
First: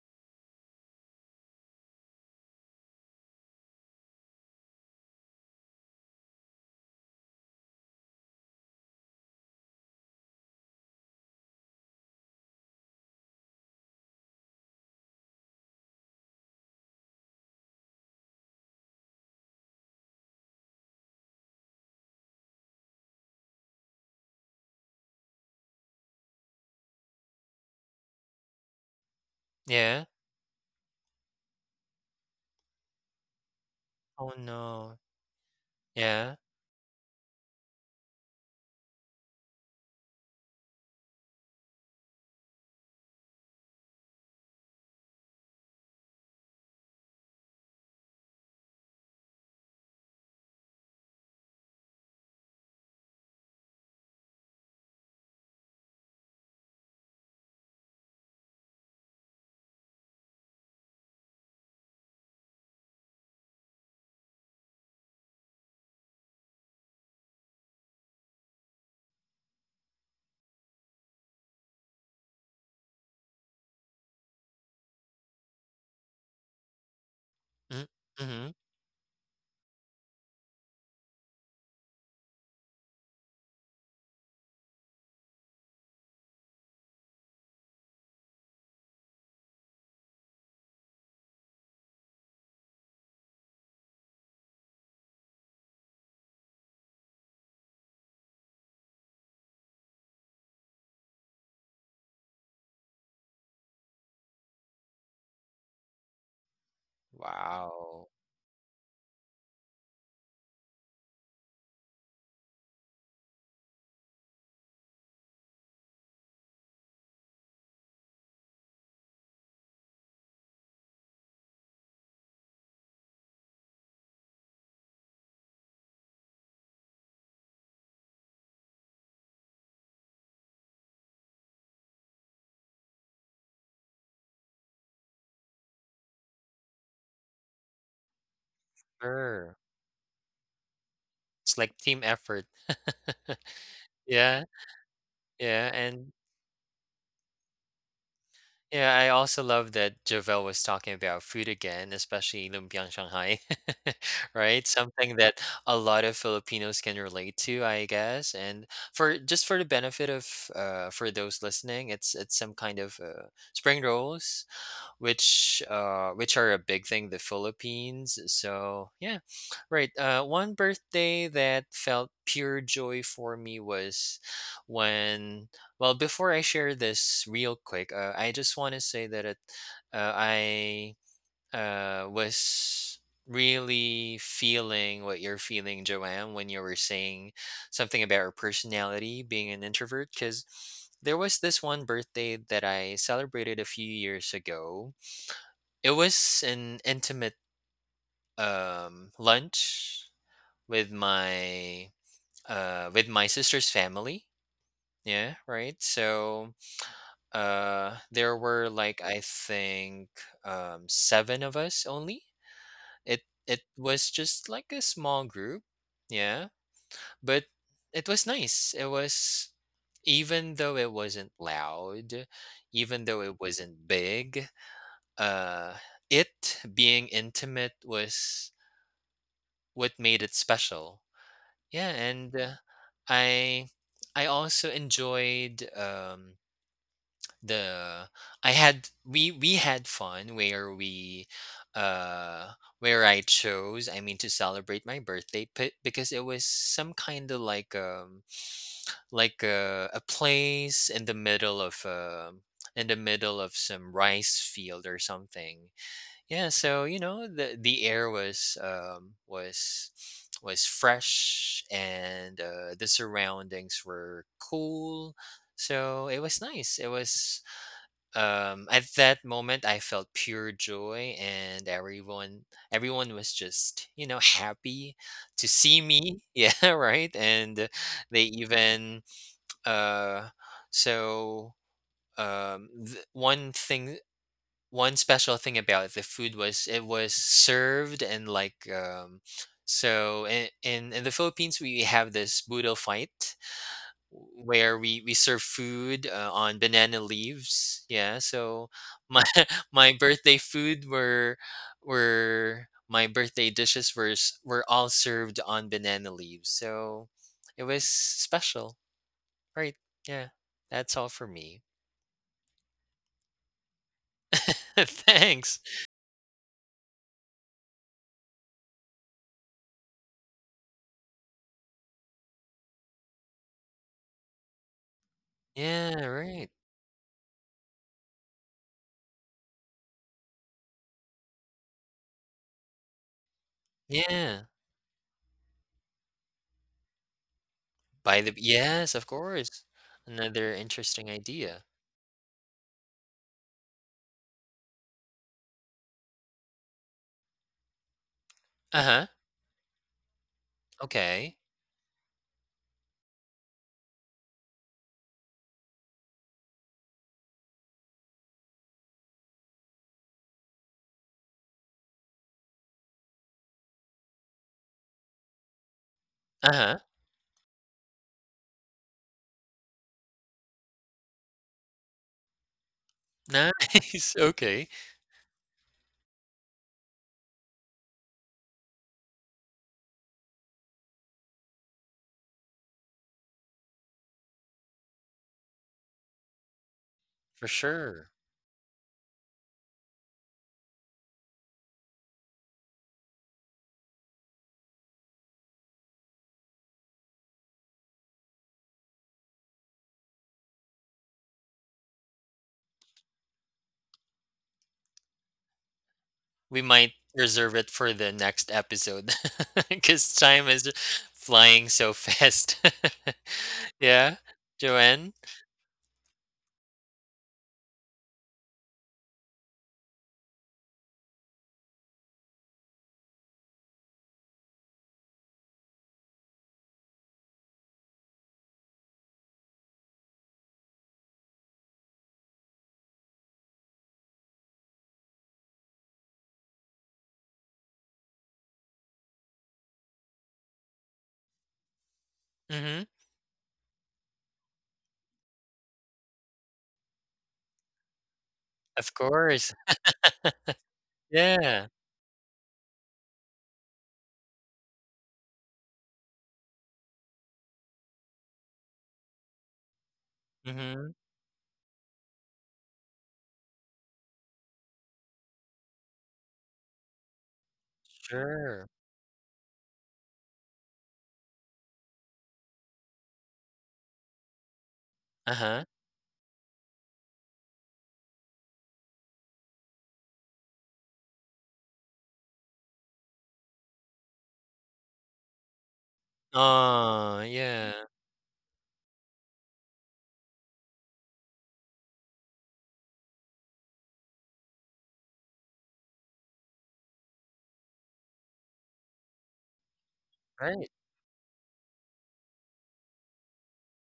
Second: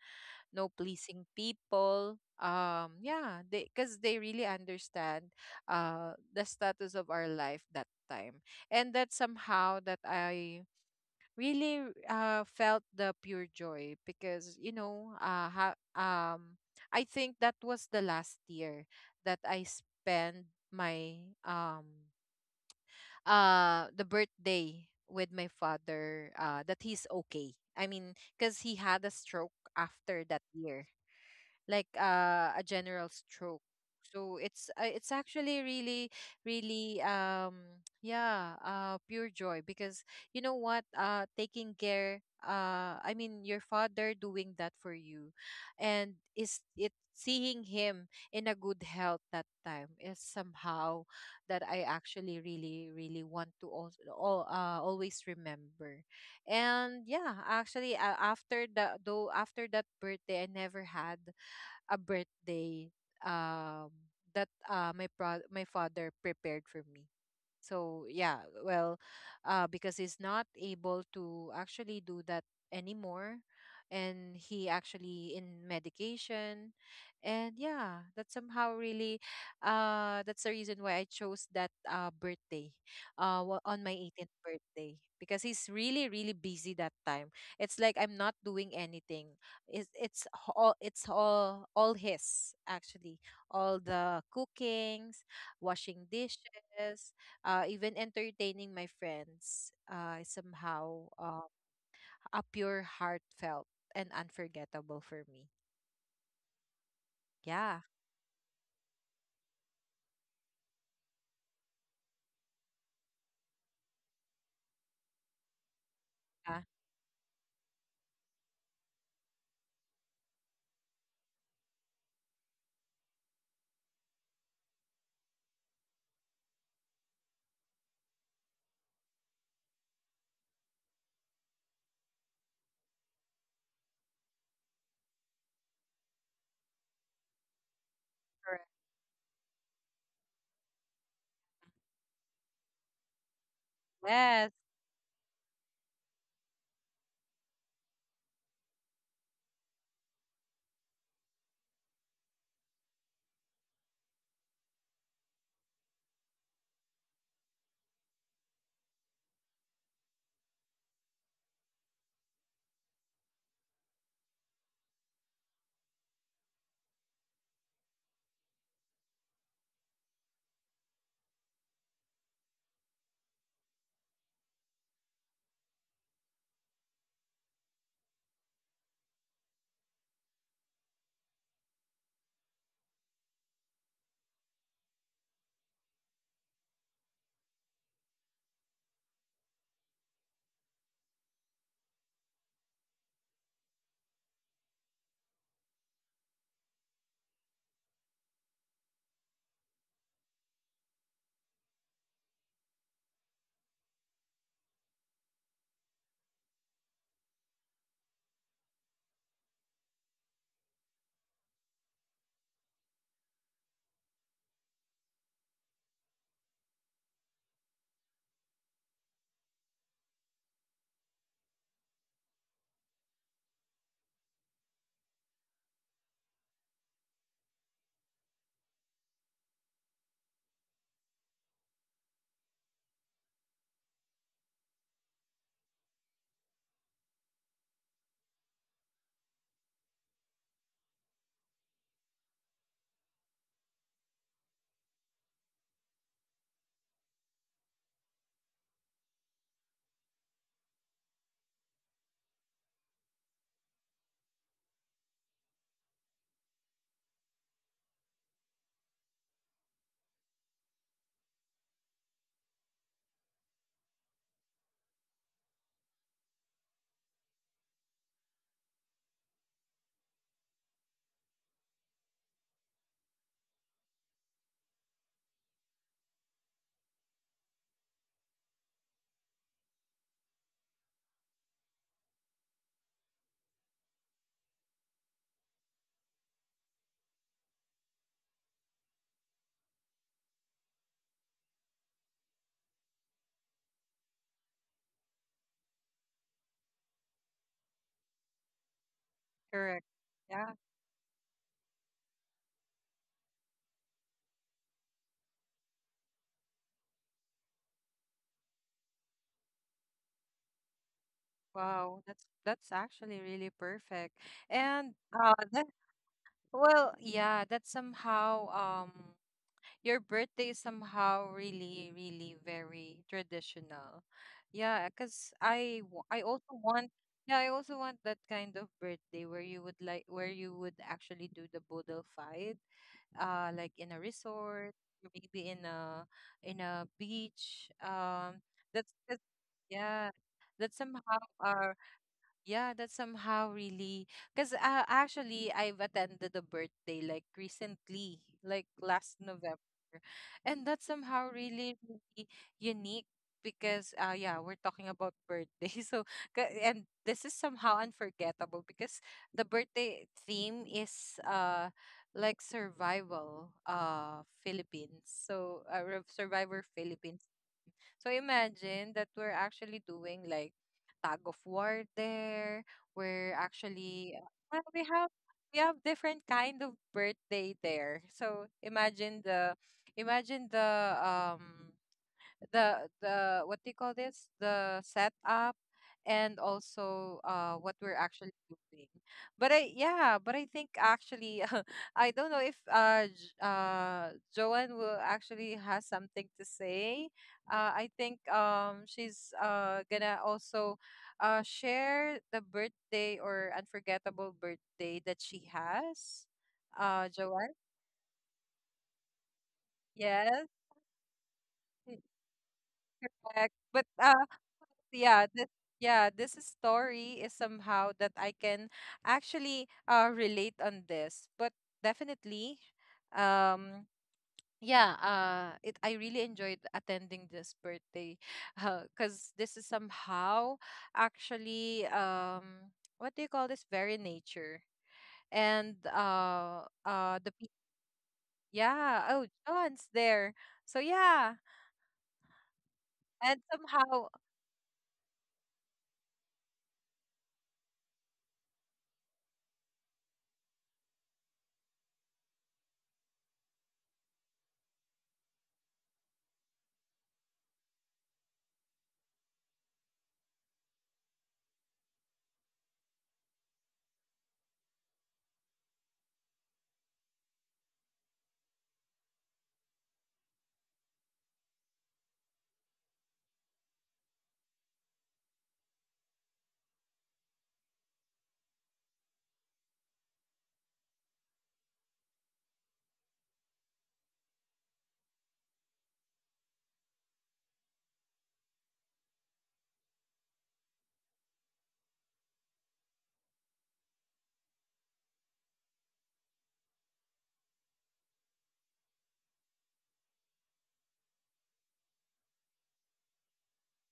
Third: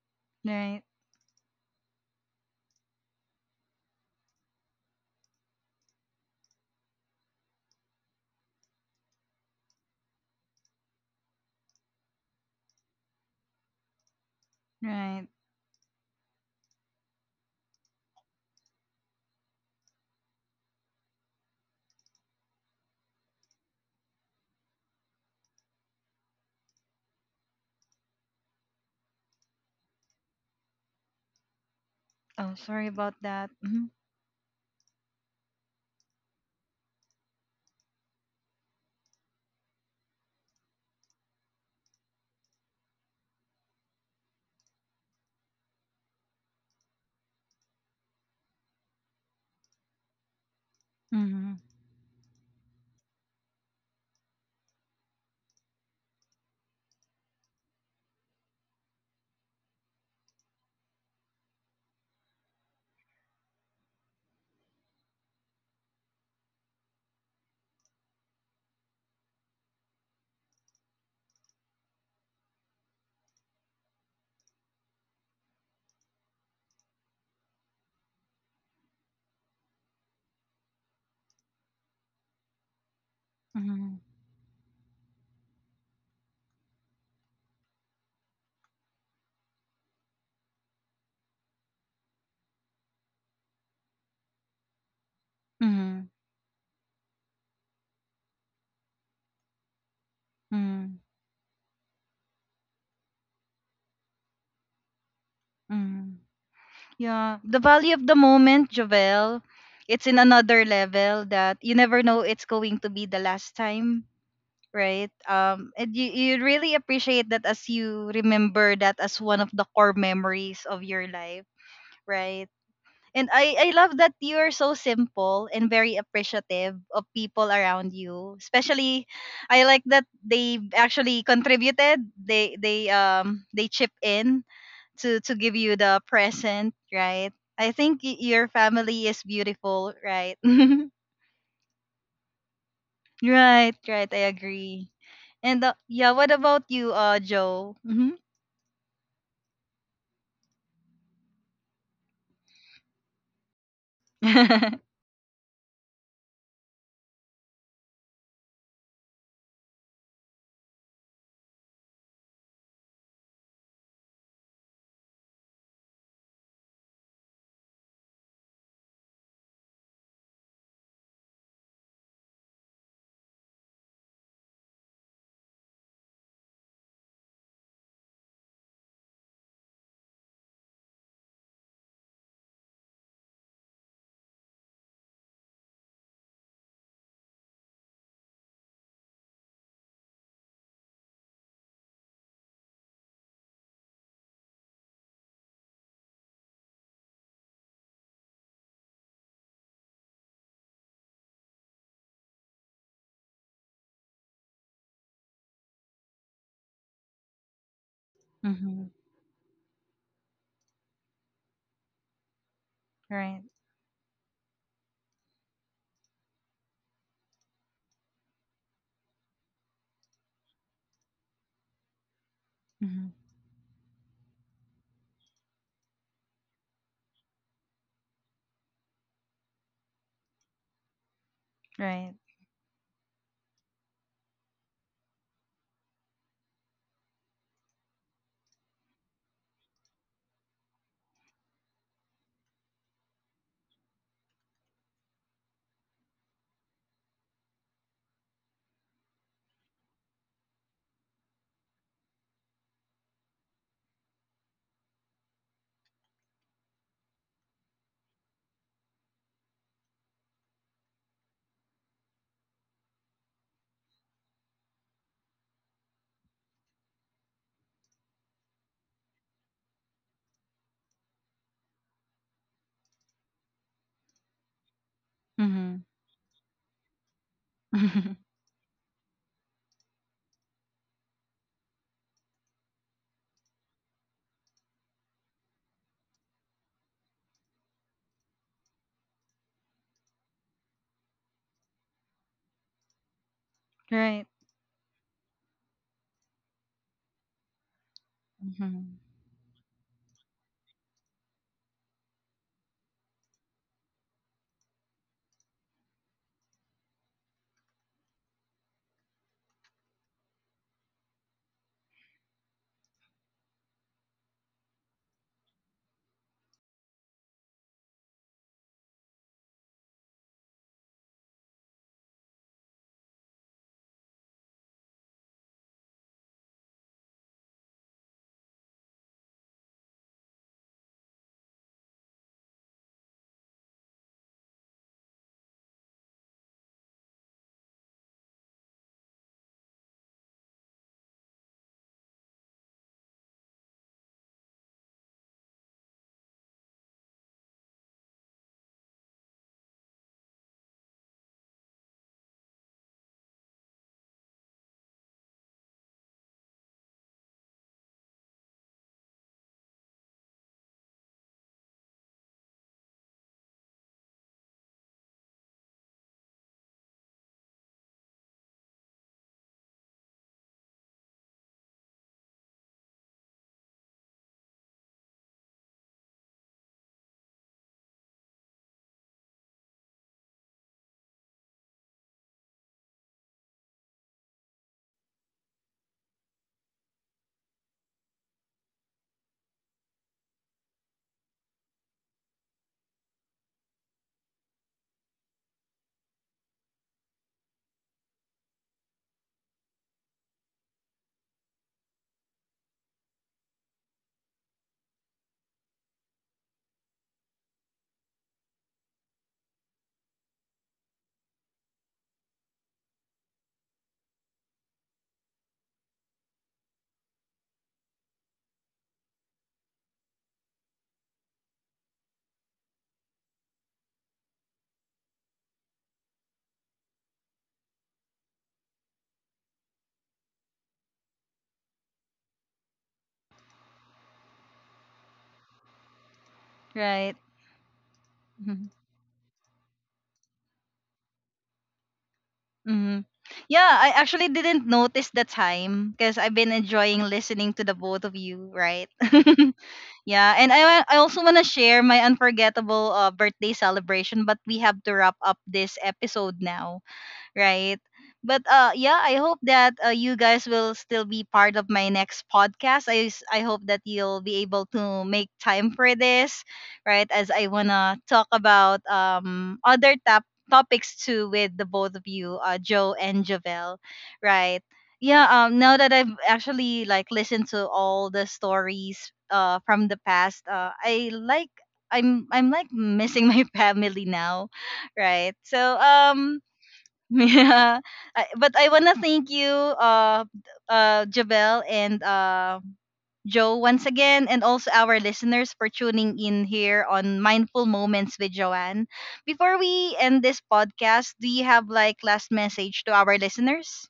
no Right, pleasing people, yeah, they, because they really understand the status of our life that time. And that somehow that I really felt the pure joy, because, you know, right. I think that was the last year that I spent my, um the birthday with my father, that he's okay, I mean, because he had a stroke Yeah. after that year, like Oh, a sorry general about that. stroke. Mhm, Oh So no. it's actually really Yeah. really yeah, pure joy, because you know what, taking care, I mean your father doing that for you, and is it seeing him in a good health that time is somehow mhm, that I actually really really want to also always remember. And yeah, actually, after the though after that birthday, I never had a birthday um that my father prepared for me. So yeah, well, because he's not able to actually do that anymore, and he actually in medication. And Mm, yeah, that mm-hmm. somehow really, that's the reason why I chose that birthday, on my mhm, 18th birthday, because he's really really busy that time. It's like I'm not doing anything. It's all his actually, all the cookings, washing mhm, dishes, even entertaining my friends, is mhm, somehow a pure heartfelt and unforgettable for me. mhm. Yeah, the Yeah. value Wow. of the moment, Jovel, it's in another level that you never know it's going to be the last time, right? And you, you Yeah. really appreciate that, as you remember that as one of the core memories of your life, right? And I love that you're so simple and very appreciative of people around you. Especially I like that they actually contributed. They chip in to give you the present, right? I think your Correct. family is Sure. beautiful, right? It's like team effort. Right, right. I Yeah, Yes, agree. And yeah, and yeah, what about you, Joe? Mm-hmm. yeah, I also love that Javel was talking about food again, especially lumpiang Shanghai, right? Something that a lot of Filipinos can relate to, I guess. And for just for the benefit of for those listening, it's some kind of spring rolls which are a big thing the Philippines, so yeah, right. One birthday that felt pure joy for me was when, well, before I share this, real quick, I just want to say that it I was really feeling what you're feeling, Joanne, when you were saying something about her personality being an introvert. Because there was this one birthday that I celebrated a few years ago. It was an intimate lunch with my with my sister's family. Yeah, right. So there were, Mm-hmm. like, I think seven of us only. It Right. it was just like a small group. Yeah, but it was nice. It was Even though it wasn't loud, even Mm-hmm. though it wasn't big. Uh, it being intimate was what made it special. Yeah, Right. and I I also enjoyed the I had we had fun where we uh where I chose, I mean, to celebrate my birthday, but because it was some kind of like a place in the middle of some rice field or something. Yeah, so, the air was fresh, and the surroundings were cool. So it was nice. It was at that moment I felt pure joy, and everyone was just happy to see Mm-hmm. me. Yeah, right. And they even uh, so th- one special thing about the food was served and in in the Philippines we have this budo fight Right. where we serve food on banana leaves. Yeah, so Mm-hmm. my correct. my birthday Yeah. food were my birthday dishes were all served on banana leaves, so it was special. Right. Yeah. That's all for me. Wow. That's actually really perfect. And Thanks. that, well, yeah, that's somehow um your birthday is somehow really, really very traditional. Yeah, because Yeah, I right. also want, yeah, I also want that kind of birthday where you would like, where you would actually do the boodle fight, like in a Yeah. resort, or maybe in a, in a beach. By the that's, Yes, of that's course. yeah, Another that interesting somehow idea. Yeah, that's somehow really, because actually I've attended a birthday like recently, like Uh-huh. last November, and that's somehow Okay. really really unique, because yeah, we're talking about birthday so and this is somehow unforgettable, because the birthday theme is like survival Philippines, so survivor Uh-huh. Philippines. So imagine that we're actually doing like tag of war there. We're Nice. actually Okay. we have, we have different kind of birthday there. So imagine the, imagine the what do you call this, the setup, and also For what we're sure. actually doing. But I, yeah, but I think actually I don't know if Joanne will actually has something to say. I think she's gonna also share the birthday or unforgettable birthday that she has. We might Joanne, reserve it for the next episode, because yes. time is flying so fast. Correct. But Yeah, yeah, Joanne? this, yeah, this story is somehow that I can actually relate on this. But definitely, um yeah, it, I really enjoyed attending this birthday because this is somehow actually what do you call this? Very nature. And Right. Mhm. yeah, oh, John's there. So yeah. Mhm. Mhm. And Yeah, I somehow, actually didn't notice the time because I've been enjoying listening to the both of you, right? Of course. Yeah, and I also want to Yeah. share my unforgettable birthday celebration, but we have to wrap up this episode now. Right? But yeah, I hope that you guys will Mhm. still be part of my next podcast. I hope that you'll be able to make time for this, right? As I wanna talk Sure. about other tap topics too with the both of you, Joe and Javel, right? Yeah. Uh-huh. Now that I've actually like listened to all the stories from the past, I like, I'm like missing my family now, right? So Oh yeah. yeah. I- But I want to thank you, uh, Jabel, and Joe, once again, and also our listeners for tuning in here on Mindful Moments with Joanne. Before we end this Right. podcast, do you have like last message to our listeners?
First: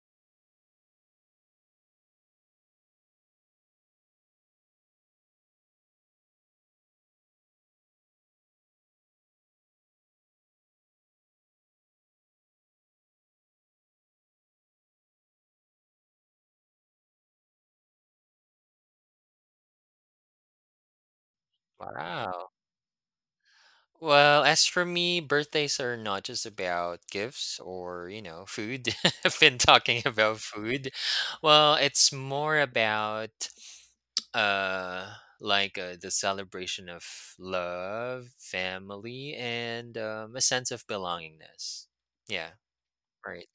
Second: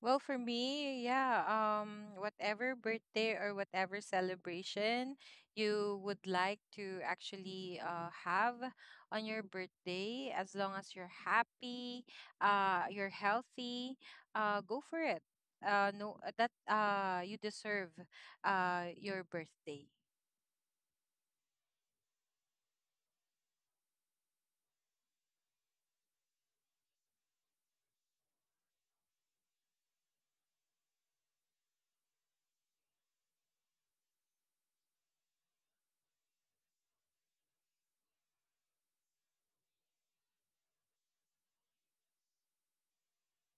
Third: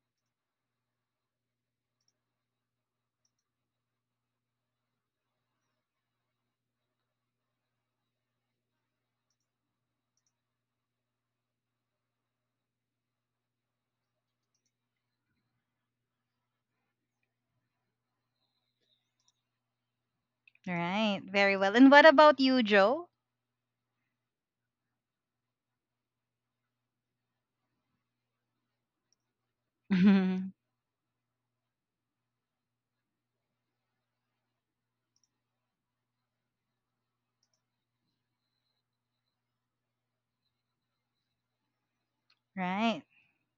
well, for me, yeah, whatever birthday or whatever celebration you would like to actually have on your birthday, as long as you're happy, you're healthy, go for it. No, that you deserve your birthday. Right. Very well. And what about Wow. you, Joe? Well, as for me, birthdays are not just about gifts or, food. I've been talking about Mhm. food. Well, it's more about uh like the celebration of love, family, and a sense of belongingness. Yeah, Right. right.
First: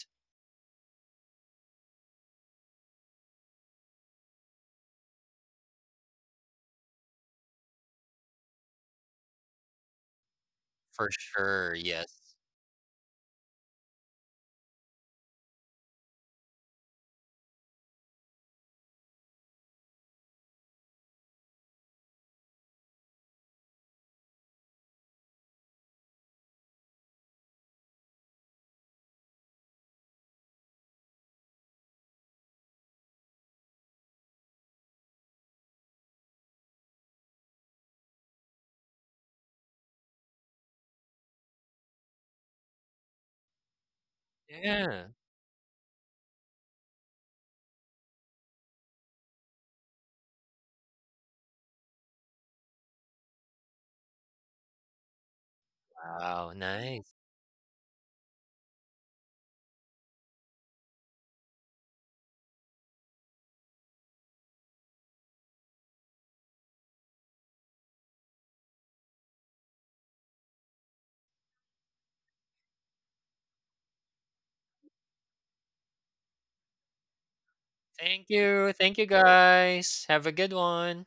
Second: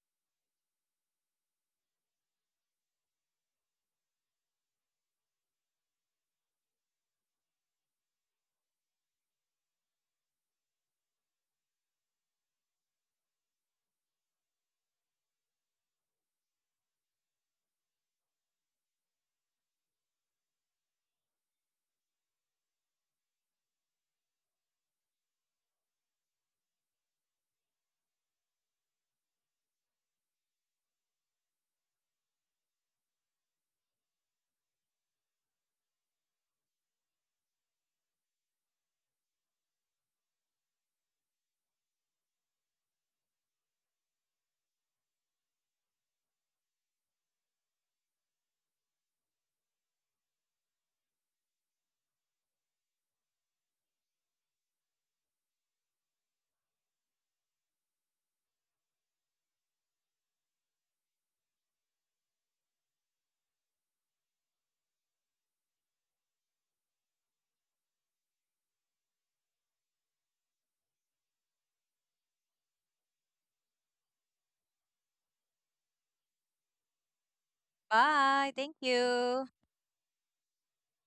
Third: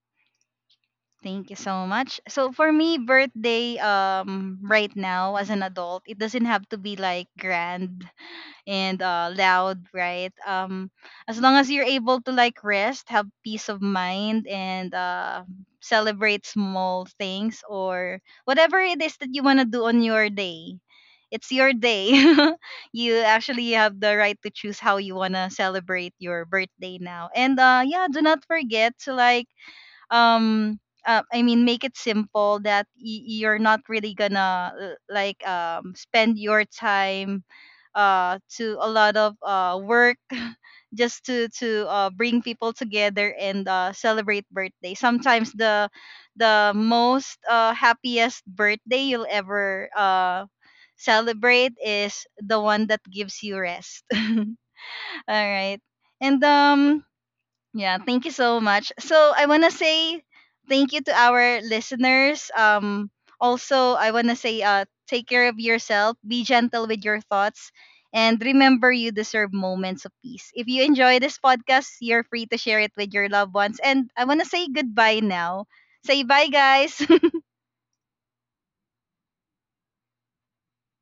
Thank you so much. So for me, birthday right now as an adult, it doesn't have to be like grand and loud, right? For As long as sure. you're able Yes. to like rest, have peace of mind, and celebrate small things, or whatever it is that you want to do on your day. It's your day. You actually have the right to choose how you want to celebrate your birthday now. And yeah, do not forget to like um I mean, make it simple, that you're not really gonna like spend your time to a lot of work, just to bring people together and celebrate birthday. Yeah. Sometimes the most happiest birthday you'll ever celebrate is the one that gives you rest. All right. And Wow, nice. yeah, thank you so much. So I wanna say thank you to our listeners. Also I wanna say take care of yourself, be gentle with your thoughts, and remember you deserve moments of peace. If you enjoy this podcast, you're free to share it with your loved ones. And I wanna say goodbye now. Say bye guys. Thank Bye. you. Thank Thank you you. guys. Have a good one.